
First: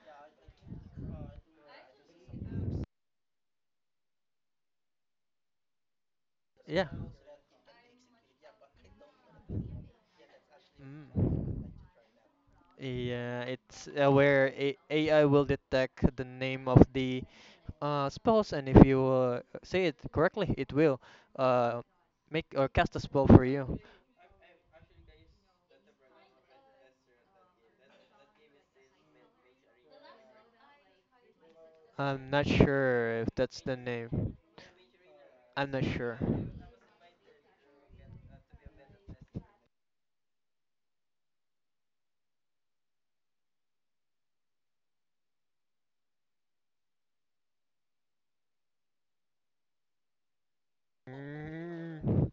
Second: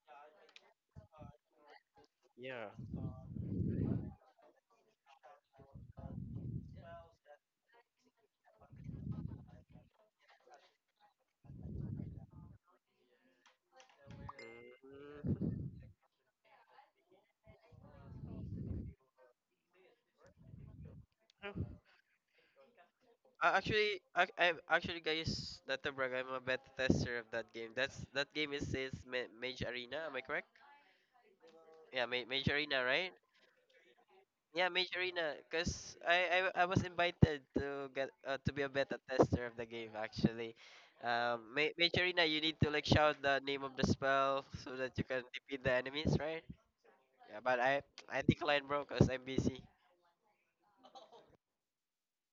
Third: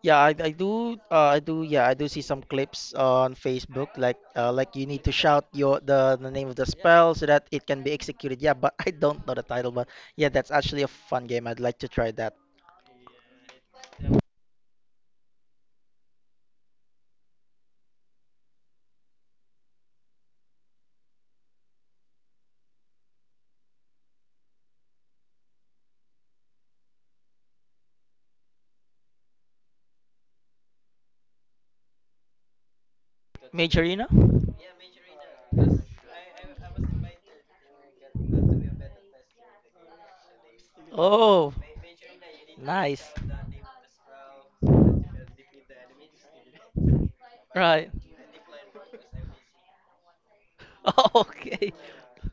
[SPEAKER 2] Yeah, I do. Yeah, I do see some
[SPEAKER 3] yeah.
[SPEAKER 2] clips on Facebook. Like you need to shout the name of the
[SPEAKER 1] Yeah.
[SPEAKER 2] spell so that it can be executed. Yeah, but I don't know the title. But yeah, that's actually a fun game. I'd
[SPEAKER 1] Mm.
[SPEAKER 2] like to try that.
[SPEAKER 1] Yeah, it's where A AI will detect the name of the spouse, and if you say it correctly, it will uh, make or cast a spell for you.
[SPEAKER 3] Actually, I actually guys, not to brag, I'm a beta tester of that game. That's that game is Mage Arena. Am I correct? Yeah,
[SPEAKER 1] I'm not
[SPEAKER 3] Mage Arena, right?
[SPEAKER 1] sure if that's the
[SPEAKER 2] Majorina?
[SPEAKER 1] name.
[SPEAKER 3] Yeah, Mage Arena.
[SPEAKER 1] I'm not
[SPEAKER 3] Cause
[SPEAKER 1] sure.
[SPEAKER 3] I was invited to get to be a beta tester of the game actually.
[SPEAKER 2] Oh,
[SPEAKER 3] Mage Arena, you need to like
[SPEAKER 2] nice.
[SPEAKER 3] shout the name of the spell so that you can defeat the enemies, right? Yeah, but
[SPEAKER 2] Right.
[SPEAKER 3] I declined, bro, cause I'm busy.
[SPEAKER 2] Oh, okay.
[SPEAKER 1] Mm.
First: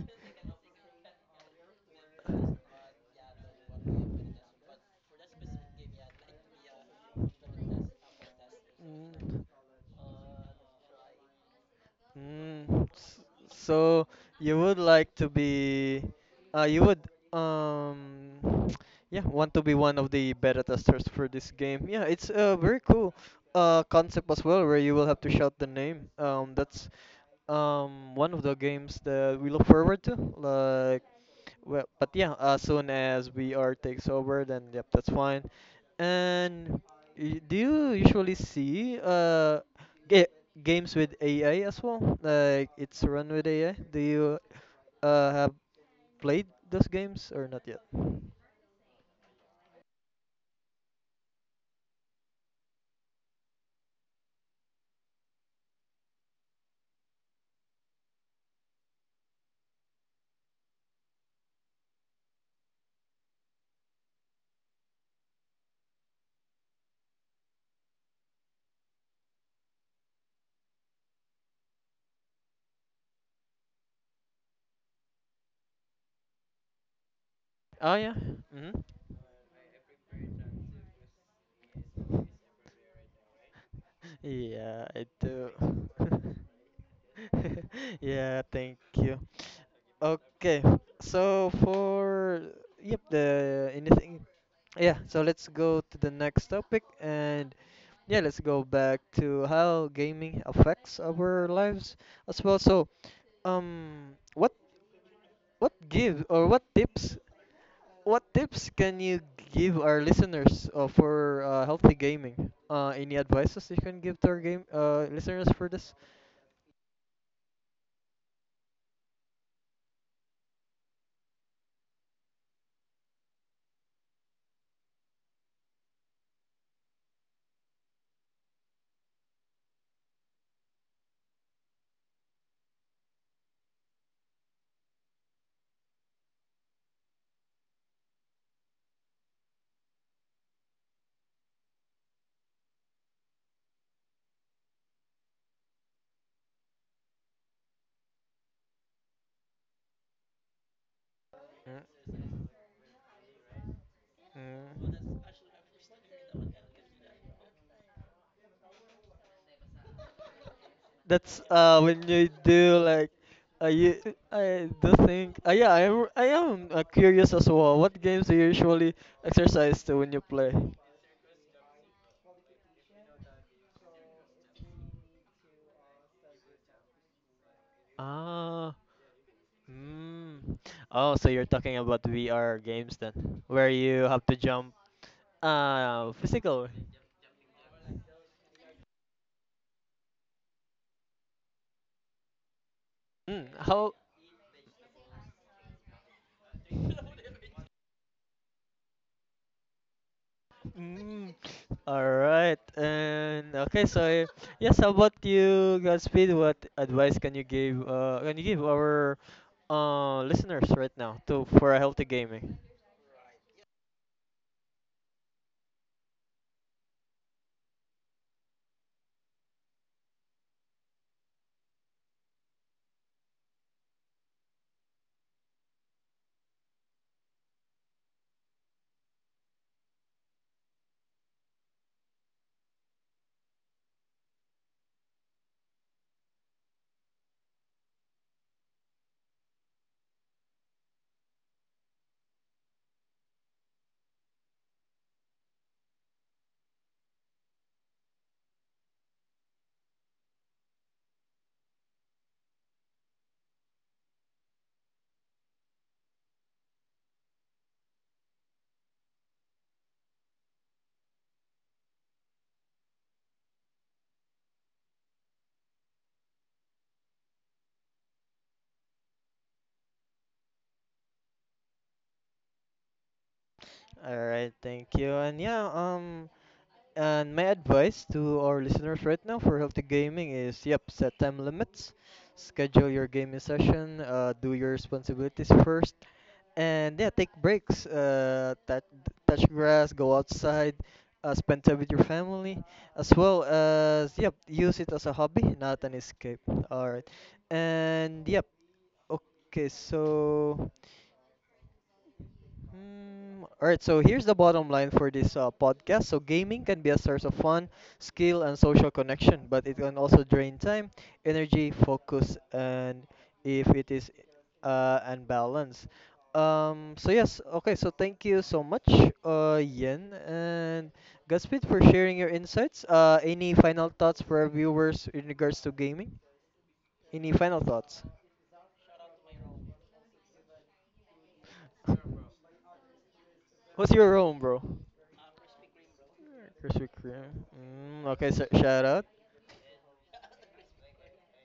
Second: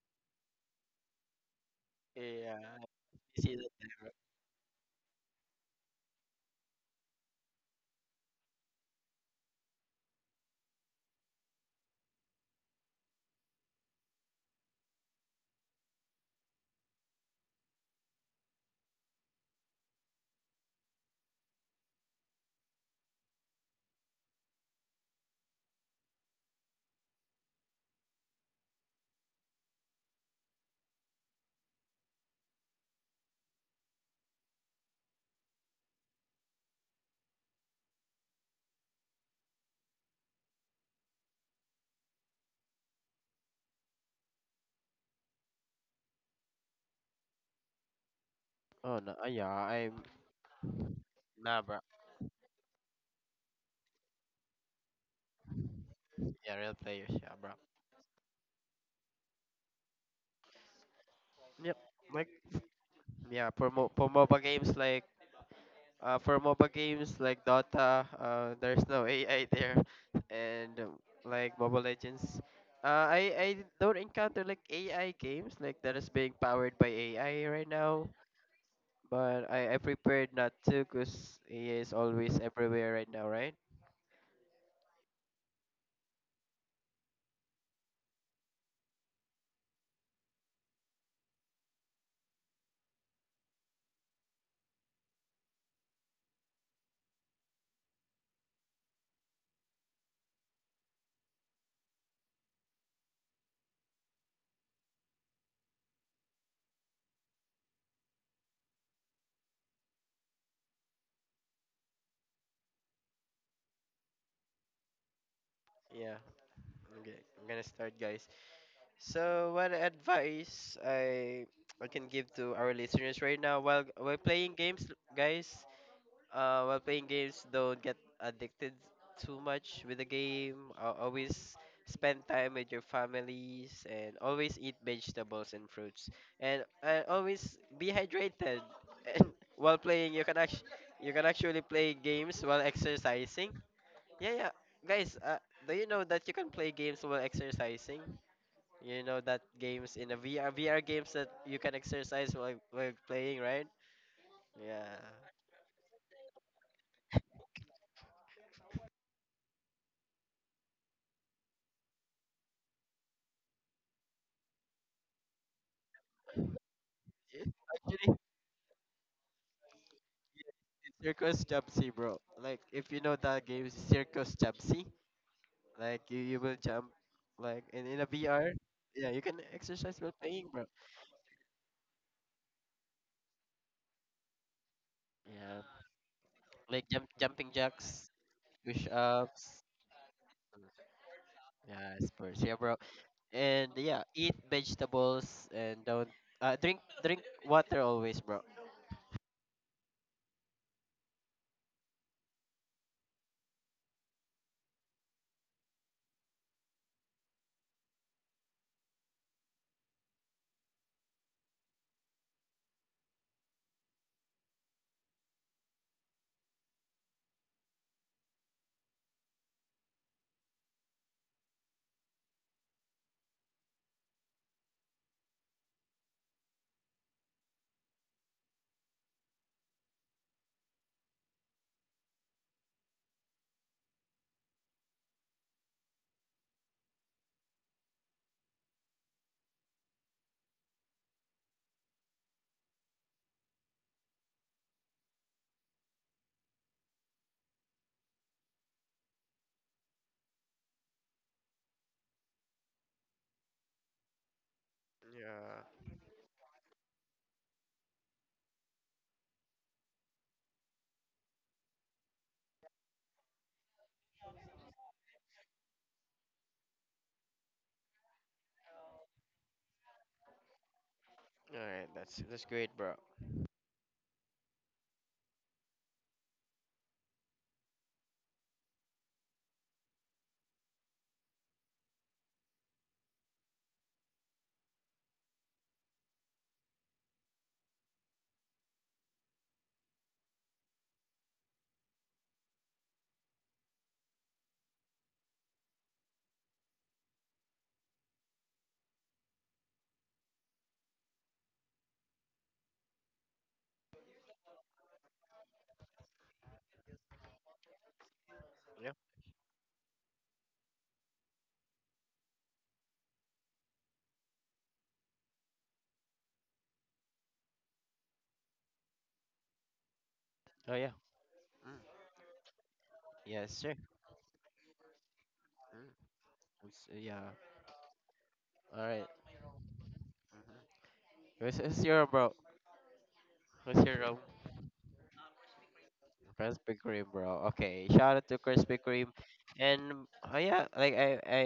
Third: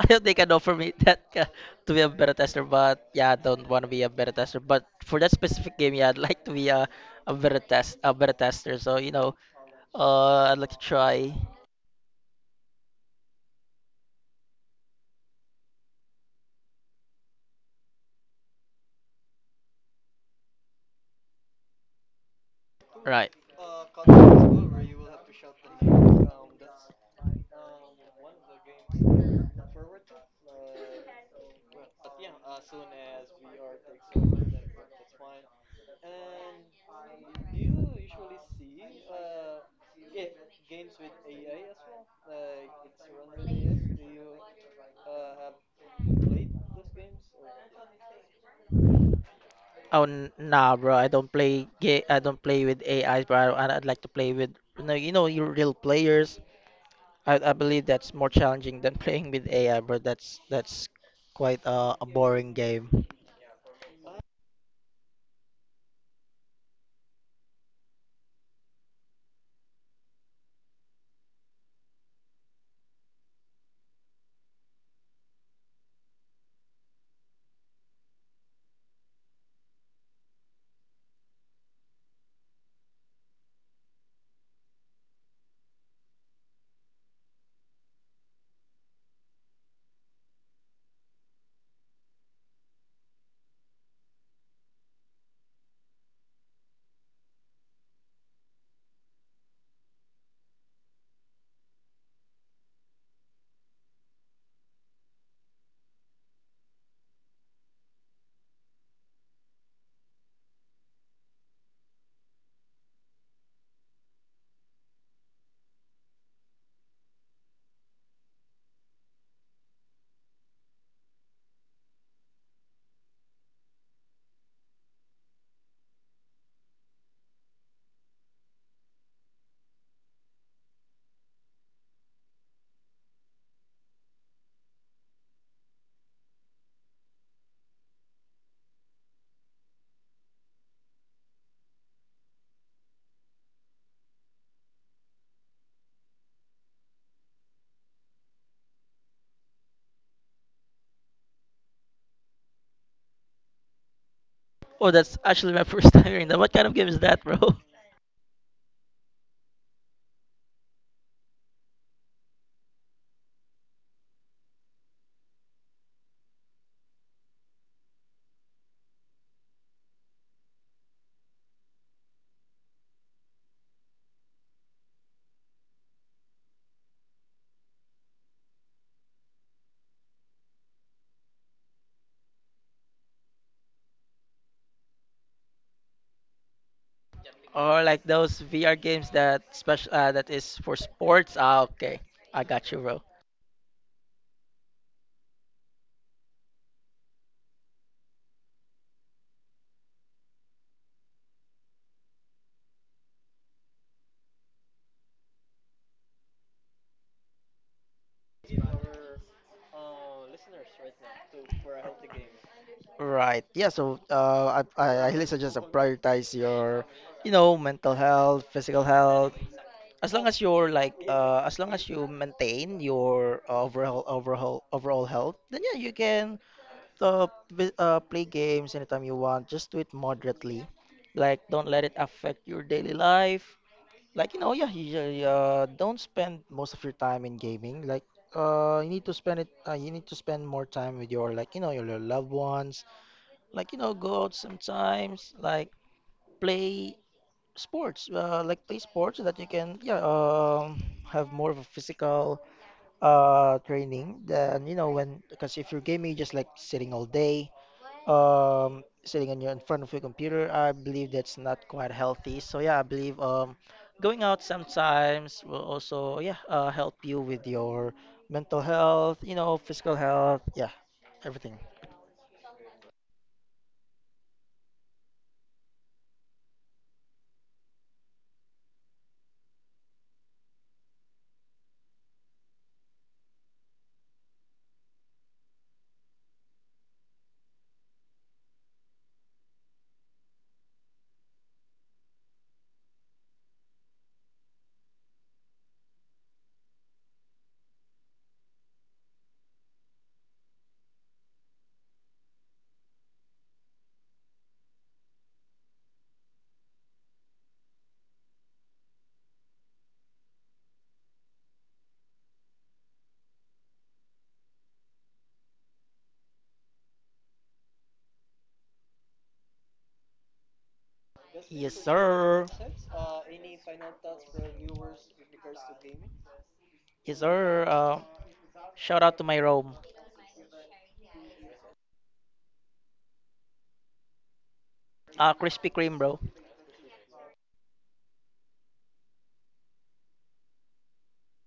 [SPEAKER 2] I don't think I'd offer me that to be a better
[SPEAKER 3] Yeah,
[SPEAKER 2] tester,
[SPEAKER 3] I'm
[SPEAKER 2] but yeah, I
[SPEAKER 3] busy
[SPEAKER 2] don't
[SPEAKER 3] that
[SPEAKER 2] want to
[SPEAKER 3] time,
[SPEAKER 2] be a
[SPEAKER 3] bro.
[SPEAKER 2] better tester. But for that specific game, yeah, I'd like to be a, a better tester. So you know, I'd like to try.
[SPEAKER 1] Mm, s- so you would like to be, you would um, yeah, want to be one of the beta testers for this game. Yeah, it's a very cool
[SPEAKER 2] Right.
[SPEAKER 1] concept as well, where you will have to shout the name. That's one of the games that we look forward to. Like, well, but yeah, as soon as VR takes over, then yep, that's fine. And do you usually see ga games with AI as well? Like it's run with AI? Do you have played those games or not yet?
[SPEAKER 3] Oh no, yeah,
[SPEAKER 2] Oh,
[SPEAKER 3] I'm
[SPEAKER 2] nah, bro.
[SPEAKER 3] Nah, bro.
[SPEAKER 2] I don't play with AIs, bro. And I'd like to play with you know, your real players.
[SPEAKER 3] Yeah, real players, yeah, bro.
[SPEAKER 2] I believe that's more challenging than playing with AI, bro. That's quite
[SPEAKER 3] Yep.
[SPEAKER 2] a
[SPEAKER 3] Like
[SPEAKER 2] boring game.
[SPEAKER 3] yeah, for MOBA games like Dota, there's no AI there, and like Mobile Legends, I don't encounter like AI games like that is being powered by AI right
[SPEAKER 1] Oh
[SPEAKER 3] now.
[SPEAKER 1] yeah. Mm-hmm.
[SPEAKER 3] But I prepared not to, cause AI is always everywhere right now, right?
[SPEAKER 1] Yeah, I do. Yeah, thank you. Okay. So for yep, the anything. Yeah, so let's go to the next topic and yeah, let's go back to how gaming affects our lives as well. So, um, what what give or what tips can you give our listeners for healthy gaming? Any advices you can give to our game listeners for this?
[SPEAKER 3] Yeah. Okay, I'm gonna start, guys. So what advice I can give to our listeners right now while playing games, guys? While playing games, don't get addicted too much with the game. Always spend time with your families and always eat vegetables and fruits. And always be hydrated. And while playing, you can actually play games while exercising. Yeah, yeah, guys. Do you know that you can play games while exercising? You know that games in a VR games that you can
[SPEAKER 1] Mm.
[SPEAKER 3] exercise while playing, right? Yeah.
[SPEAKER 2] Oh,
[SPEAKER 1] Mm.
[SPEAKER 2] that's actually my first time hearing that. What kind of game is that, bro?
[SPEAKER 1] That's when you do like uh, you, I do think yeah I am curious as well. What
[SPEAKER 3] Actually.
[SPEAKER 1] games do you usually exercise to when you play?
[SPEAKER 3] Yeah, Circus Jump Sea, bro. Like if you know that game, Circus Jump Sea. Like you will jump, like in a VR.
[SPEAKER 1] Ah,
[SPEAKER 3] Yeah, you can exercise while playing,
[SPEAKER 1] mm.
[SPEAKER 3] bro.
[SPEAKER 1] Oh, so you're talking about VR games then, where you have to jump
[SPEAKER 3] Yeah,
[SPEAKER 1] physical.
[SPEAKER 3] like jumping
[SPEAKER 2] Or like
[SPEAKER 3] jacks,
[SPEAKER 2] those VR
[SPEAKER 3] push
[SPEAKER 2] games that
[SPEAKER 3] ups.
[SPEAKER 2] special, that is for sports? Ah,
[SPEAKER 3] Yeah,
[SPEAKER 2] okay.
[SPEAKER 3] sports.
[SPEAKER 2] I
[SPEAKER 3] Yeah,
[SPEAKER 2] got
[SPEAKER 3] bro.
[SPEAKER 2] you, bro.
[SPEAKER 1] Mm,
[SPEAKER 3] And
[SPEAKER 1] how
[SPEAKER 3] yeah, eat vegetables and don't drink water always, bro.
[SPEAKER 1] Mm, all right. And okay, so yes, how about you, Godspeed? What advice can you give our listeners right now to for a healthy gaming?
[SPEAKER 2] Right. Yeah, so I highly suggest to prioritize your, you know, mental health, physical health. As long as you're like, as long as you maintain your overall health, then yeah, you can play games anytime you want. Just do it moderately. Like, don't let it affect your daily life. Like, you know, yeah, don't spend most of your time in gaming. Like, you need to spend it. You need to spend more time with your, like, you know, your loved ones. Like, you know, go out sometimes. Like, play sports, play sports so that you can yeah have more of a physical training than you know when, because if you're gaming just like sitting all day, sitting on your in front of your computer, I believe that's not quite healthy. So yeah, I believe going out sometimes will also yeah help you with your mental health, you know, physical health, yeah, everything.
[SPEAKER 3] All right, that's great, bro.
[SPEAKER 1] All right, thank you. And yeah, and my advice to our listeners right now for healthy gaming is yep, set time limits, schedule your gaming session, do your responsibilities first, and yeah, take breaks, touch grass, go outside, spend time with your family, as well as yep, use it as a hobby, not an escape. All right, and yep, okay, so. Mm, all right, so here's the bottom line for this podcast. So, gaming can be a source of fun, skill, and social
[SPEAKER 3] Yeah.
[SPEAKER 1] connection, but it can also drain time, energy, focus, and if it is unbalanced. So, yes, okay, so thank you so much, Yen
[SPEAKER 3] Oh
[SPEAKER 1] and
[SPEAKER 3] yeah.
[SPEAKER 1] Gaspit
[SPEAKER 2] Yes,
[SPEAKER 3] Mm.
[SPEAKER 1] for sharing your
[SPEAKER 2] sir.
[SPEAKER 1] insights. Any
[SPEAKER 3] Yes, sure.
[SPEAKER 1] final thoughts for our viewers in regards to
[SPEAKER 3] Mm.
[SPEAKER 1] gaming?
[SPEAKER 2] Yes,
[SPEAKER 3] Yeah.
[SPEAKER 1] Any final
[SPEAKER 2] sir.
[SPEAKER 1] thoughts?
[SPEAKER 3] All
[SPEAKER 2] Shout
[SPEAKER 3] right.
[SPEAKER 2] out to my Rome.
[SPEAKER 3] Mm-hmm. Who's your bro? Who's
[SPEAKER 1] What's
[SPEAKER 3] your
[SPEAKER 1] your
[SPEAKER 3] bro?
[SPEAKER 1] room, bro?
[SPEAKER 2] Krispy Kreme, bro.
[SPEAKER 3] Krispy
[SPEAKER 1] Krispy
[SPEAKER 3] Kreme, bro.
[SPEAKER 1] Kreme.
[SPEAKER 3] Okay,
[SPEAKER 1] Mm,
[SPEAKER 3] shout out
[SPEAKER 1] okay,
[SPEAKER 3] to
[SPEAKER 1] so
[SPEAKER 3] Krispy
[SPEAKER 1] shout
[SPEAKER 3] Kreme,
[SPEAKER 1] out.
[SPEAKER 3] and oh yeah,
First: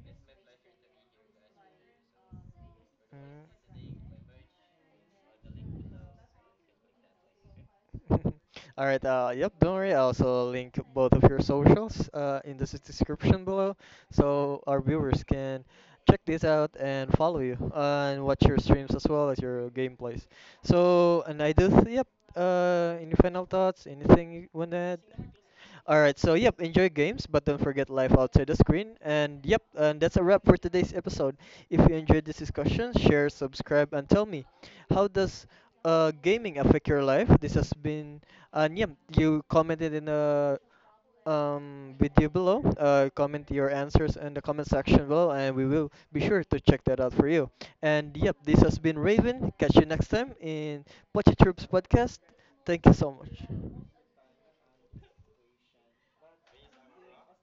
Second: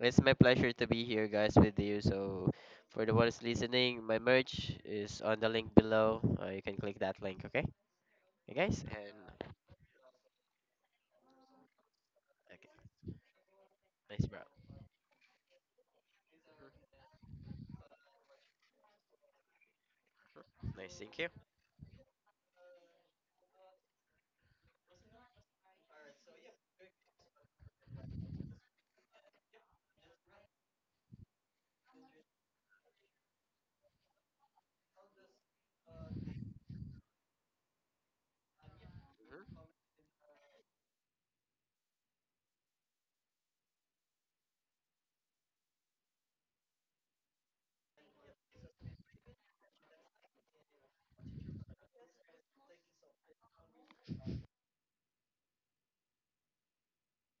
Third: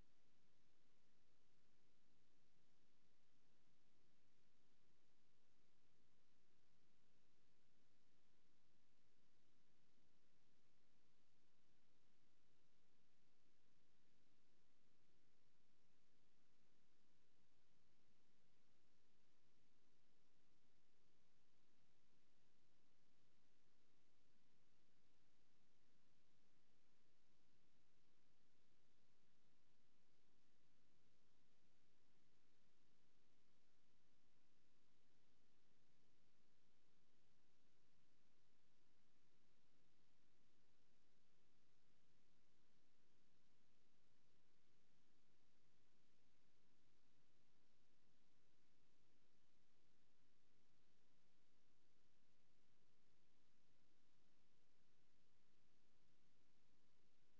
[SPEAKER 3] it's my pleasure to be here, guys, with you. So, for the ones listening, my merch is on the link below. You can click that link, okay? Hey guys,
[SPEAKER 1] All right,
[SPEAKER 3] and
[SPEAKER 1] yep, don't worry. I also link both of your socials uh, in the
[SPEAKER 3] okay,
[SPEAKER 1] s- description below
[SPEAKER 3] nice, bro.
[SPEAKER 1] so our viewers can check this out and follow you and watch your streams as well as your gameplays.
[SPEAKER 3] Nice, thank
[SPEAKER 1] So, and
[SPEAKER 3] you.
[SPEAKER 1] yep, any final thoughts? Anything you want to add? All right, so yep, enjoy games, but don't forget life outside the screen. And yep, and that's a wrap for today's episode. If you enjoyed this discussion, share, subscribe, and tell me how does gaming affect your life? This has been, and yep, you commented in a video below. Comment your answers in the comment section below, and we will be sure to check that out for you. And yep, this has been Raven. Catch you next time in Pochi Troops podcast. Thank you so much.